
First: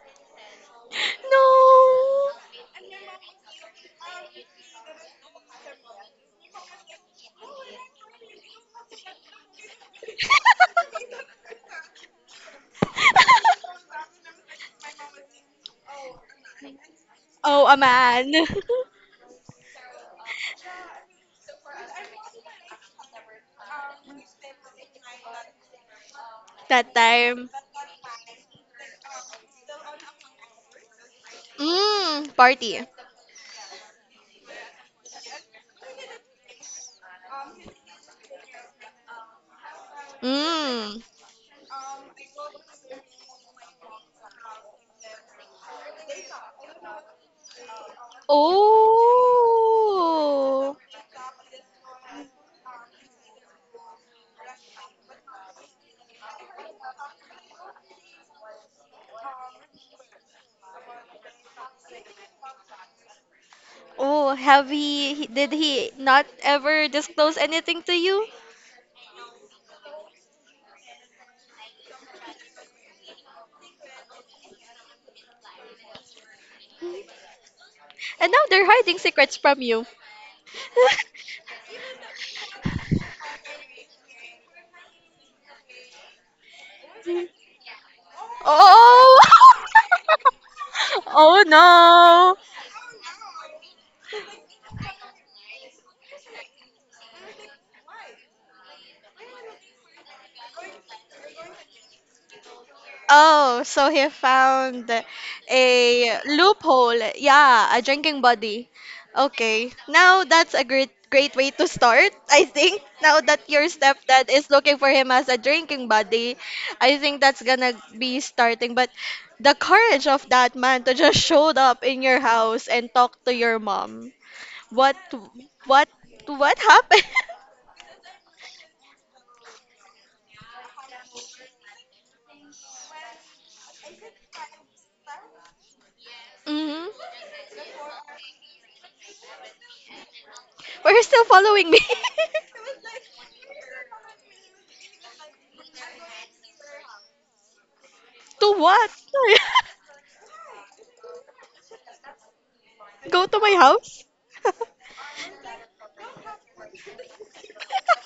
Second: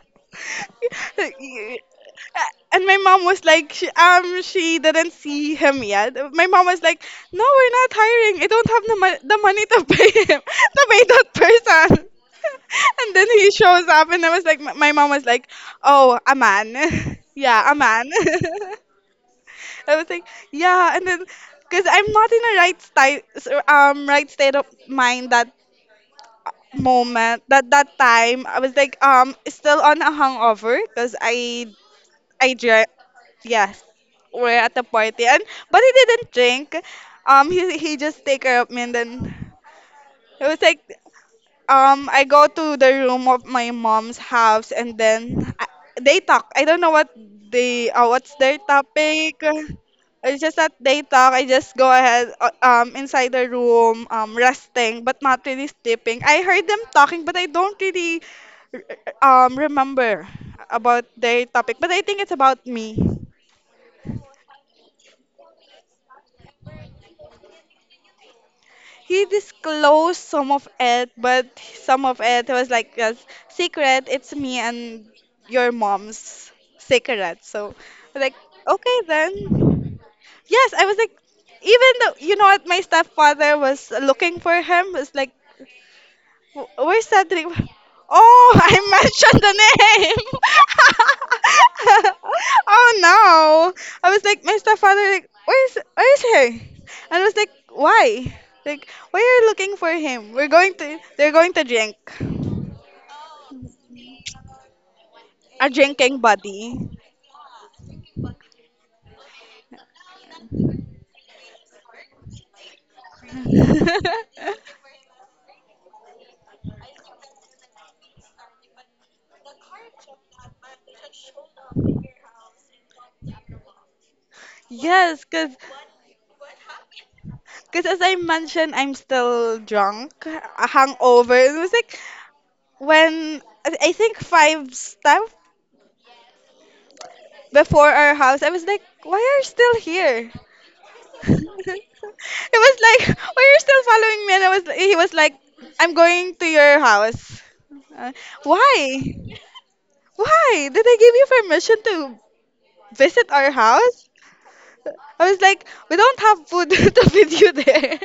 Speaker 1: No.
Speaker 2: And my mom was like she didn't see him yet. My mom was like, "No, we're not hiring. I don't have the, the money to pay him to pay that person." And then he shows up and I was like, my mom was like, "Oh, a man."
Speaker 1: Oh,
Speaker 2: Yeah, a
Speaker 1: a
Speaker 2: man.
Speaker 1: man.
Speaker 2: I was like, yeah, and then because I'm not in a right state of mind that
Speaker 1: That
Speaker 2: moment,
Speaker 1: time.
Speaker 2: that time. I was like, still on a hangover because
Speaker 1: Mm,
Speaker 2: I
Speaker 1: party.
Speaker 2: drank. Yes, we're at the party, and but he didn't drink. He just take care of me, and then it was like,
Speaker 1: Mm.
Speaker 2: I go to the room of my mom's house, and then I, they talk. I don't know what they what's their topic. It's just that
Speaker 1: Oh.
Speaker 2: they talk. I just go ahead inside the room, um, resting but not really sleeping. I heard them talking, but I don't really r- remember about their topic. But I think it's about me.
Speaker 1: Oh, have he did he not ever disclose anything to you?
Speaker 2: He disclosed some of it, but some of it was like a secret. It's me and your mom's secret. So, I was
Speaker 1: And
Speaker 2: like,
Speaker 1: now they're hiding
Speaker 2: okay
Speaker 1: secrets from you.
Speaker 2: then. Yes, I was like, even though, you know what, my stepfather was looking for him, was like, "Where's that drink?" Oh, I
Speaker 1: Oh.
Speaker 2: mentioned the name.
Speaker 1: Oh no.
Speaker 2: Oh no! I was like, my stepfather, like, where is he? And I was like, why? Like, why are you looking for him? They're going to drink.
Speaker 1: Oh, so he found
Speaker 2: A
Speaker 1: a
Speaker 2: drinking buddy.
Speaker 1: loophole. Yeah, a drinking buddy. Okay. Now that's a great way to start, I think. Now that your stepdad is looking for him as a drinking buddy, I think that's gonna be starting. But the courage of that man to just showed up in your house and talk to your mom. What
Speaker 2: Yes, cause,
Speaker 1: what what happened?
Speaker 2: cause as I mentioned, I'm still drunk, a hangover. It was like when I think five step
Speaker 1: Hmm.
Speaker 2: before our house. I was like, why are you still here?
Speaker 1: But you're still following me.
Speaker 2: It was like, why are you still following me? And I was, he was like, I'm going to your house. Uh,
Speaker 1: To
Speaker 2: why?
Speaker 1: what?
Speaker 2: Why? Did I give you permission to
Speaker 1: Go
Speaker 2: visit
Speaker 1: to
Speaker 2: our
Speaker 1: my house?
Speaker 2: house? I was like, we don't have food to feed you there.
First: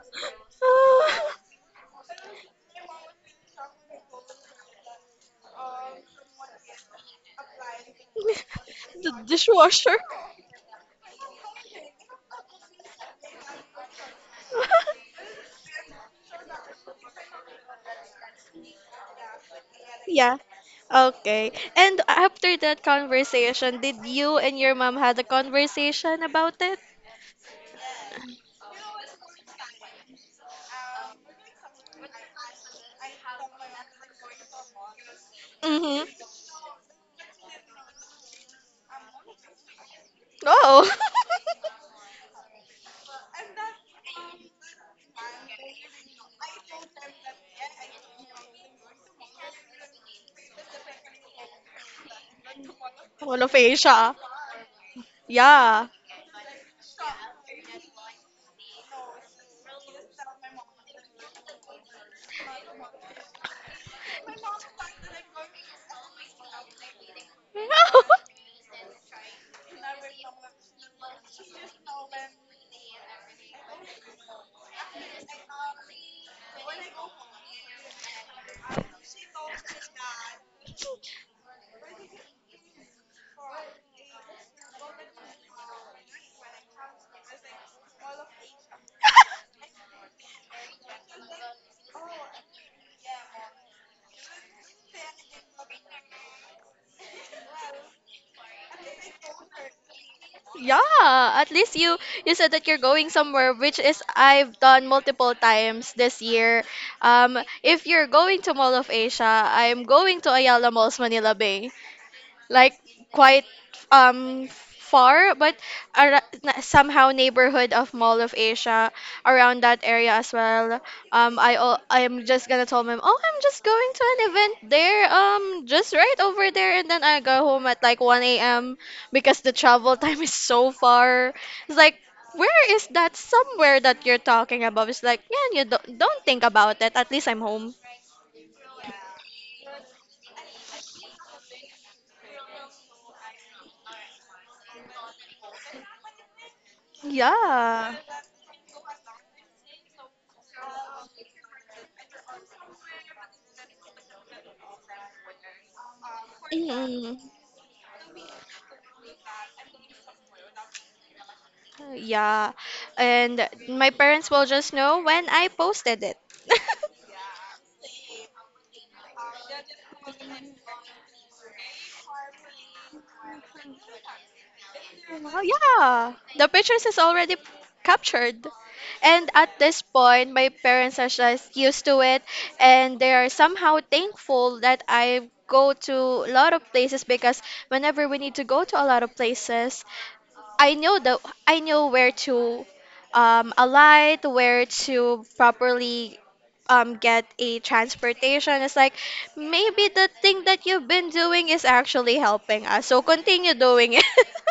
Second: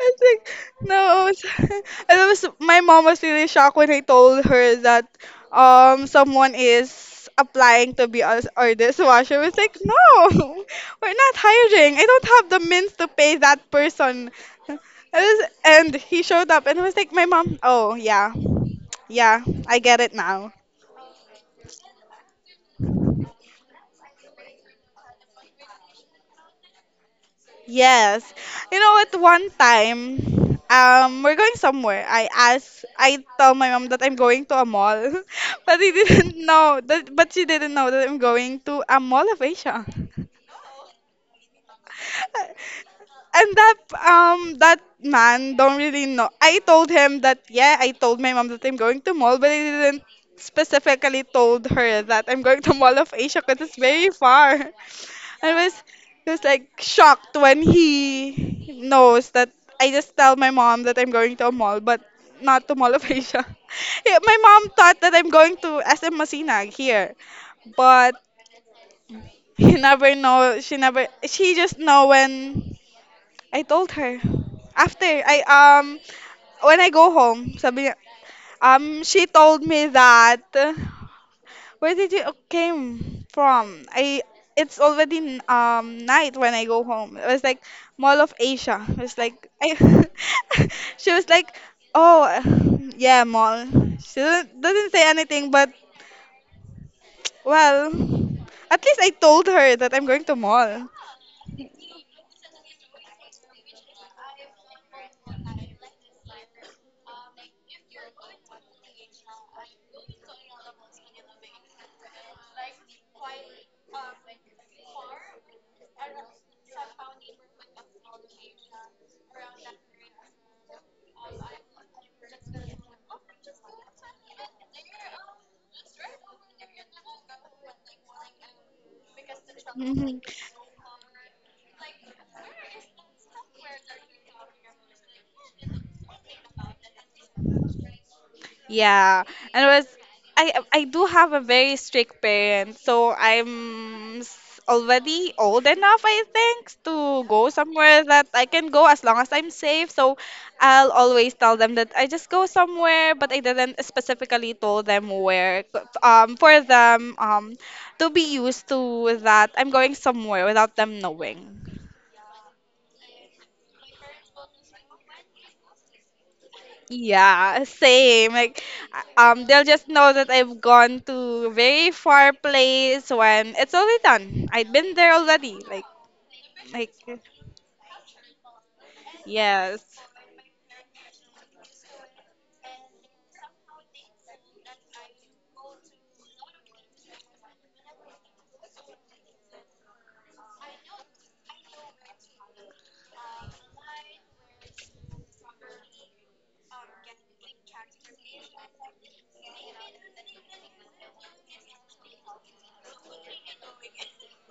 Speaker 2: I think no, I was, I was my mom was really shocked when I told her that, um, someone is applying to be us or
Speaker 1: The
Speaker 2: dishwasher. I was like,
Speaker 1: dishwasher?
Speaker 2: no, we're not hiring. I don't have the means to pay that person. I was, and he showed up and I was like, my mom, oh yeah, yeah, I get it
Speaker 1: Yeah.
Speaker 2: now.
Speaker 1: Okay. And after that conversation, did you and your mom had a conversation about it?
Speaker 2: Yes. You know, at one time, we're going somewhere. I tell my mom that I'm going to a mall, but he
Speaker 1: Mm-hmm.
Speaker 2: didn't know that, but she didn't know that I'm going to a mall of Asia.
Speaker 1: Oh.
Speaker 2: And that, um, that man don't really know. I told him that, yeah, I told my mom that I'm going to mall, but I didn't specifically told her that I'm going to Mall of Asia
Speaker 1: All of
Speaker 2: because it's very
Speaker 1: Asia.
Speaker 2: far. I
Speaker 1: Yeah.
Speaker 2: was like shocked when he knows that I just tell my mom that I'm going to a mall, but not to Mall of Asia. Yeah, my mom thought that I'm going to SM Masinag here, but he never know. She never. She just know when. I told her. After I when I go home, sabi niya, um, she told me that, where did you came from? I it's already night when I go home. It was like Mall of Asia. It was like I she was like, "Oh, yeah, mall." She doesn't say anything, but well, at least I told her that I'm going to mall.
Speaker 1: Yeah, at least you, you said that you're going somewhere, which is I've done multiple times this year. If you're going to Mall of Asia, I'm going to Ayala Malls Manila Bay, like quite um far, but somehow neighborhood of Mall of Asia, around that area as well. I'm just gonna tell them, oh, I'm just going to an event there, just right over there, and then I go home at like 1 a.m. because the travel time is so far. It's like, where is that somewhere that you're talking about? It's like, yeah, you don't think about it. At least I'm home.
Speaker 2: Yeah, and it was I do have a very strict parent, so already old enough, I think, to go
Speaker 1: Yeah.
Speaker 2: somewhere that I can go as long as I'm safe. So I'll always tell them that I just go somewhere, but I didn't specifically tell them where. For them, to be used to that I'm going somewhere without them knowing.
Speaker 1: Yeah, and my parents will just know when I posted it.
Speaker 2: Yeah, same. Like, they'll just know that I've gone to very far place when it's already done. I've been there
Speaker 1: Well,
Speaker 2: already.
Speaker 1: yeah, the pictures
Speaker 2: Like,
Speaker 1: is already captured. And at
Speaker 2: yes.
Speaker 1: this point, my parents are just used to it, and they are somehow thankful that I go to a lot of places because whenever we need to go to a lot of places, I know the I know where to alight, where to properly get a transportation. It's like, maybe the thing that you've been doing is actually helping us. So continue doing it.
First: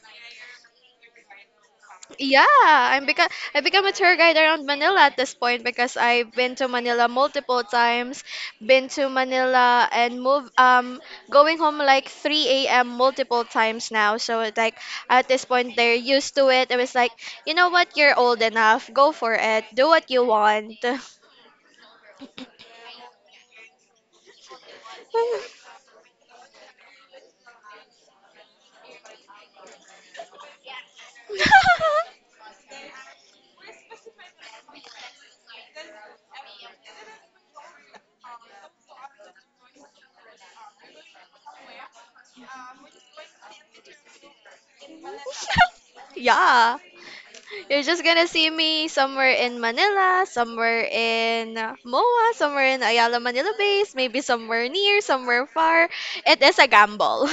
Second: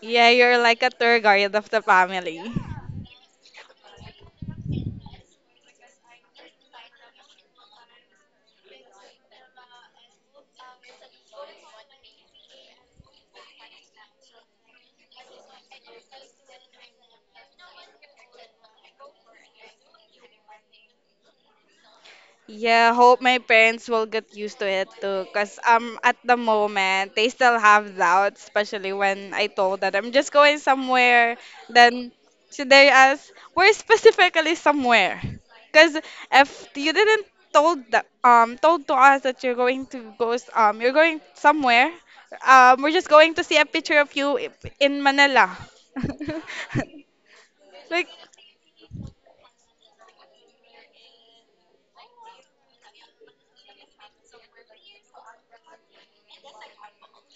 Speaker 2: Yeah, you're like a tour guide of the family.
Speaker 1: Yeah, I become a tour guide around Manila at this point because I've been to Manila multiple times, been to Manila and move going home like 3 a.m. multiple times now. So it's like, at this point they're used to it. It was like, you know what, you're old enough. Go for it. Do what you want.
Speaker 2: Yeah, hope my parents will get used to it too. Cause, um, at the moment they still have doubts, especially when I told that I'm just going somewhere. Then so they ask, where specifically somewhere? Cause if you didn't told the, told to us that you're going to you're going somewhere, um, we're just going to see a picture of you in Manila.
Speaker 1: Yeah. You're just
Speaker 2: like,
Speaker 1: gonna see me somewhere in Manila, somewhere in MOA, somewhere in Ayala Manila Base, maybe somewhere near, somewhere far. It is a gamble.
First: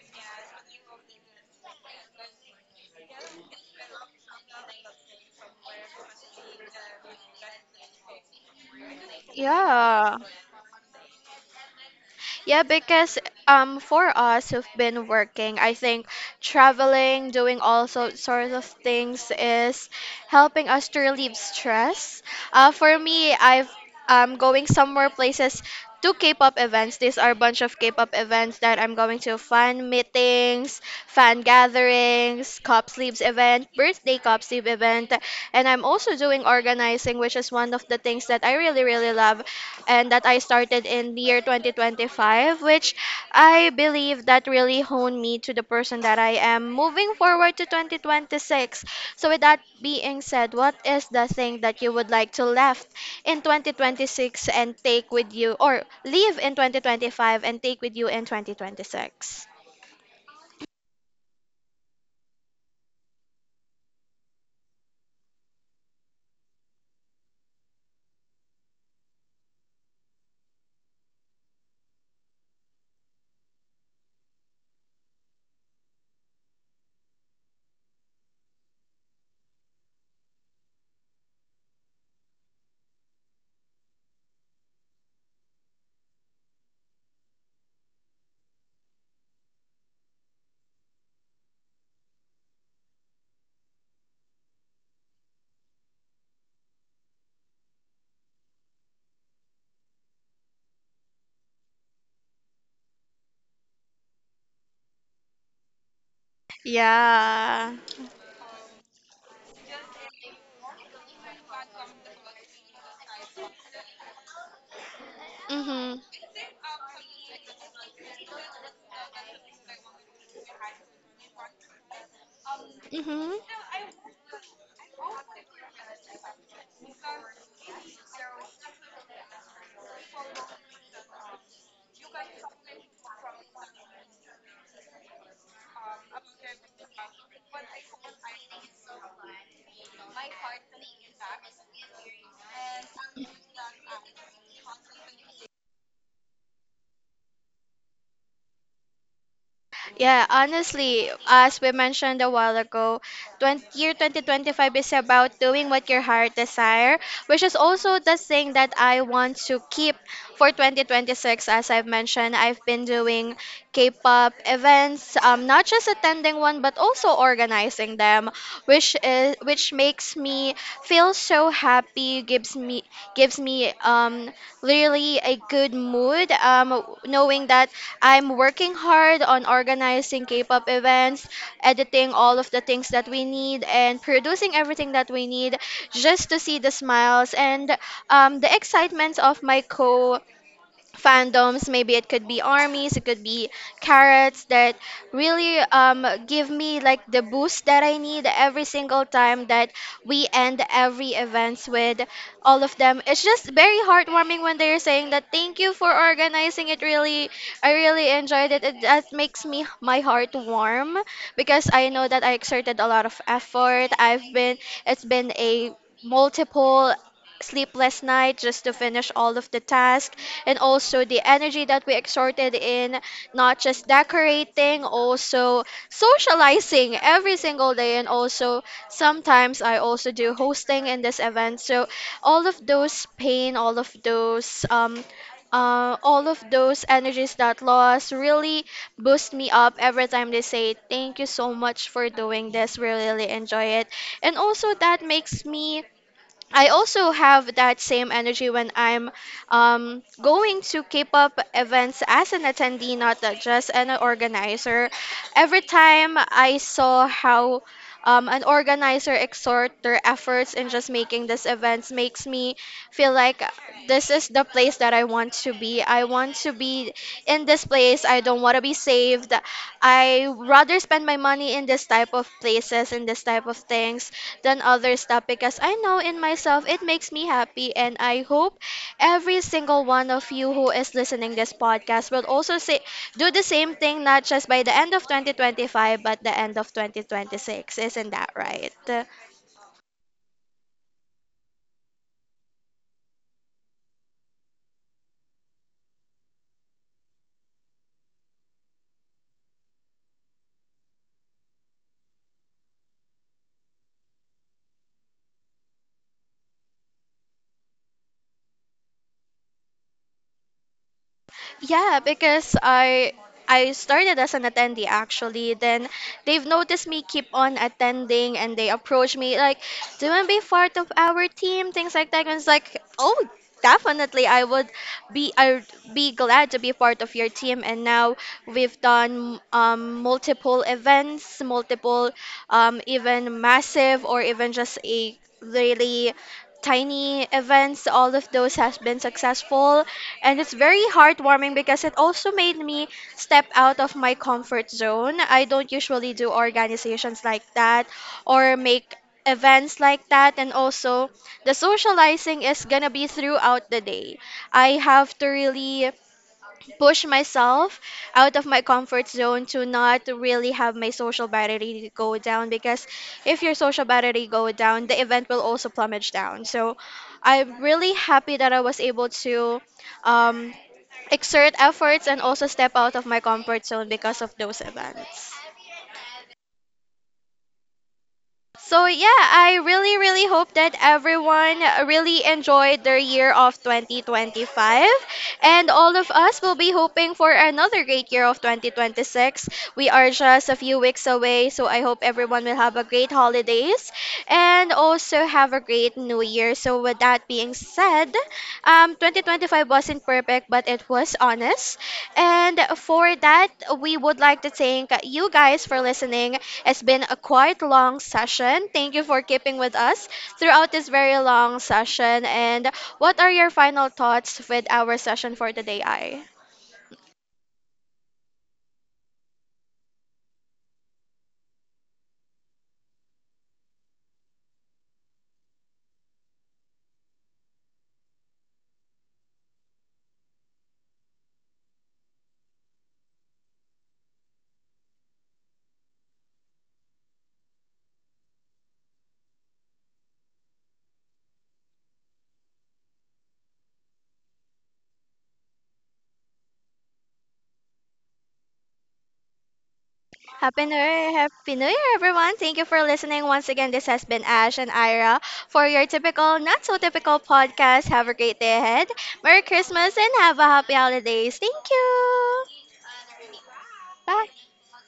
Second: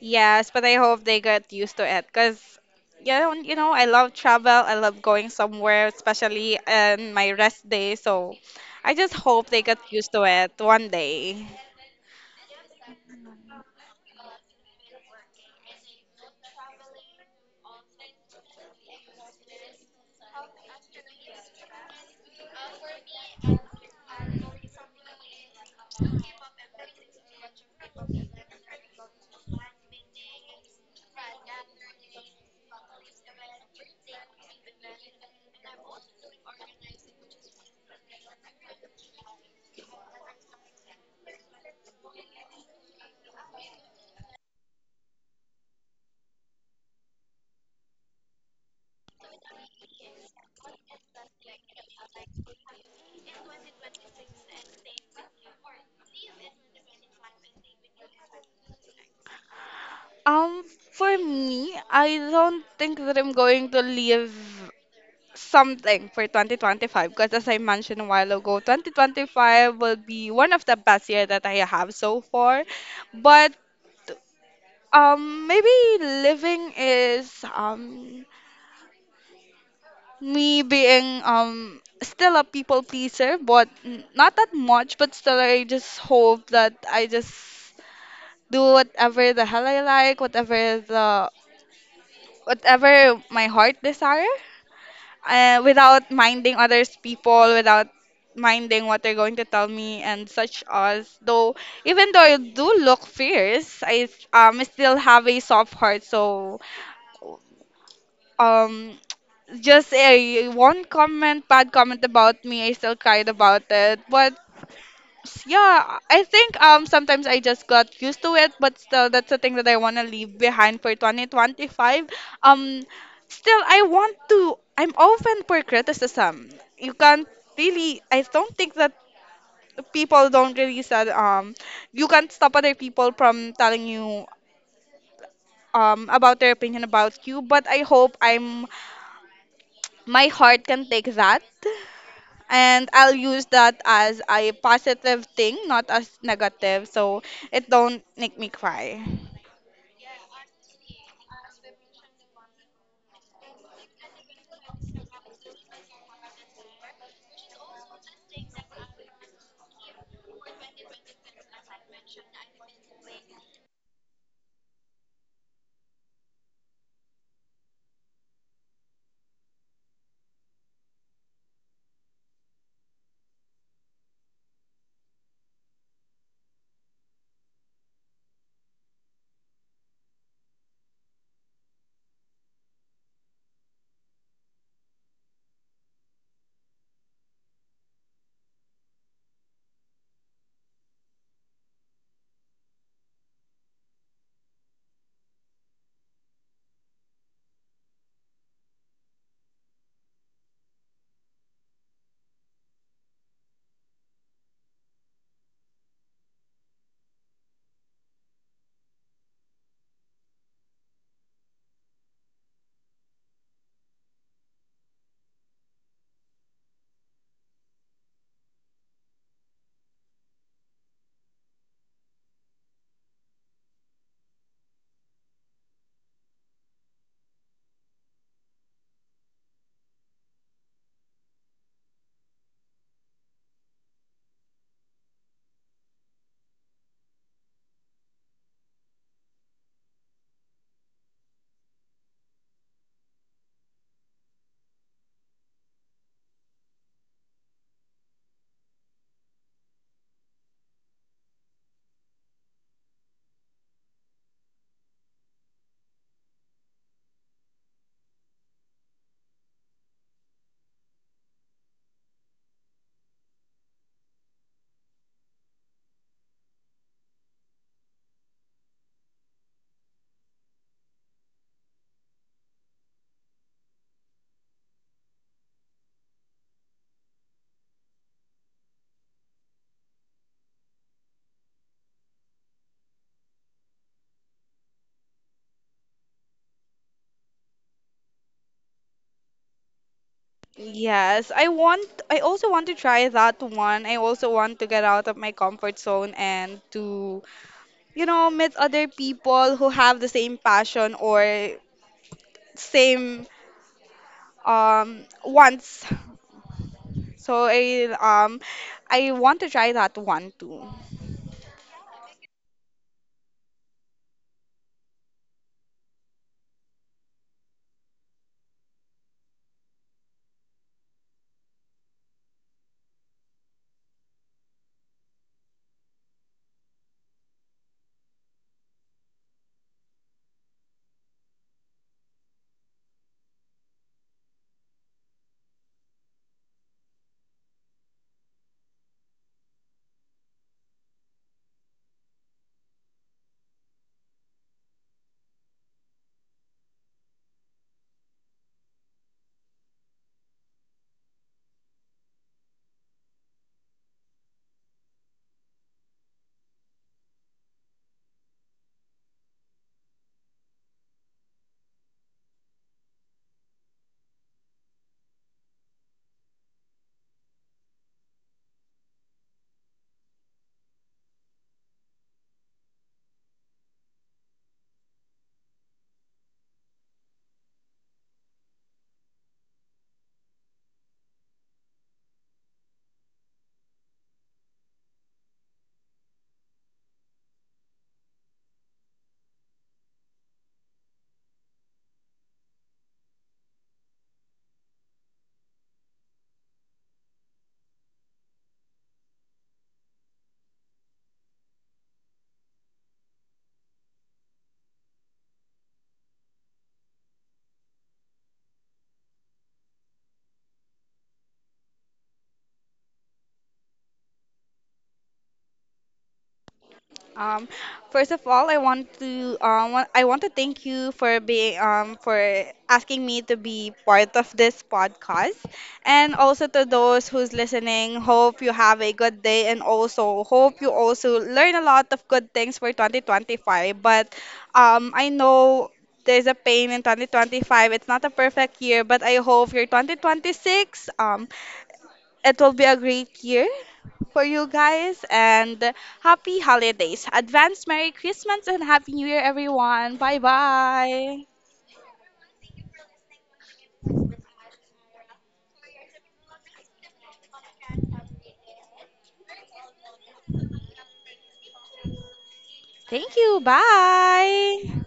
Speaker 2: yes, but I hope they get used to it because you know, I love travel. I love going somewhere, especially in my rest day. So I just hope they get used
Speaker 1: Yeah.
Speaker 2: to it one day.
Speaker 1: Yeah, because for us who've been working, I think traveling, doing all sorts of things is helping us to relieve stress. For me, I've going somewhere places to K-pop events. These are a bunch of K-pop events that I'm going to, fan meetings, fan gatherings, cop sleeves event, birthday cop sleeve event, and I'm also doing organizing, which is one of the things that I really love, and that I started in the year 2025, which I believe that really honed me to the person that I am moving forward to 2026. So, with that being said, what is the thing that you would like to left in 2026 and take with you, or leave in 2025 and take with you in 2026?
Speaker 2: Um, for me, I don't think that I'm going to leave something for 2025 because, as I mentioned a while ago, 2025 will be one of the best year that I have so far. But, maybe living is, um, me being, um, still a people pleaser, but not that much, but still I just hope that I just do whatever the hell I like, whatever my heart desire, without minding others people, without minding what they're going to tell me and such as. Though even though I do look fierce, I, um, still have a soft heart, so,
Speaker 1: Yeah.
Speaker 2: um, just a one comment, bad comment about me, I still cried about it. But yeah, I
Speaker 1: Mm-hmm.
Speaker 2: think, um, sometimes I just got used to it, but still that's the thing that I want to leave behind for 2025. Um,
Speaker 1: Mm-hmm.
Speaker 2: still I want to, I'm open for criticism. You can't, really I don't think that people don't really said, um, you can't stop other people from telling you, um, about their opinion about you, but I hope I'm, my heart can take that. And I'll use that as a positive thing, not as negative, so it don't make me cry.
Speaker 1: Yeah, honestly, as we mentioned a while ago, year 2025 is about doing what your heart desire, which is also the thing that I want to keep for 2026. As I've mentioned, I've been doing K-pop events, not just attending one, but also organizing them, which makes me feel so happy, gives me really a good mood, knowing that I'm working hard on organizing K-pop events, editing all of the things that we need, and producing everything that we need just to see the smiles and the excitement of my co fandoms. Maybe it could be armies, it could be carrots, that really give me like the boost that I need every single time that we end every events with all of them. It's just very heartwarming when they're saying that, "Thank you for organizing it, really I really enjoyed it," that makes me my heart warm because I know that I exerted a lot of effort. I've been it's been a multiple sleepless night just to finish all of the tasks, and also the energy that we exerted in not just decorating, also socializing every single day, and also sometimes I also do hosting in this event. So all of those pain, all of those energies that lost really boost me up every time they say, "Thank you so much for doing this, we really enjoy it." And also that makes me, I also have that same energy when I'm going to K-pop events as an attendee, not a- just an organizer. Every time I saw how an organizer exhort their efforts in just making these events makes me feel like this is the place that I want to be. I want to be in this place. I don't want to be saved. I rather spend my money in this type of places, in this type of things than other stuff, because I know in myself it makes me happy. And I hope every single one of you who is listening this podcast will also say, do the same thing not just by the end of 2025 but the end of 2026. Isn't that right?
Speaker 2: Yes, I also want to try that one. I also want to get out of my comfort zone and to, you know, meet other people who have the same passion or same, um, wants. So I want to try that one too.
Speaker 1: Yeah, because I started as an attendee actually. Then they've noticed me keep on attending and they approach me like, "Do you want to be part of our team?" Things like that. And it's like, "Oh, definitely. I'd be glad to be part of your team." And now we've done multiple events, multiple even massive or even just a really tiny events. All of those has been successful, and it's very heartwarming because it also made me step out of my comfort zone. I don't usually do organizations like that or make events like that, and also the socializing is gonna be throughout the day. I have to really push myself out of my comfort zone to not really have my social battery go down, because if your social battery go down, the event will also plummet down. So I'm really happy that I was able to um, exert efforts and also step out of my comfort zone because of those events. So yeah, I really really hope that everyone really enjoyed their year of 2025, and all of us will be hoping for another great year of 2026. We are just a few weeks away, so I hope everyone will have a great holidays and also have a great new year. So, with that being said, 2025 wasn't perfect, but it was honest. And for that, we would like to thank you guys for listening. It's been a quite long session. Thank you for keeping with us throughout this very long session. And what are your final thoughts with our session for today, I?
Speaker 2: Um, first of all, I want to I want to thank you for being, for asking me to be part of this podcast, and also to those who's listening. Hope you have a good day, and also hope you also learn a lot of good things for 2025. But, I know there's a pain in 2025. It's not a perfect year, but I hope your 2026, it will be a great year for you guys, and happy holidays. Advance Merry Christmas and Happy New Year, everyone. Bye
Speaker 1: Happy New Year,
Speaker 2: bye.
Speaker 1: Happy New Year, everyone. Thank you for listening once again. This has been Ash and Ira for your typical, not so typical podcast. Have a great day ahead. Merry Christmas and have a happy holidays. Thank you.
Speaker 2: Thank you.
Speaker 1: Bye.
Speaker 2: Bye.